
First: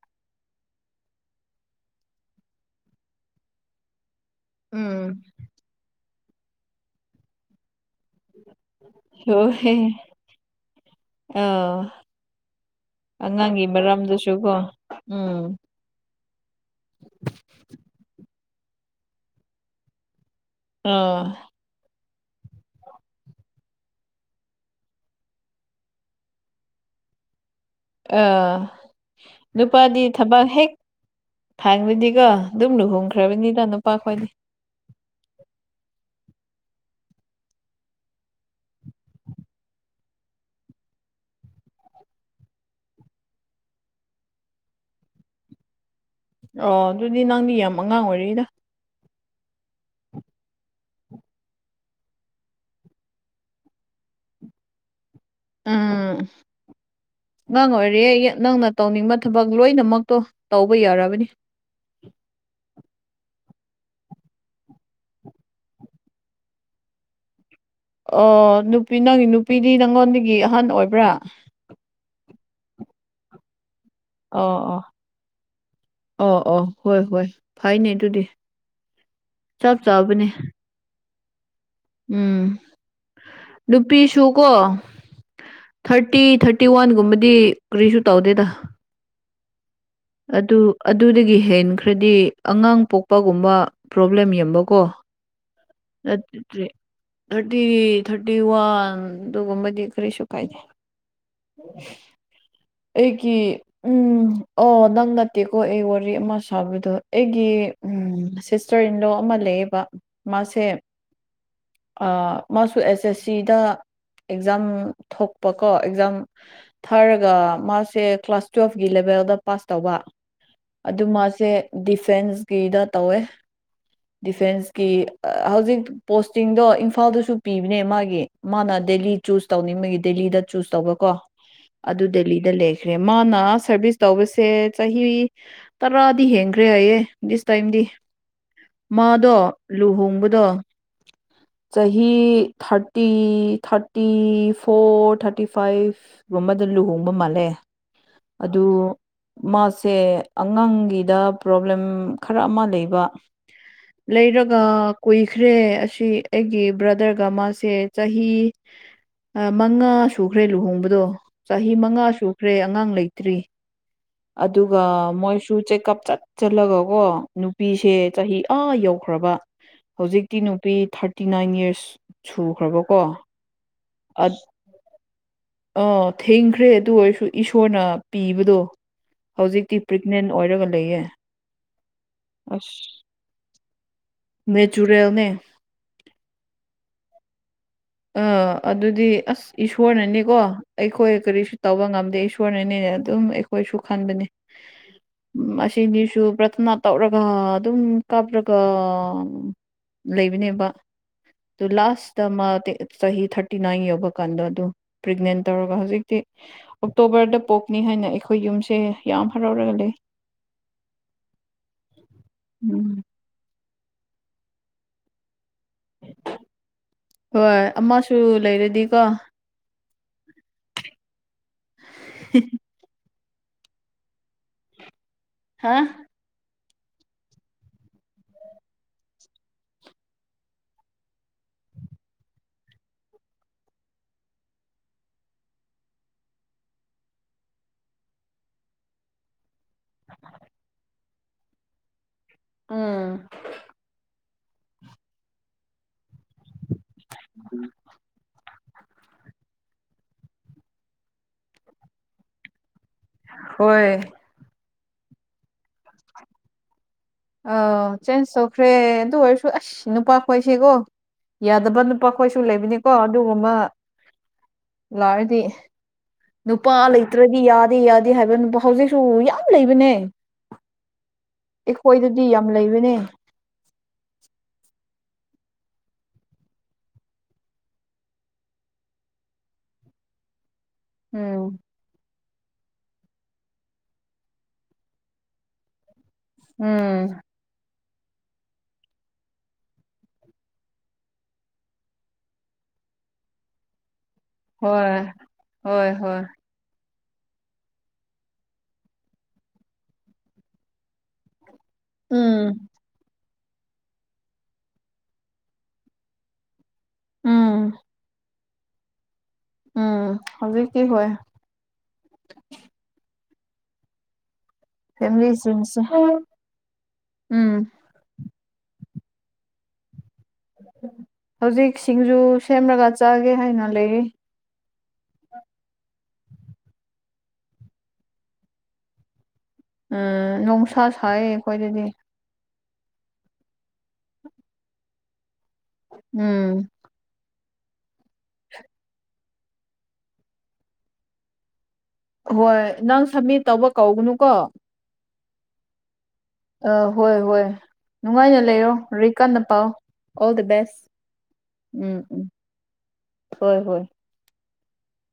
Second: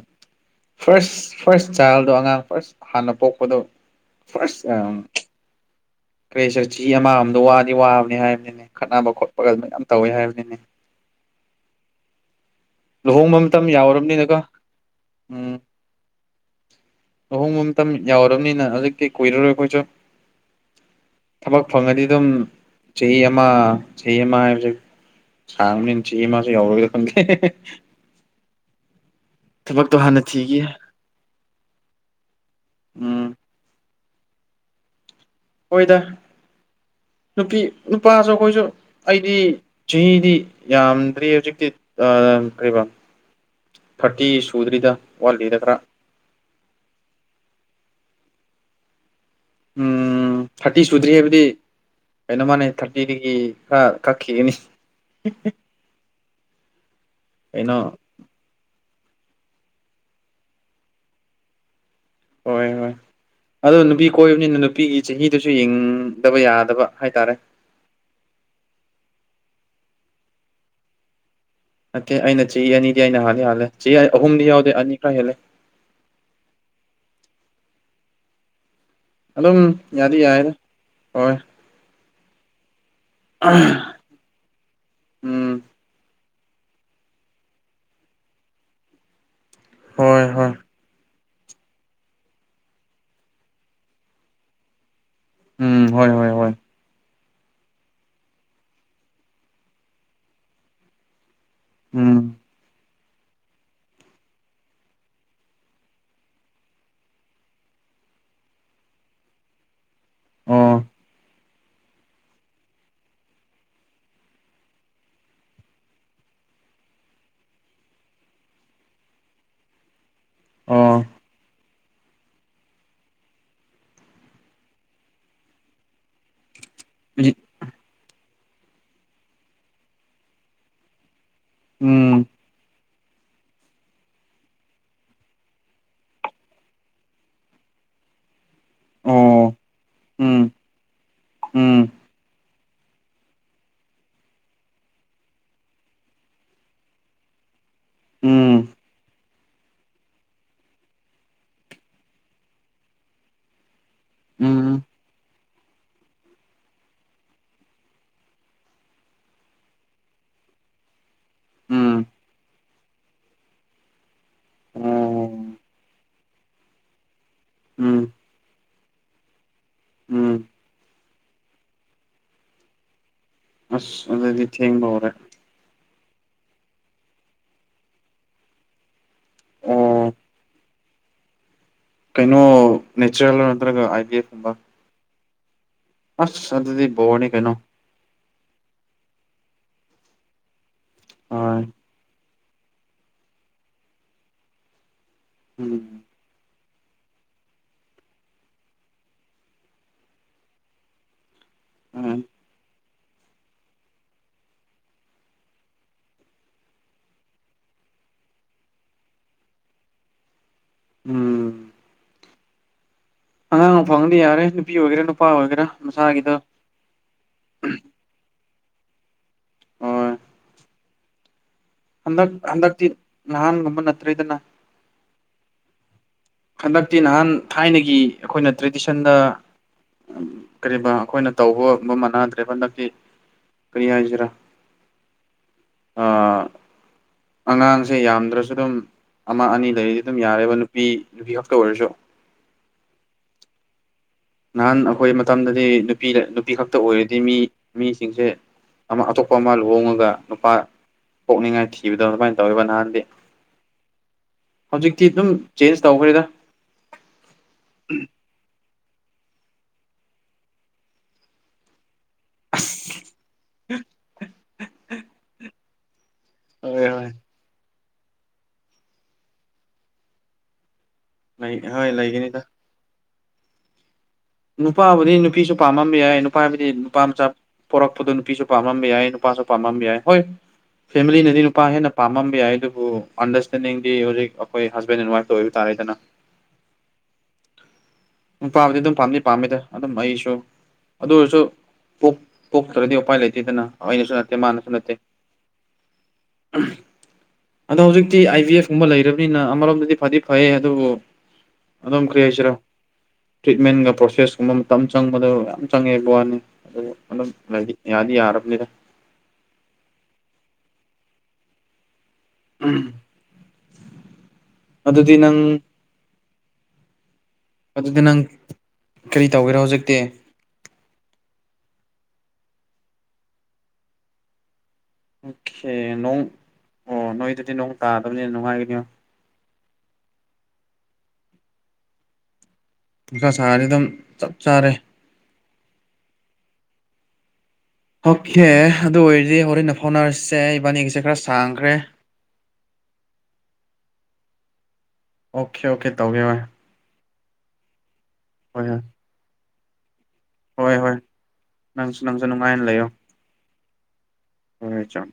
ꯐꯥꯔꯁ ꯐꯥꯔꯁ ꯆꯥꯏꯜꯗꯣ ꯑꯉꯥꯡ ꯐꯥꯔꯁ ꯍꯥꯟꯅ ꯄꯣꯛꯄꯗꯣ ꯐꯥꯔꯁ ꯑꯦꯝ ꯎꯝ ꯀꯔꯤ ꯁꯛ ꯊꯤ ꯑꯃꯝꯗꯣ ꯋꯥꯗꯤ ꯋꯥꯕꯅꯤ ꯍꯥꯏꯕꯅꯤꯅꯦ ꯈꯠꯅꯕ ꯈꯣꯠꯄꯒ ꯍꯣꯏ ꯃꯌꯥꯝ ꯇꯧꯋꯤ ꯍꯥꯏꯕꯅꯤꯅꯦ ꯑꯥ ꯂꯨꯍꯣꯡꯕ ꯃꯇꯝ ꯑꯉꯥꯡꯒꯤ ꯌꯥꯎꯔꯕꯅꯤꯅꯀꯣ ꯃꯔꯝꯗꯁꯨꯀꯣ ꯎꯝ ꯂꯨꯍꯣꯡꯕꯝꯇ ꯌꯥꯎꯔꯕꯅꯤꯅ ꯍꯧꯖꯤꯛꯇꯤ ꯀꯨꯏꯔꯔꯣꯏ ꯑꯩꯈꯣꯏꯁꯨ ꯑꯥ ꯊꯕꯛ ꯐꯪꯉꯗꯤ ꯑꯗꯨꯝ ꯆꯍꯤ ꯑꯃ ꯆꯍꯤ ꯑꯃ ꯍꯥꯏꯕꯁꯦ ꯁꯥꯡꯅꯤ ꯆꯤ ꯃꯥꯁ ꯌꯎꯔ ꯑꯣꯏꯦ ꯑ ꯅꯨꯄꯥꯗꯤ ꯍꯥꯟꯅ ꯊꯕꯛ ꯊꯤꯈꯤ ꯍꯦꯛ ꯊꯥꯡꯕꯗꯤꯀꯣ ꯑꯗꯨꯝ ꯎꯝ ꯂꯨꯍꯣꯡꯈ꯭ꯔꯕꯅꯤꯅ ꯅꯨꯄꯥ ꯈꯈꯣꯏꯗꯤ ꯑꯣꯏꯗ ꯅꯨꯄꯤ ꯅꯨꯄꯥꯁꯨ ꯑꯩꯈꯣꯏꯁꯨ ꯑꯩꯗꯤ ꯆꯍꯤꯗꯤ ꯌꯥꯝꯗ꯭ꯔꯤ ꯍꯧꯖꯤꯛꯇꯤ ꯌꯥꯝ ꯀꯔꯤꯕ ꯊꯥꯔꯇꯤ ꯁꯨꯗ꯭ꯔꯤꯗ ꯋꯥꯠꯂꯤꯗ ꯈꯔ ꯑꯣ ꯑꯗꯨꯗꯤ ꯅꯪꯗꯤ ꯌꯥꯝ ꯑꯉꯥꯡ ꯑꯣꯏꯔꯤꯗ ꯎꯝ ꯊꯥꯔꯇꯤ ꯁꯨꯗ꯭ꯔꯤ ꯍꯥꯏꯕꯗꯤ ꯀꯩꯅꯣ ꯃꯥꯅꯦ ꯊꯥꯔꯇꯤꯗꯒꯤ ꯈꯔ ꯀꯛꯈꯤꯒꯅꯤ ꯎꯝ ꯑꯉꯥꯡ ꯀꯩꯅꯣ ꯑꯣꯏꯔꯦ ꯑꯩ ꯅꯪꯅ ꯇꯧꯅꯤꯡꯕ ꯊꯕꯛ ꯂꯣꯏꯅꯃꯛꯇꯣ ꯇꯧꯕ ꯌꯥꯔꯕꯅꯤ ꯍꯣꯏ ꯍꯣꯏ ꯑꯗꯣ ꯅꯨꯄꯤ ꯀꯣꯏꯕꯅꯤꯅ ꯅꯨꯄꯤꯒꯤ ꯆꯍꯤꯗꯨꯁꯨ ꯌꯦꯡꯗꯕ ꯌꯥꯗꯕ ꯍꯥꯏꯇꯥꯔꯦ ꯑꯣ ꯅꯨꯄꯤ ꯅꯪ ꯅꯨꯄꯤꯗꯤ ꯅꯪꯉꯣꯟꯗꯒꯤ ꯑꯍꯟ ꯑꯣꯏꯕ꯭ꯔꯥ ꯅꯠꯇꯦ ꯑꯩꯅ ꯆꯍꯤ ꯑꯅꯤꯗꯤ ꯑꯩꯅ ꯍꯥꯜꯂ ꯍꯥꯜꯂꯦ ꯆ ꯑꯣ ꯑꯍꯨꯝꯗꯤ ꯌꯥꯎꯗꯦ ꯑꯣ ꯑꯅꯤ ꯈꯔ ꯍꯦꯜꯂꯦ ꯑꯣ ꯑꯣ ꯍꯣꯏ ꯍꯣꯏ ꯐꯥꯏꯅꯦ ꯑꯗꯨꯗꯤ ꯑꯗꯨꯝ ꯆꯞ ꯌꯥꯗꯤ ꯆꯥꯕꯅꯦ ꯌꯥꯏꯗ ꯍꯣꯏ ꯎꯝ ꯅꯨꯗꯨꯄꯤ ꯁꯨ ꯀꯣ ꯎꯝ ꯊꯥꯔꯇꯤ ꯊꯥꯔꯇꯤ ꯋꯥꯟꯒꯨꯝꯕꯗꯤ ꯀꯔꯤꯁꯨ ꯇꯧꯗꯦꯗ ꯍꯣꯏ ꯍꯣꯏ ꯑꯗꯨ ꯑꯗꯨꯗꯒꯤ ꯍꯦꯟꯈ꯭ꯔꯗꯤ ꯑꯉꯥꯡ ꯄꯣꯛꯄꯒꯨꯝꯕ ꯄ꯭ꯔꯣꯕ꯭ꯂꯦꯝ ꯌꯕꯀꯣ ꯎꯝ ꯍꯣꯏ ꯍꯣꯏ ꯍꯣꯏ ꯊꯔꯇꯤ ꯊꯔꯇꯤ ꯋꯥꯟ ꯇꯗꯨꯒꯝꯕꯗꯤ ꯀꯔꯤ ꯁꯀꯥꯏ ꯎꯝ ꯎꯝ ꯑꯩꯒꯤ ꯎꯝ ꯑꯣ ꯅꯪ ꯅꯠꯇꯦꯀꯣ ꯑꯩ ꯋꯥꯔꯤ ꯑꯃ ꯁꯥꯕꯤꯗꯣ ꯑꯩꯒꯤ ꯎꯝ ꯁꯤꯁꯇꯔ ꯏꯟꯂꯣ ꯑꯃ ꯂꯩꯑꯦꯕ ꯃꯥꯁꯦ ꯑꯣ ꯃꯥꯁꯨ ꯑꯦꯁ ꯑꯦꯁ ꯁꯤꯗ ꯑꯦꯛꯖꯥꯝ ꯊꯣꯛꯄꯀꯣ ꯑꯦꯛꯖꯥꯝ ꯊꯥꯔꯒ ꯃꯥꯁꯦ ꯀ꯭ꯂꯥꯁ ꯇꯨꯋꯦꯜꯐꯀꯤ ꯂꯦꯚꯦꯜꯗ ꯄꯥꯁ ꯇꯧꯕ ꯑꯣ ꯑꯗꯨ ꯃꯥꯁꯦ ꯗꯤꯐꯦꯟꯁꯀꯤꯗ ꯇꯧꯋꯦ ꯗꯤꯐꯦꯟꯁꯀꯤ ꯍꯧꯖꯤꯛ ꯄꯣꯁꯇꯤꯡꯗꯣ ꯏꯝꯐꯥꯜꯗꯁꯨ ꯄꯤꯕꯅꯦ ꯃꯥꯒꯤ ꯃꯥꯅ ꯗꯦꯂꯤ ꯆꯨꯁ ꯇꯧꯅꯤꯡ ꯃꯒꯤ ꯗꯦꯂꯤꯗ ꯆꯨꯁ ꯇꯧꯕ ꯀꯣ ꯑꯗꯨ ꯎꯝ ꯗꯦꯜꯂꯤꯗ ꯂꯩꯈ꯭ꯔꯦ ꯃꯥꯅ ꯁꯔꯚꯤꯁ ꯇꯧꯕꯁꯦ ꯆꯍꯤ ꯇꯔꯗꯤ ꯍꯦꯡꯈ꯭ꯔꯦ ꯍꯥꯏꯌꯦ ꯗꯤꯁ ꯇꯥꯏꯝꯗꯤ ꯃꯥꯗꯣ ꯑꯣ ꯎꯝ ꯂꯨꯍꯣꯡꯕꯗꯣ ꯎꯝ ꯆꯍꯤ thirty thirty four thirty five ꯁꯤꯨꯝꯕꯗ ꯂꯨꯍꯣꯡꯕ ꯃꯥꯜꯂꯦ ꯑꯗꯨ ꯃꯥꯁꯦ ꯑꯉꯥꯡꯒꯤꯗ ꯄ꯭ꯔꯣꯕ꯭ꯂꯦꯝ ꯈꯔ ꯑꯃ ꯂꯩꯕ ꯂꯩꯔꯒ ꯎꯝ ꯎꯝ ꯀꯨꯏꯈ꯭ꯔꯦ ꯑꯁꯤ ꯑꯩꯒꯤ ꯕ꯭ꯔꯗꯔꯒ ꯃꯥꯁꯦ ꯆꯍꯤ ꯃꯉꯥ ꯁꯨꯈ꯭ꯔꯦ ꯂꯨꯍꯣꯡꯕꯗꯣ ꯆꯍꯤ ꯎꯝ ꯃꯉꯥ ꯁꯨꯈ꯭ꯔꯦ ꯑꯉꯥꯡ ꯂꯩꯇ꯭ꯔꯤ ꯑꯗꯨꯒ ꯑꯣ ꯃꯣꯏꯁꯨ ꯆꯦꯛꯀꯞ ꯆꯠꯁꯤꯜꯂꯒ ꯀꯣ ꯅꯨꯄꯤꯁꯦ ꯎꯝ ꯆꯍꯤ ꯑꯥ ꯌꯧꯈ꯭ꯔꯕ ꯎꯝ ꯍꯧꯖꯤꯛꯇꯤ ꯅꯨꯄꯤ ꯊꯥꯔꯇꯤ ꯅꯥꯏꯟ ꯌꯔꯁ ꯁꯨꯈ꯭ꯔꯕꯀꯣ ꯑꯁ ꯑꯗꯨꯗꯤ ꯊꯦꯡꯕ ꯍꯧꯔꯦ ꯑ ꯊꯦꯡꯈ꯭ꯔꯦ ꯑꯗꯨ ꯑꯣꯏꯔꯁꯨ ꯏꯁꯣꯔꯅ ꯄꯤꯕꯗꯣ ꯍꯧꯖꯤꯛꯇꯤ ꯑꯣ ꯄ꯭ꯔꯦꯒꯅꯦꯟ ꯑꯣꯏꯔꯒ ꯂꯩꯌꯦ ꯀꯩꯅꯣ ꯑꯁ ꯅꯦꯆꯔꯦꯜ ꯅꯠꯇ꯭ꯔꯒ ꯑꯥꯏꯗꯤ ꯑꯦ ꯀꯨꯝꯕ ꯖꯨꯔꯦꯜꯅꯦ ꯑꯁ ꯑꯗꯨꯗꯤ ꯕꯣꯔꯅꯤ ꯀꯩꯅꯣ ꯑꯥ ꯑꯗꯨꯗꯤ ꯑꯁ ꯏꯁꯣꯔꯅꯅꯤꯀꯣ ꯑꯩꯈꯣꯏ ꯀꯔꯤꯁꯨ ꯍꯣꯏ ꯇꯧꯕ ꯉꯝꯗꯦ ꯁꯣꯔꯅꯅꯤꯅꯦ ꯑꯗꯨꯝ ꯑꯩꯈꯣꯏꯁꯨ ꯈꯟꯕꯅꯤ ꯎꯝ ꯑꯁꯤꯅꯤꯁꯨ ꯄ꯭ꯔꯊꯅꯥ ꯇꯧꯔꯒ ꯑꯗꯨꯝ ꯀꯥꯞꯔꯒ ꯂꯩꯕꯅꯦꯕ ꯑꯗꯨ ꯂꯥꯁ ꯎꯝ ꯇ ꯃꯥꯦ ꯆꯍꯤ ꯊꯥꯔꯇꯤ ꯅꯥꯏꯟ ꯌꯧꯕ ꯀꯥꯟꯗ ꯑꯗꯨ ꯄ꯭ꯔꯦꯒꯅꯦꯟ ꯇꯧꯔꯒ ꯍꯧꯖꯤꯛꯇꯤ ꯑꯣꯛꯇꯣꯕꯔꯗ ꯄꯣꯛꯅꯤ ꯍꯥꯏꯅ ꯑꯩꯈꯣꯏ ꯌꯨꯝꯁꯦ ꯌꯥꯝ ꯍꯔꯥꯎꯔꯒ ꯂꯩ ꯎꯝ ꯎꯝ ꯑꯉꯥꯡ ꯐꯪꯗꯤ ꯌꯥꯔꯦ ꯅꯨꯄꯤ ꯑꯣꯏꯒꯦꯔꯥ ꯅꯨꯄꯥ ꯑꯣꯏꯒꯦꯔꯥ ꯃꯁꯥꯒꯤꯗ ꯍꯣꯏ ꯑꯃꯁꯨ ꯂꯩꯔꯗꯤꯀꯣ ꯍꯣꯏ ꯍꯟꯗꯛ ꯍꯟꯗꯛꯇꯤ ꯅꯍꯥꯟꯒꯨꯝꯕ ꯅꯠꯇ꯭ꯔꯦꯗꯅ ꯍꯥꯥ ꯍꯟꯗꯛꯇꯤ ꯅꯍꯥꯟ ꯊꯥꯏꯅꯒꯤ ꯑꯩꯈꯣꯏꯅ ꯇ꯭ꯔꯦꯗꯤꯁꯟꯗ ꯀꯔꯤꯒꯨꯝ ꯑꯩꯈꯣꯏꯅ ꯇꯧꯕꯒꯨꯝ ꯃꯥꯟꯅꯗ꯭ꯔꯦ ꯍꯟꯗꯛꯇꯤ ꯀꯔꯤꯌꯥꯆꯔ ꯑ ꯑꯉꯥꯡꯁꯦ ꯌꯥꯝꯗ꯭ꯔꯁꯨ ꯑꯗꯨꯝ ꯑꯃ ꯑꯅꯤ ꯂꯩꯔꯤꯗꯤ ꯑꯗꯨꯝ ꯌꯥꯔꯦꯕ ꯅꯨꯄꯤ ꯅꯨꯄꯤ ꯈꯛꯇ ꯑꯣꯏꯔꯁꯨ ꯎꯝ ꯅꯍꯥꯟ ꯑꯩꯈꯣꯏ ꯃꯇꯝꯗꯗꯤ ꯅꯨꯄꯤ ꯅꯨꯄꯤ ꯈꯛꯇ ꯑꯣꯏꯔꯗꯤ ꯃꯤ ꯃꯤ ꯁꯤꯡꯁꯦ ꯑꯃ ꯑꯇꯣꯞꯄ ꯑꯃ ꯂꯨꯍꯣꯡꯉꯒ ꯅꯨꯨꯄꯥ ꯄꯣꯛꯅꯤꯡꯉꯥꯏ ꯊꯤꯕꯗ ꯑꯗꯨꯃꯥꯏꯅ ꯇꯧꯔꯤꯕ ꯅꯍꯥꯟꯗꯤ ꯍꯣꯏ ꯍꯧꯖꯤꯛꯇꯤ ꯑꯗꯨꯝ ꯆꯦꯟꯖ ꯇꯧꯈ꯭ꯔꯦꯗ ꯑ ꯆꯦꯟꯖ ꯇꯧꯈ꯭ꯔꯦ ꯑꯗꯨ ꯑꯣꯏꯔꯁꯨ ꯑꯁ ꯅꯨꯄꯥ ꯈꯣꯏꯁꯤꯦꯀꯣ ꯌꯥꯗꯕ ꯅꯨꯄꯥꯈꯣꯏꯁꯨ ꯂꯩꯕꯅꯤꯀꯣ ꯑꯁ ꯑꯗꯨꯒꯨꯝꯕ ꯂꯥꯛꯑꯗꯤ ꯍꯣꯏ ꯅꯨꯄꯥ ꯍꯣꯏ ꯂꯩꯇ꯭ꯔꯗꯤ ꯌꯥꯗꯦ ꯌꯥꯗꯦ ꯍꯥꯏꯕ ꯅꯨꯄꯥ ꯍꯧꯖꯤꯛꯁꯨ ꯌꯥꯝ ꯂꯩꯕꯅꯦ ꯂꯩ ꯍꯣꯏ ꯑꯩꯈꯣꯏꯗꯗꯤ ꯂꯩꯒꯅꯤꯗ ꯌꯥꯝ ꯂꯩꯕꯅꯦ ꯅꯨꯄꯥꯕꯨꯗꯤ ꯅꯨꯄꯤꯁꯨ ꯄꯥꯝꯃꯝꯕ ꯌꯥꯏ ꯅꯨꯄꯥꯕꯨꯗꯤ ꯅꯨꯄꯥ ꯃꯆꯥ ꯄꯣꯔꯛꯄꯗꯨ ꯅꯨꯄꯤꯁꯨ ꯄꯥꯝꯃꯝꯕ ꯌꯥꯏ ꯅꯨꯄꯥꯁꯨ ꯄꯥꯝꯃꯝꯕ ꯌꯥꯏ ꯍꯣꯏ ꯐꯦꯃꯤꯂꯤꯅꯗꯤ ꯎꯝ ꯅꯨꯄꯥ ꯍꯦꯟꯅ ꯄꯥꯝꯃꯝꯕ ꯌꯥꯏ ꯑꯗꯨꯕꯨ ꯑꯟꯗꯔꯁꯇꯦꯟꯗꯤꯡꯗꯤ ꯍꯧꯖꯤꯛ ꯑꯩꯈꯣꯏ ꯍꯁꯕꯦꯟ ꯑꯦꯟ ꯋꯥꯏꯐꯇ ꯑꯣꯏꯕ ꯇꯥꯔꯦꯗꯅ ꯎꯝ ꯎꯥꯝ ꯑꯗꯨꯝ ꯄꯥꯝꯃꯤꯗ ꯑꯗꯨꯝ ꯑꯩꯁꯨ ꯑꯗꯨ ꯑꯣꯏꯔꯁꯨ ꯄꯣꯛꯇ꯭ꯔꯗꯤ ꯎꯄꯥꯏ ꯂꯩꯇꯦꯗꯅ ꯑꯩꯅꯁꯨ ꯅꯠꯇꯦ ꯃꯥꯅꯁꯨ ꯅꯠꯇꯦ ꯍꯣꯏ ꯍꯣꯏ ꯍꯣꯏ ꯑꯗꯣ ꯍꯧꯖꯤꯛꯇꯤ ꯑꯥꯏ ꯕꯤ ꯑꯦꯐ ꯀꯨꯝꯕ ꯂꯩꯔꯕꯅꯤꯅ ꯑꯃꯔꯣꯝꯗꯗꯤ ꯐꯗꯤ ꯐꯩ ꯑꯗꯨꯕꯨ ꯑꯗꯨꯝ ꯀꯔꯤ ꯎꯝ ꯍꯥꯏꯁꯤꯔꯣ ꯇ꯭ꯔꯤꯠꯃꯦꯟꯒ ꯄ꯭ꯔꯣꯁꯦꯁꯀꯨꯝꯕ ꯃꯇꯝ ꯆꯪꯕꯗꯣ ꯌꯥꯝ ꯆꯪꯉꯦꯕ ꯋꯥꯅꯤ ꯎꯝ ꯝꯗꯤ ꯌꯥꯗ ꯌꯥꯔꯝꯂꯗ ꯎꯝ ꯍꯧꯖꯤꯛ ꯀ ꯍ ꯎꯝ ꯐꯦꯁ ꯎꯝ ꯍꯧꯖꯤꯛꯇ ꯅꯪ ꯀꯔꯤ ꯇꯧꯒꯦꯔꯣ ꯍꯧꯖꯤꯛꯇꯤ ꯍꯧꯖꯤꯛ ꯁꯤꯡꯖꯨ ꯁꯦꯝꯂꯒ ꯆꯥꯒꯦ ꯍꯥꯏꯅ ꯂꯩꯔꯤ ꯑꯣꯀꯦ ꯅꯣꯡ ꯑꯣ ꯅꯣꯏꯗꯨꯗꯤ ꯅꯣꯡ ꯇꯥꯗꯕꯅꯤꯅ ꯅꯨꯡꯉꯥꯏꯒꯅꯤ ꯎ ꯅꯨꯡꯁꯥ ꯁꯥꯏ ꯑꯩꯈꯣꯏꯗꯗꯤ ꯁꯥ ꯁꯥꯔꯗꯤ ꯑꯗꯨꯝ ꯆꯞ ꯆꯥꯔꯦ ꯎꯝ ꯑꯣꯀꯦ ꯑꯗꯨ ꯑꯣꯏꯔꯗꯤ ꯍꯣꯔꯦꯟꯟꯅ ꯐꯥꯎꯅꯔꯁꯦ ꯏꯕꯥꯅꯤꯒꯤꯁꯦ ꯈꯔ ꯁꯥꯡꯈ꯭ꯔꯦ ꯍꯣꯏ ꯅꯪ ꯁꯕꯃꯤꯠ ꯇꯧꯕ ꯀꯧꯒꯅꯨꯀꯣ ꯑꯣꯀꯦ ꯑꯣꯀꯦ ꯇꯧꯒꯦ ꯍꯣꯏ ꯑ ꯍꯣꯏ ꯍꯣꯏ ꯅꯨꯡꯉꯥꯏꯅ ꯍꯣꯏ ꯂꯩꯔꯣ ꯍꯣꯏ ꯔꯤ ꯀꯥꯟꯗ ꯄꯥꯎ ꯑꯣꯜ ꯗ ꯍꯣꯏ ꯕꯁ ꯍꯣꯏ ꯎꯝ ꯅꯪꯁꯨ ꯎꯝ ꯅꯪꯁꯨ ꯅꯨꯡꯉꯥꯏꯅ ꯂꯩꯌꯣ ꯍꯣꯏ ꯍꯣꯏ ꯍꯣꯏ ꯆꯝ